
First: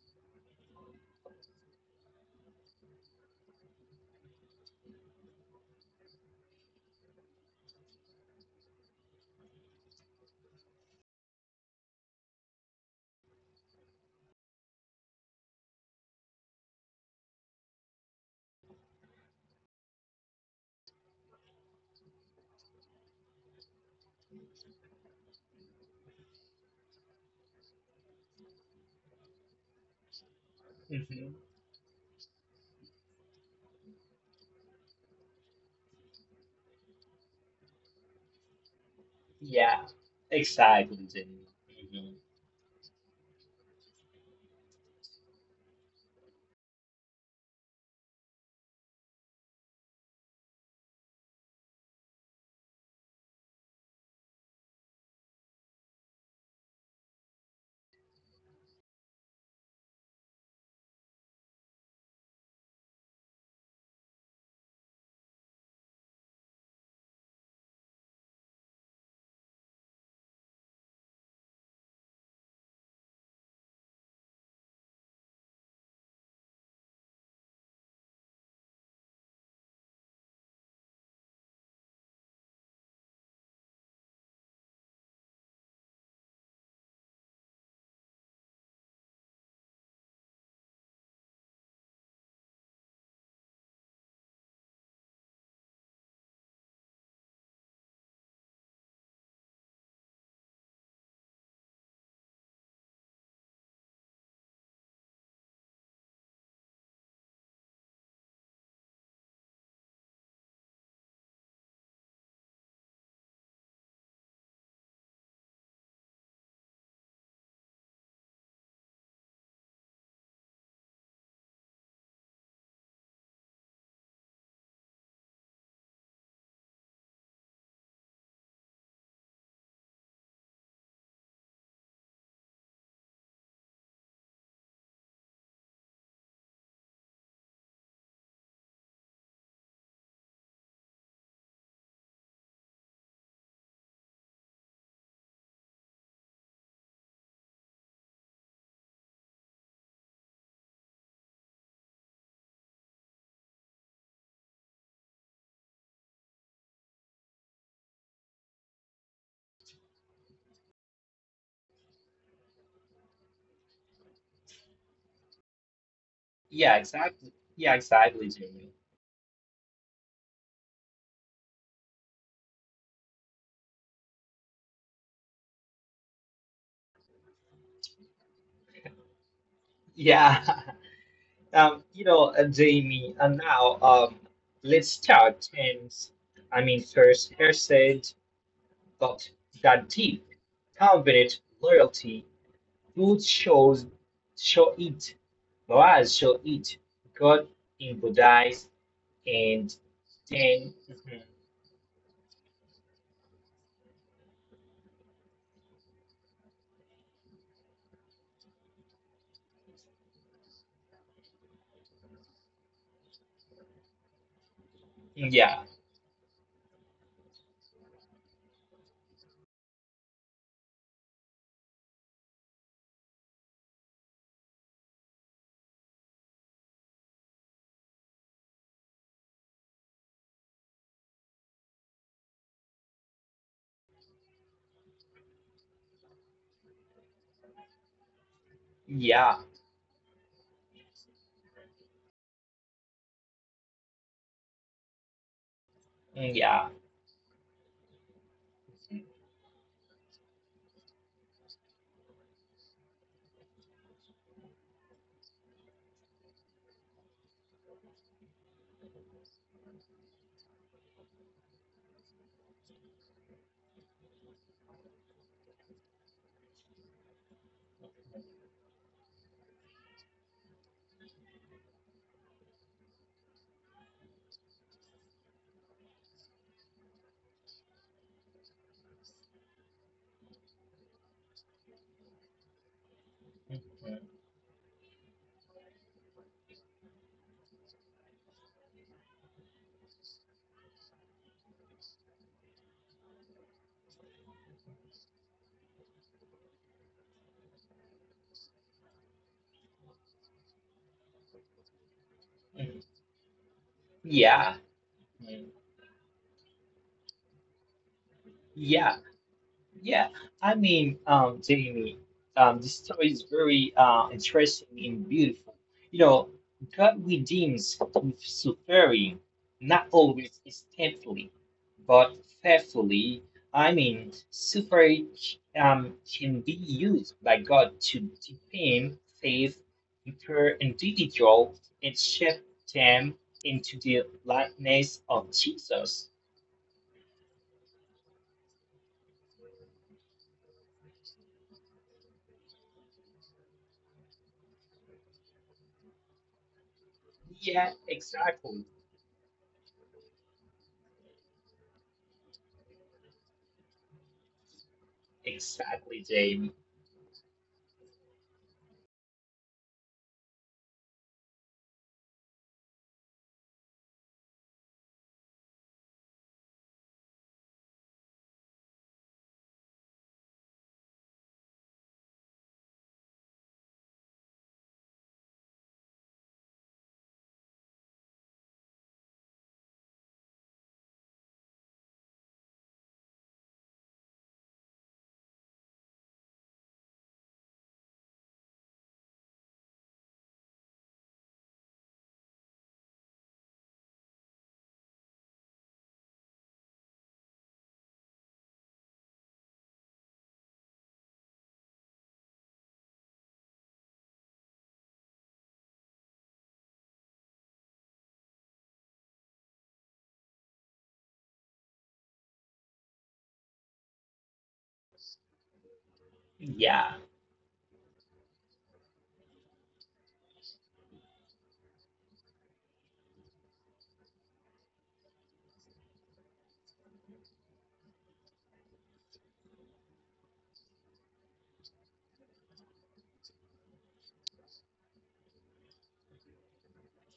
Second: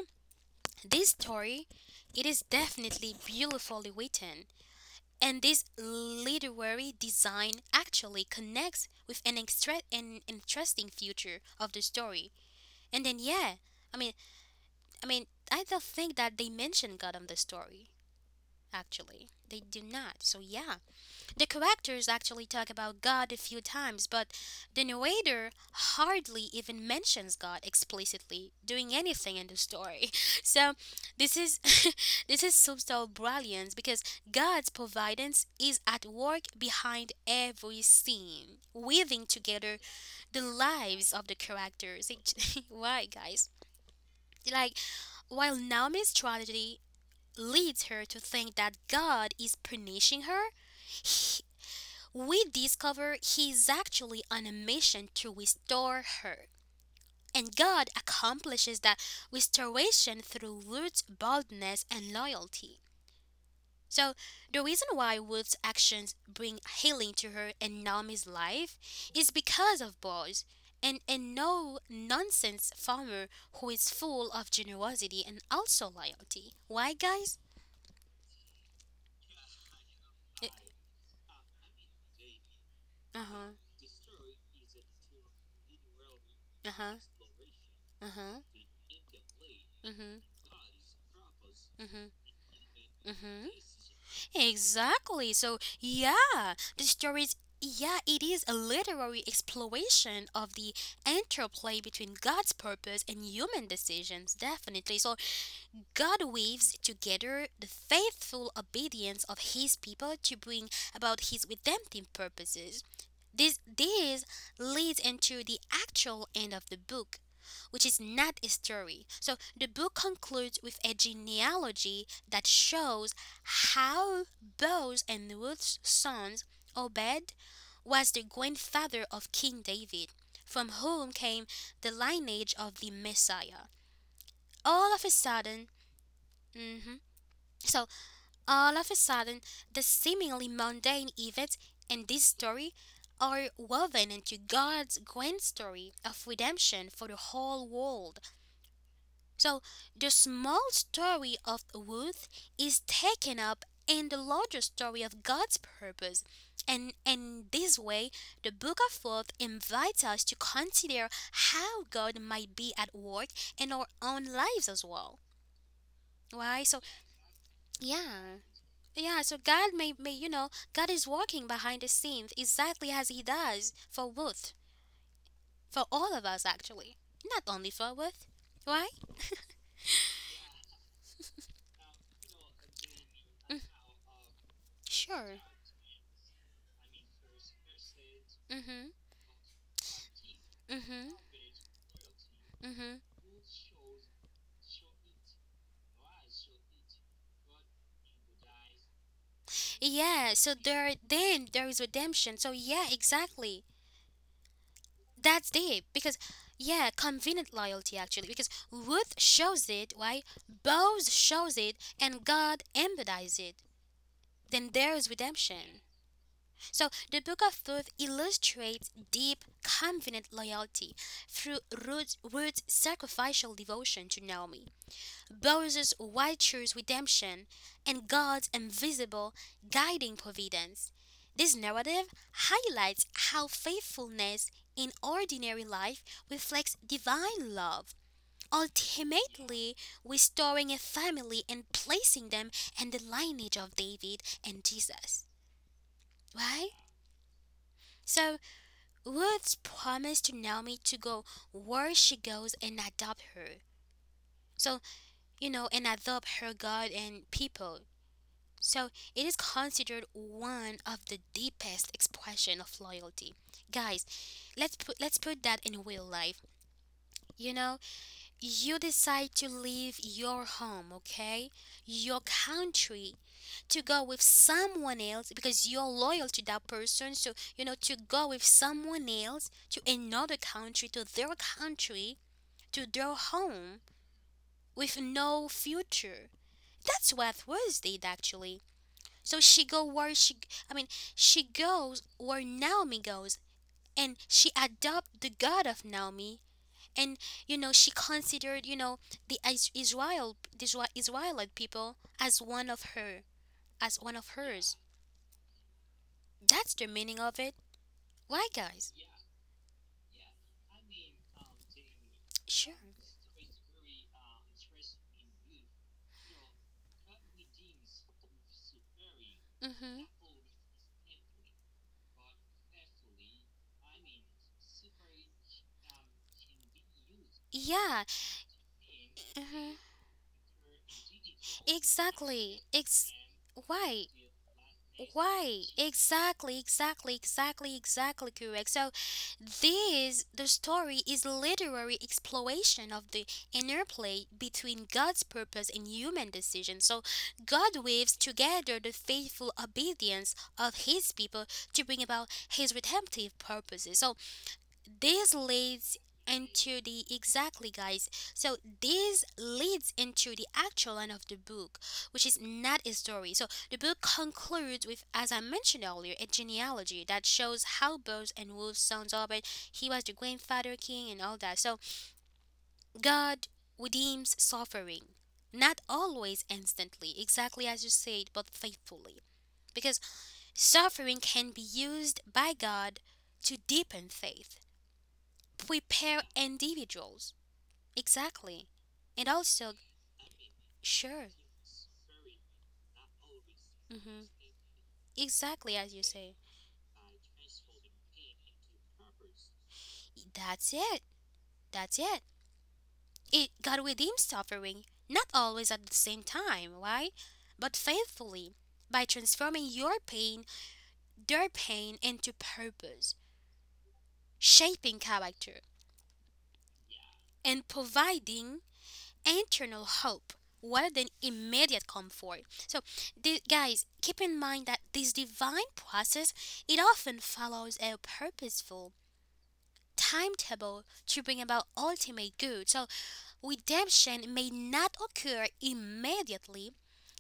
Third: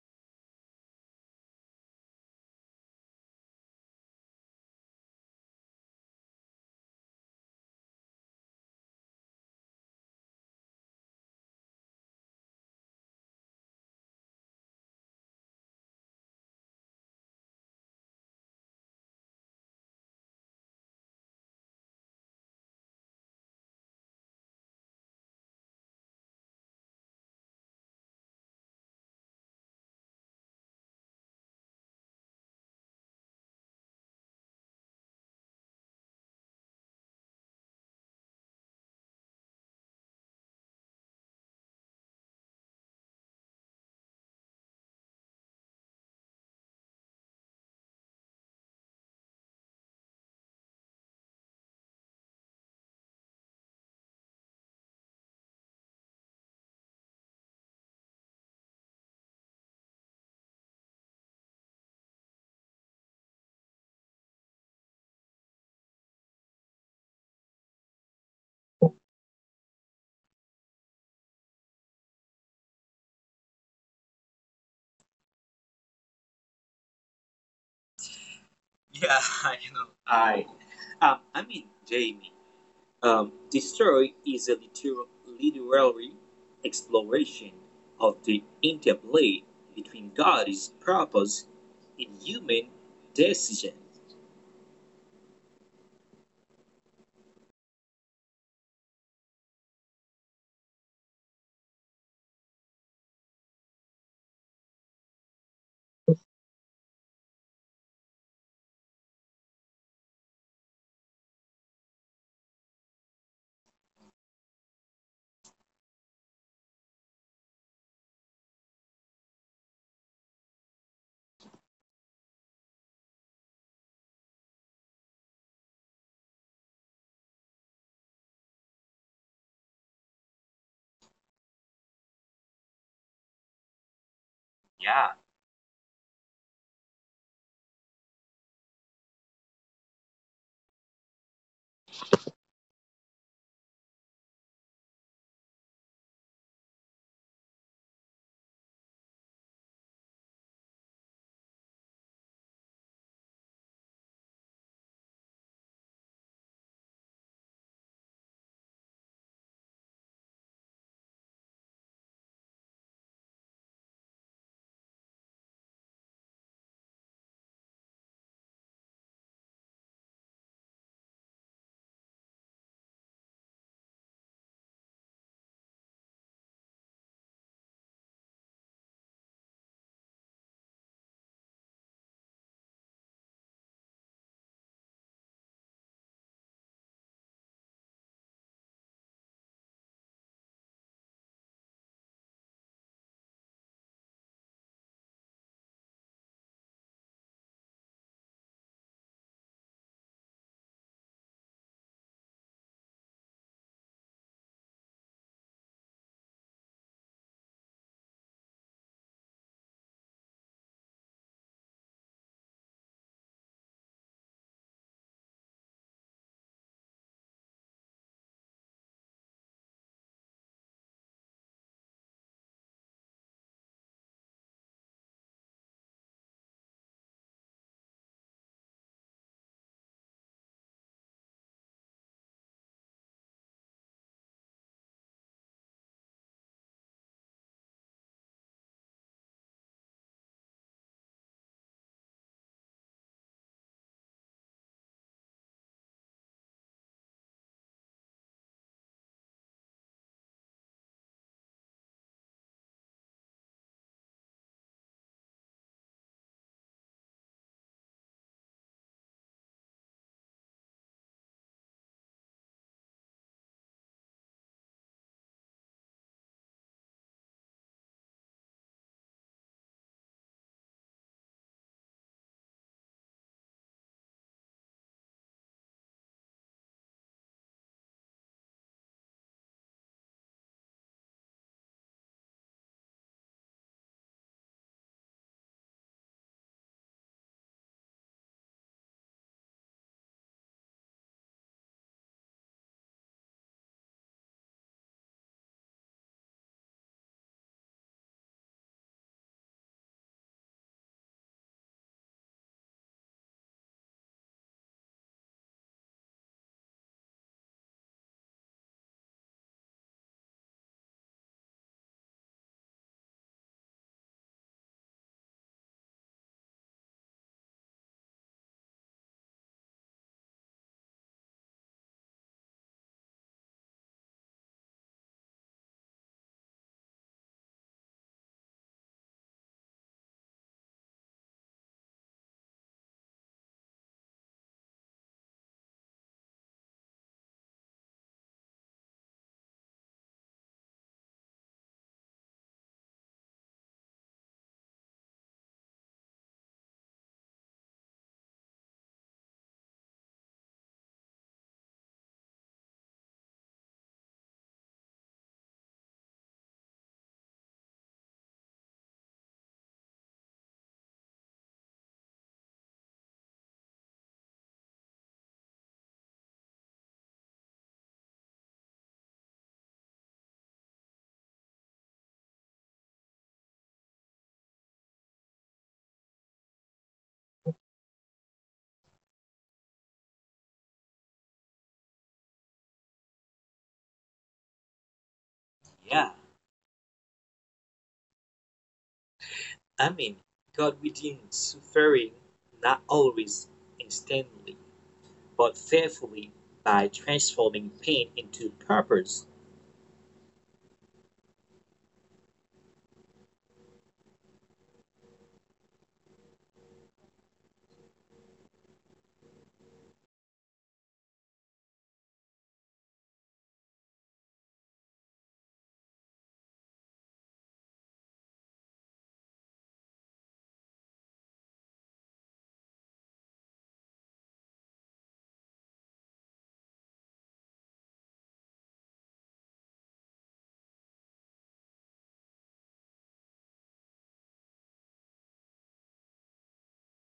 Speaker 1: this story, it is definitely beautifully written, and this literary design actually connects with an extra an interesting future of the story. And then, yeah, I mean, I mean, I don't think that they mention God on the story actually. They do not. So, yeah. The characters actually talk about God a few times, but the narrator hardly even mentions God explicitly doing anything in the story. So, this
Speaker 3: Hmm.
Speaker 1: is this is subtle brilliance because God's providence is at work behind every scene, weaving together
Speaker 3: Yeah,
Speaker 1: the
Speaker 3: exactly,
Speaker 1: lives of the
Speaker 3: Jamie.
Speaker 1: characters.
Speaker 3: Hmm.
Speaker 1: Why, guys? Like while Naomi's tragedy leads her to think that God is punishing her, he- we discover he is actually on a mission to restore her. And God accomplishes that restoration through Ruth's boldness and loyalty. So, the reason why Ruth's actions bring healing to her and Naomi's life is because of Boaz and a no nonsense farmer who is full of generosity and also loyalty. Why, guys?
Speaker 2: Yeah, you know. I,
Speaker 1: Uh
Speaker 2: um, I mean, Jamie, um,
Speaker 1: huh.
Speaker 2: the story is a liter- literary
Speaker 1: Uh huh.
Speaker 2: exploration of
Speaker 1: Uh-huh.
Speaker 2: the interplay between
Speaker 1: Mhm.
Speaker 2: God's purpose
Speaker 1: Mhm.
Speaker 2: and human
Speaker 1: Mhm.
Speaker 2: decisions.
Speaker 1: Exactly. So, yeah, the story is yeah, it is a literary exploration of the interplay between God's purpose and human decisions, definitely. So, God weaves together the faithful obedience of his people to bring about his redemptive purposes. This, this leads into the actual end of the book, which is not a story. So the book concludes with a genealogy that shows how Boaz and Ruth's sons, Obed, was the grandfather of King David, from whom came the lineage of the Messiah. All of a
Speaker 2: Yeah,
Speaker 1: sudden, mhm. So all of a sudden, the seemingly mundane events in this story are woven into God's grand story of redemption for the whole world. So, the small story of Ruth is taken up in the larger story of God's purpose. And in this way, the book of Ruth invites us to consider how God might be at work in our own lives as well. Why?
Speaker 3: Yeah,
Speaker 1: So,
Speaker 3: exactly. Yeah, exactly,
Speaker 1: yeah.
Speaker 3: Jamie.
Speaker 1: Yeah, so God may, may you know, God is working behind the scenes exactly as He does for Ruth, for all of us actually, not only for Ruth, right?
Speaker 3: Yeah, um, you know, uh, Jamie. And now, um, let's
Speaker 1: Sure.
Speaker 3: start. And I mean, first, Hersey.
Speaker 1: Mm-hmm.
Speaker 3: But that deep,
Speaker 1: Mm-hmm.
Speaker 3: confident loyalty,
Speaker 1: Mm-hmm.
Speaker 3: food shows show it, morals show it, God in Buddhize and
Speaker 1: Yeah, so
Speaker 3: then
Speaker 1: there
Speaker 3: mhm,
Speaker 1: then there is redemption. So yeah, exactly. That's deep because yeah, convenient loyalty actually because Ruth shows it, right? Boaz shows it and God embodies it. Then there is
Speaker 3: yeah,
Speaker 1: redemption. So the Book of Ruth illustrates deep, confident loyalty through Ruth, Ruth's sacrificial devotion to Naomi, Boaz's righteous redemption, and God's invisible guiding providence. This narrative highlights how faithfulness in ordinary life reflects divine love,
Speaker 3: yeah,
Speaker 1: ultimately restoring a family and placing them in the lineage of David and Jesus.
Speaker 3: Mm, yeah,
Speaker 1: Right? So Woods promised to Naomi to go where she goes and adopt her. So, you know, and adopt her God and people. So, it is considered one of the deepest expression of loyalty. Guys, let's put let's put that in real life. You know, you decide to leave your home, okay? Your country to go with someone else because you're loyal to that person. So, you know, to go with someone else to another country, to their country, to their home
Speaker 3: mhm,
Speaker 1: with no future. That's what was did actually. So she go where she I mean, she goes where Naomi goes and she adopt the god of Naomi and you know she considered you know the Is- Israel the Isra- Israelite people as one
Speaker 3: mhm,
Speaker 1: of her as one of
Speaker 3: yeah,
Speaker 1: hers.
Speaker 3: mhm,
Speaker 1: That's the meaning of it. Why,
Speaker 3: yeah.
Speaker 1: guys?
Speaker 3: Yeah, I mean, um, Jamie, um, the
Speaker 1: Sure.
Speaker 3: story is very uh, interesting and beautiful. You know, God redeems with suffering, not
Speaker 1: Mhm.
Speaker 3: always instantly, but faithfully. I mean, suffering um, can be used by God to
Speaker 1: Yeah.
Speaker 3: deepen faith,
Speaker 1: Mhm.
Speaker 3: in per individual, and shape
Speaker 1: Exactly. Ex.
Speaker 3: them into the
Speaker 1: Why?
Speaker 3: likeness of
Speaker 1: Why?
Speaker 3: Jesus.
Speaker 1: Exactly, exactly, exactly, exactly correct. So, this the story is literary exploration of the interplay between God's purpose and human decision. So,
Speaker 3: Yeah,
Speaker 1: God weaves
Speaker 3: exactly,
Speaker 1: together the faithful obedience of His people to bring about His redemptive purposes. So, this leads
Speaker 3: exactly, Jamie.
Speaker 1: into the exactly guys so this leads into the actual end of the book which is not a story so the book concludes with as I mentioned earlier a genealogy that shows how bows and wolves sons albert he was the grandfather king and all that so god redeems suffering not always instantly exactly as you said but faithfully because suffering can be used by god to deepen faith
Speaker 2: yeah,
Speaker 1: prepare individuals exactly and also
Speaker 2: I mean, God
Speaker 1: sure
Speaker 2: redeemed suffering not always
Speaker 1: hmm
Speaker 2: instantly, but
Speaker 1: exactly as you say
Speaker 2: faithfully by transforming pain into purpose.
Speaker 1: that's it that's it it god redeems suffering not always at the same time right but faithfully by transforming your pain their pain into purpose shaping character
Speaker 3: Yeah.
Speaker 1: and providing internal hope rather than immediate comfort. So, the, guys, keep in mind that this divine process it often follows a purposeful timetable to bring about ultimate good. So, redemption may not occur immediately.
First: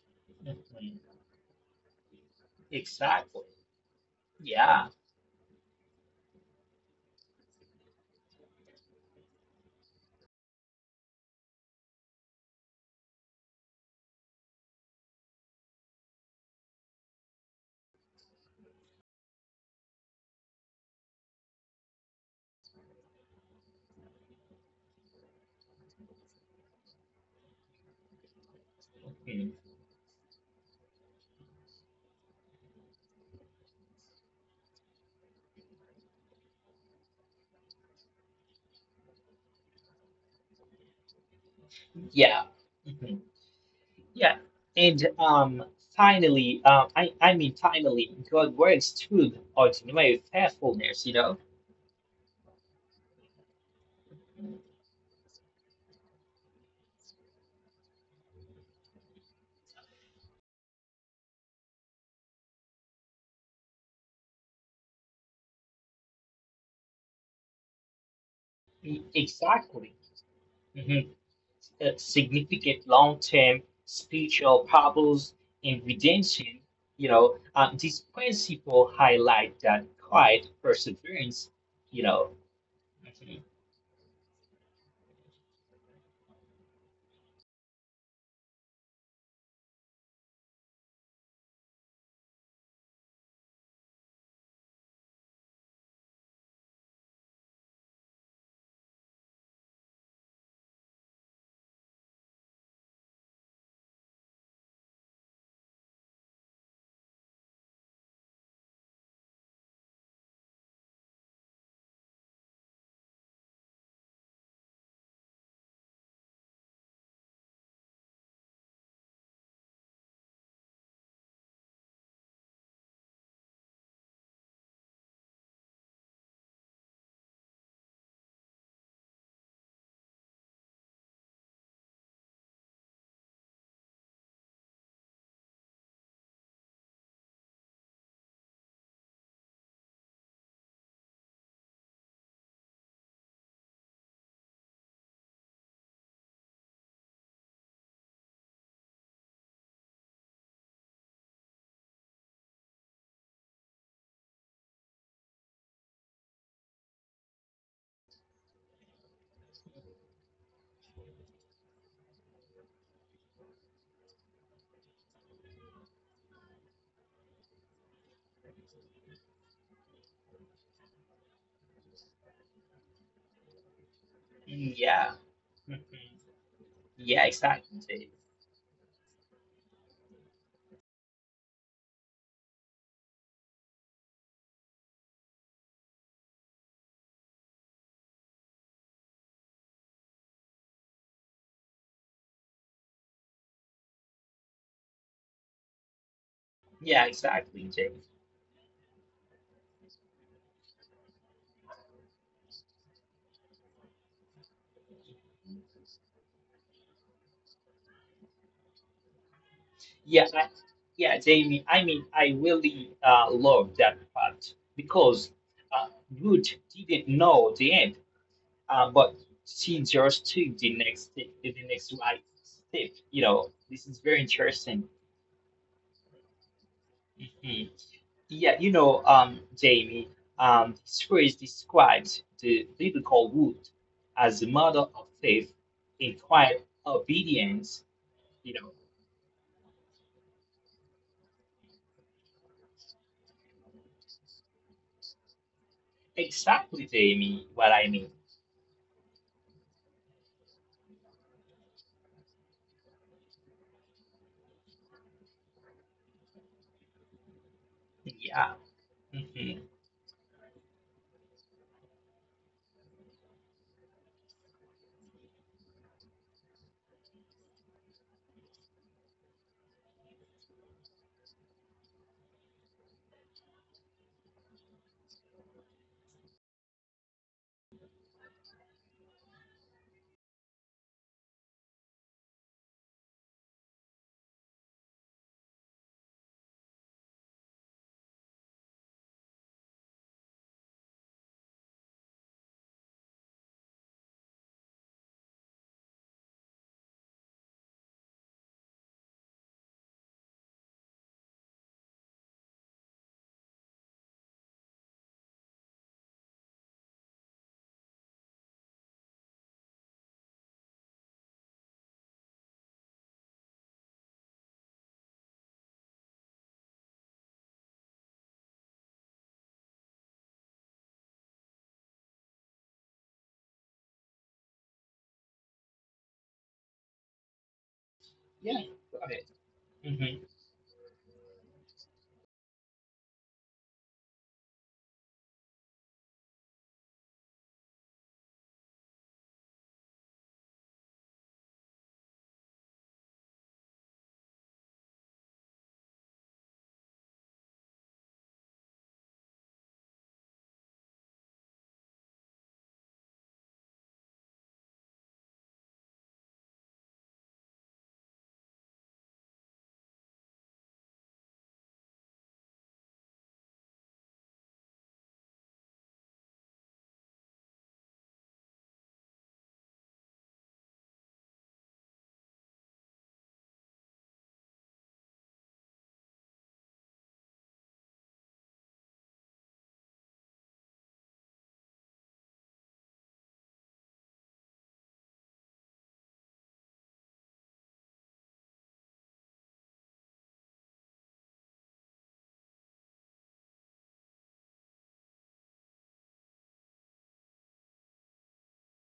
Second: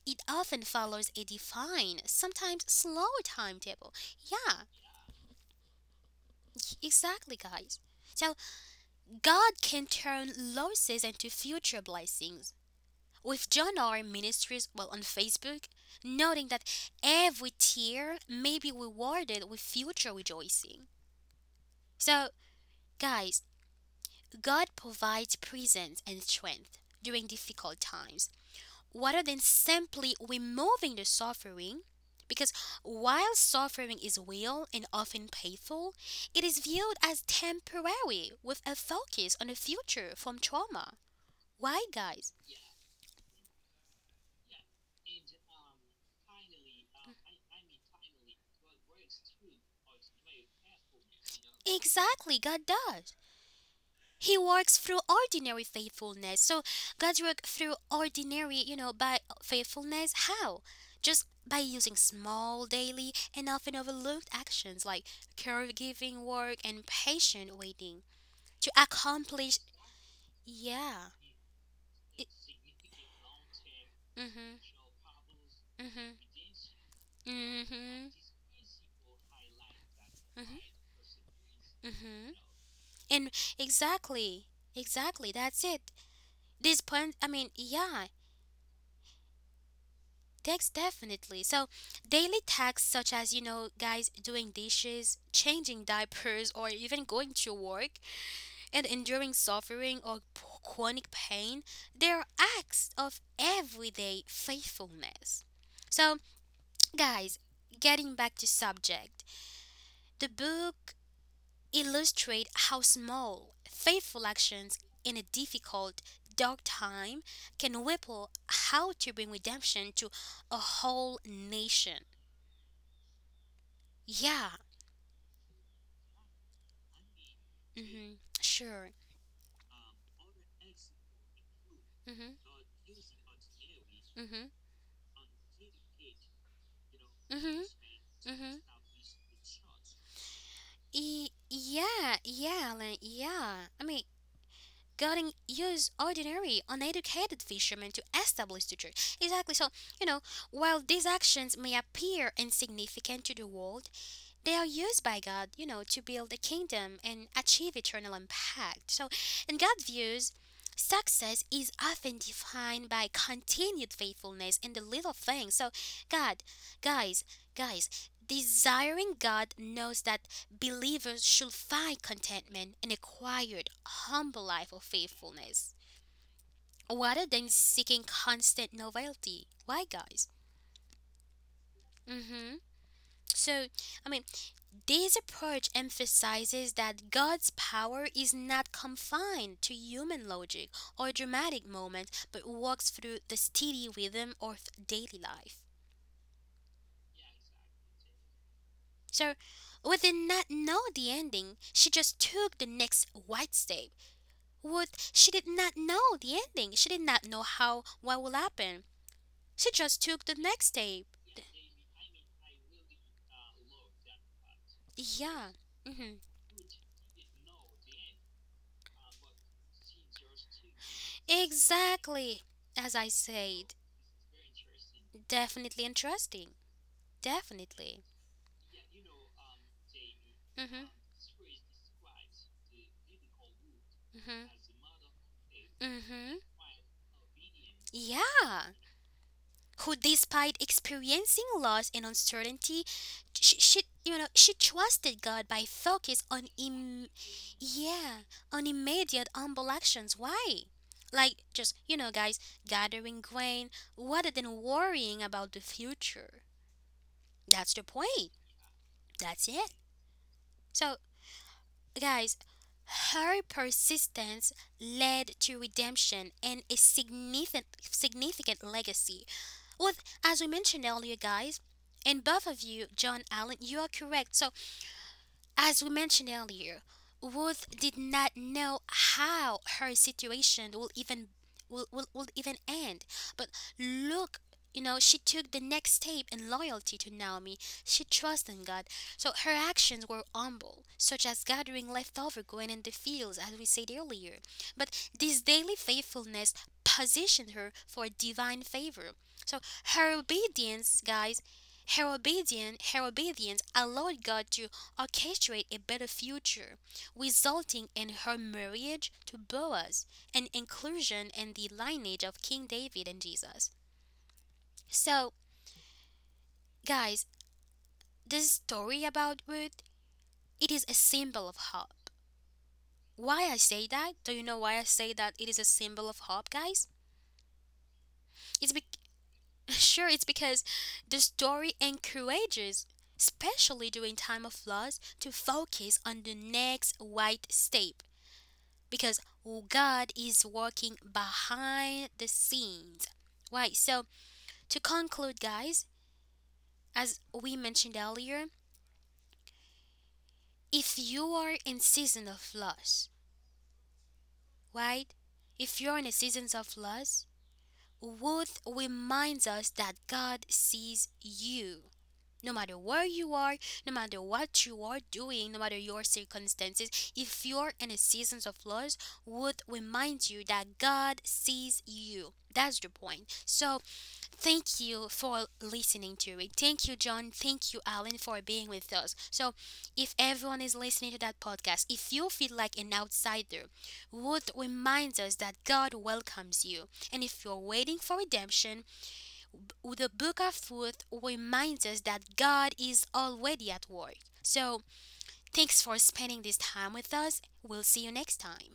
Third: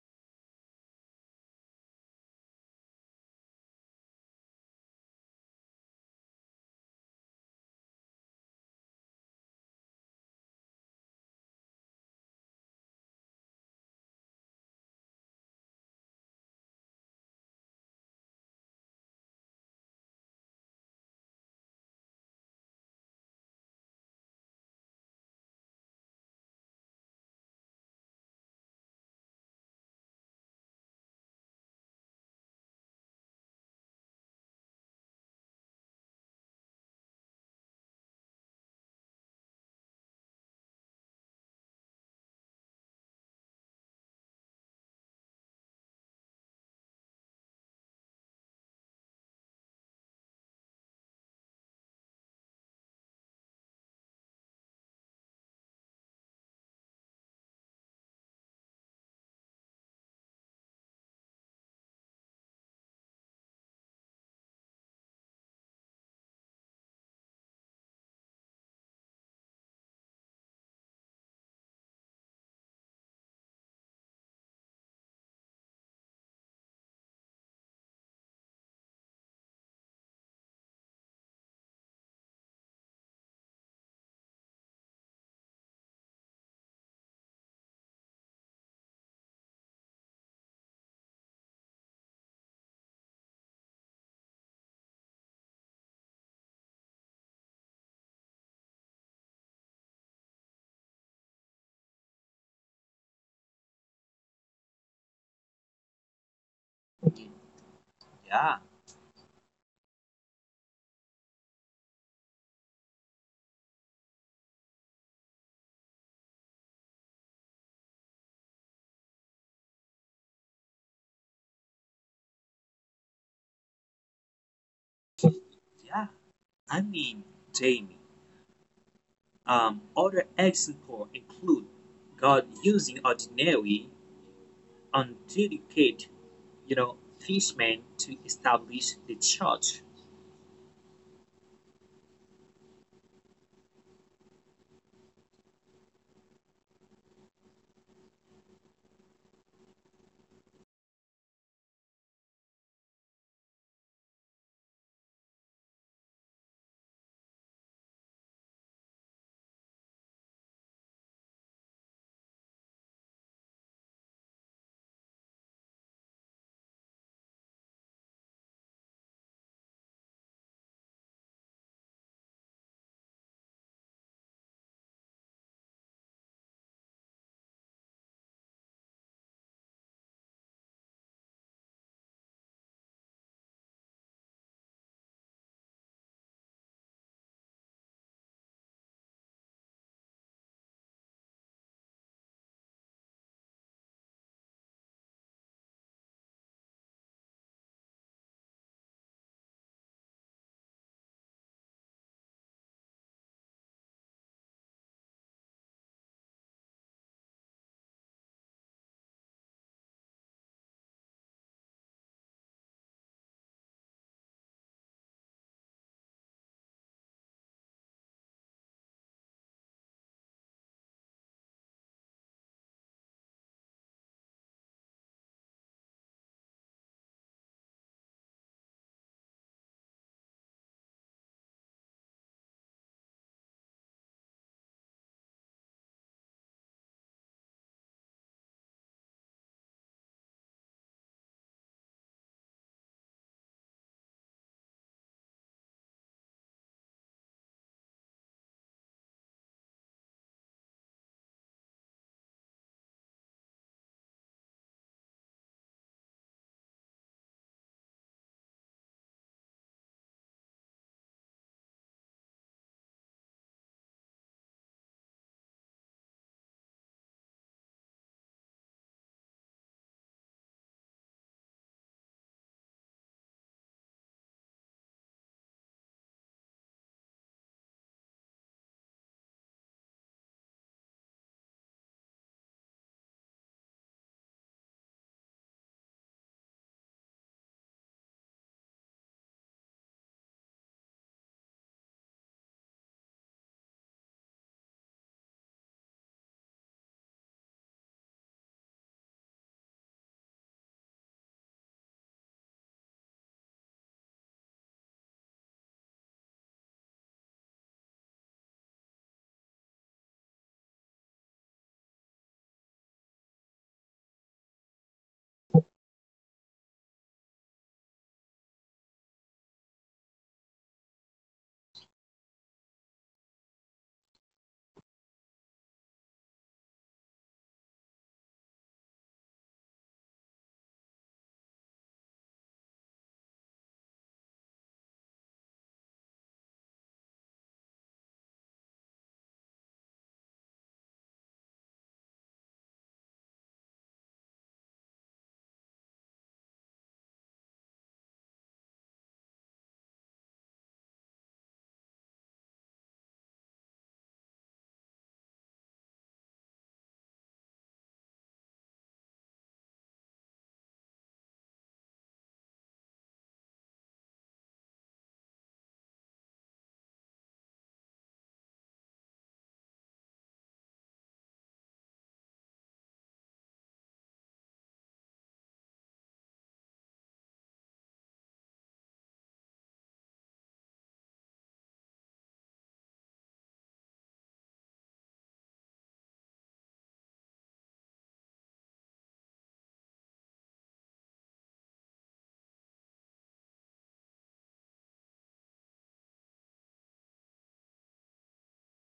Speaker 1: It often
Speaker 3: Mhm.
Speaker 1: follows a defined, sometimes slow
Speaker 3: Exactly.
Speaker 1: timetable. Yeah,
Speaker 3: Yeah.
Speaker 1: exactly, guys. So, God can turn losses into future blessings with John R. Ministries, well, on Facebook, noting that every tear may be rewarded with future rejoicing. So, guys, God provides presence and strength during difficult times, rather than
Speaker 3: Mhm.
Speaker 1: simply removing the suffering. Because while suffering is real and often painful, it is viewed as temporary with a focus on the future from trauma. Why, guys?
Speaker 3: Yeah. Mhm. Yeah. And um, finally, uh, I I mean, finally, God works through ordinary faithfulness. You know,
Speaker 1: Exactly, God does. He works through ordinary faithfulness. So God's work through ordinary, you know, by faithfulness. How? Just by using small, daily, and often overlooked actions like caregiving work and patient waiting to
Speaker 3: E-
Speaker 1: accomplish.
Speaker 3: exactly.
Speaker 1: Yeah.
Speaker 3: Mhm. Uh,
Speaker 1: It,
Speaker 3: significant long-term spiritual
Speaker 1: mm-hmm,
Speaker 3: problems in
Speaker 1: mm-hmm,
Speaker 3: redemption. You know, uh, this
Speaker 1: mm-hmm,
Speaker 3: principle highlight that quiet
Speaker 1: mm-hmm,
Speaker 3: perseverance. You
Speaker 1: mm-hmm.
Speaker 3: know.
Speaker 1: And
Speaker 3: Mhm.
Speaker 1: exactly, exactly. That's it. This point. I mean, yeah. Takes definitely. So, daily tasks such as, you know, guys, doing dishes, changing diapers, or even going to work and enduring suffering or p- chronic pain, they are acts of everyday faithfulness. So, guys, getting back to
Speaker 2: Yeah,
Speaker 1: subject, the book illustrates how small, faithful actions in a difficult, dark time can ripple how to bring redemption to a whole nation. Yeah.
Speaker 2: yeah. I mean, Jamie,
Speaker 1: Mhm. Sure.
Speaker 2: um, other examples include
Speaker 1: Mhm.
Speaker 2: God using ordinary,
Speaker 1: Mhm.
Speaker 2: undelicate, you know,
Speaker 1: Mhm.
Speaker 2: fishmen to
Speaker 1: Mhm.
Speaker 2: establish the church.
Speaker 1: E- yeah, yeah, Alan, yeah. I mean, Godin used ordinary, uneducated fishermen to establish the church. Exactly. So, you know, while these actions may appear insignificant to the world, they are used by God, you know, to build a kingdom and achieve eternal impact. So, in God's views, success is often defined by continued faithfulness in the little things. So, God, guys, guys, desiring God knows that believers should find contentment in a quiet, humble life of
Speaker 3: Yeah. Mhm.
Speaker 1: faithfulness
Speaker 3: Yeah.
Speaker 1: rather than
Speaker 3: Exactly.
Speaker 1: seeking constant novelty. Why, guys? Mm-hmm. So, I mean, this approach emphasizes that God's power is not confined to human logic or dramatic moments, but walks through the steady rhythm of daily life.
Speaker 3: Yeah, exactly, Jamie.
Speaker 1: So, we did not know the ending, she just took the next white step. What, she did not know the ending, she did not know how what will happen. She just took
Speaker 3: Yeah,
Speaker 1: the
Speaker 3: I,
Speaker 1: next step.
Speaker 3: yeah, Jamie. I mean, I really uh, love that part because
Speaker 1: Yeah,
Speaker 3: uh,
Speaker 1: mhm,
Speaker 3: Ruth didn't know the end, uh, but she just took the next step, the next right
Speaker 1: exactly.
Speaker 3: step.
Speaker 1: As I
Speaker 3: You know,
Speaker 1: said,
Speaker 3: this is very interesting.
Speaker 1: definitely interesting.
Speaker 3: Mhm.
Speaker 1: Definitely.
Speaker 3: Yeah, you know, um, Jamie, um,
Speaker 1: Mm-hmm.
Speaker 3: this phrase describes the biblical Ruth as the
Speaker 1: Mm-hmm.
Speaker 3: model of faith in
Speaker 1: Mm-hmm.
Speaker 3: quiet obedience. You
Speaker 1: Yeah.
Speaker 3: know,
Speaker 1: Who, despite experiencing loss and uncertainty, she, she you know she trusted God by focus on
Speaker 3: exactly,
Speaker 1: Im-
Speaker 3: Jamie, what I mean.
Speaker 1: yeah, on immediate humble actions. Why? Like, just you know, guys, gathering grain rather than worrying about the future. That's the point.
Speaker 3: Yeah.
Speaker 1: That's
Speaker 3: Hmm.
Speaker 1: it. So guys, her persistence led to redemption and a significant significant legacy. Well, as we mentioned earlier, guys, and both of you, John, Allen, you are correct. So as we mentioned earlier, Ruth did not know how her situation will even will, will, will even end. But look, you know, she took the next step in loyalty to Naomi. She trusted in God. So her actions were humble, such as gathering leftover grain in the fields, as we said earlier. But this daily faithfulness positioned her for divine favor. So her obedience, guys, her obedience, her obedience allowed God to orchestrate a better future, resulting in her marriage to Boaz and inclusion in the lineage of King David and Jesus. So, guys, this story about Ruth, it is a symbol of hope. Why I say that? Do you know why I say that it is a symbol of hope, guys?
Speaker 3: Yeah.
Speaker 1: It's be-
Speaker 3: Go ahead.
Speaker 1: sure,
Speaker 3: Mm-hmm.
Speaker 1: it's because the story encourages, especially during time of loss, to focus on the next right step, because God is working behind the scenes. Right, so to conclude, guys, as we mentioned earlier, if you are in season of loss, right? If you're in a season of loss, Ruth reminds us that God sees you. No matter where you are, no matter what you are doing, no matter your circumstances, if you're in a season of loss, would remind you that God sees you. That's the point. So thank you for listening to it. Thank you, John. Thank you, Alan, for being with us. So, if everyone is listening to that podcast, if you feel like an outsider, would reminds us that God welcomes you. And if you're waiting for redemption, the book of Ruth reminds us that God is already at work. So, thanks for spending this time with us. We'll see you next time.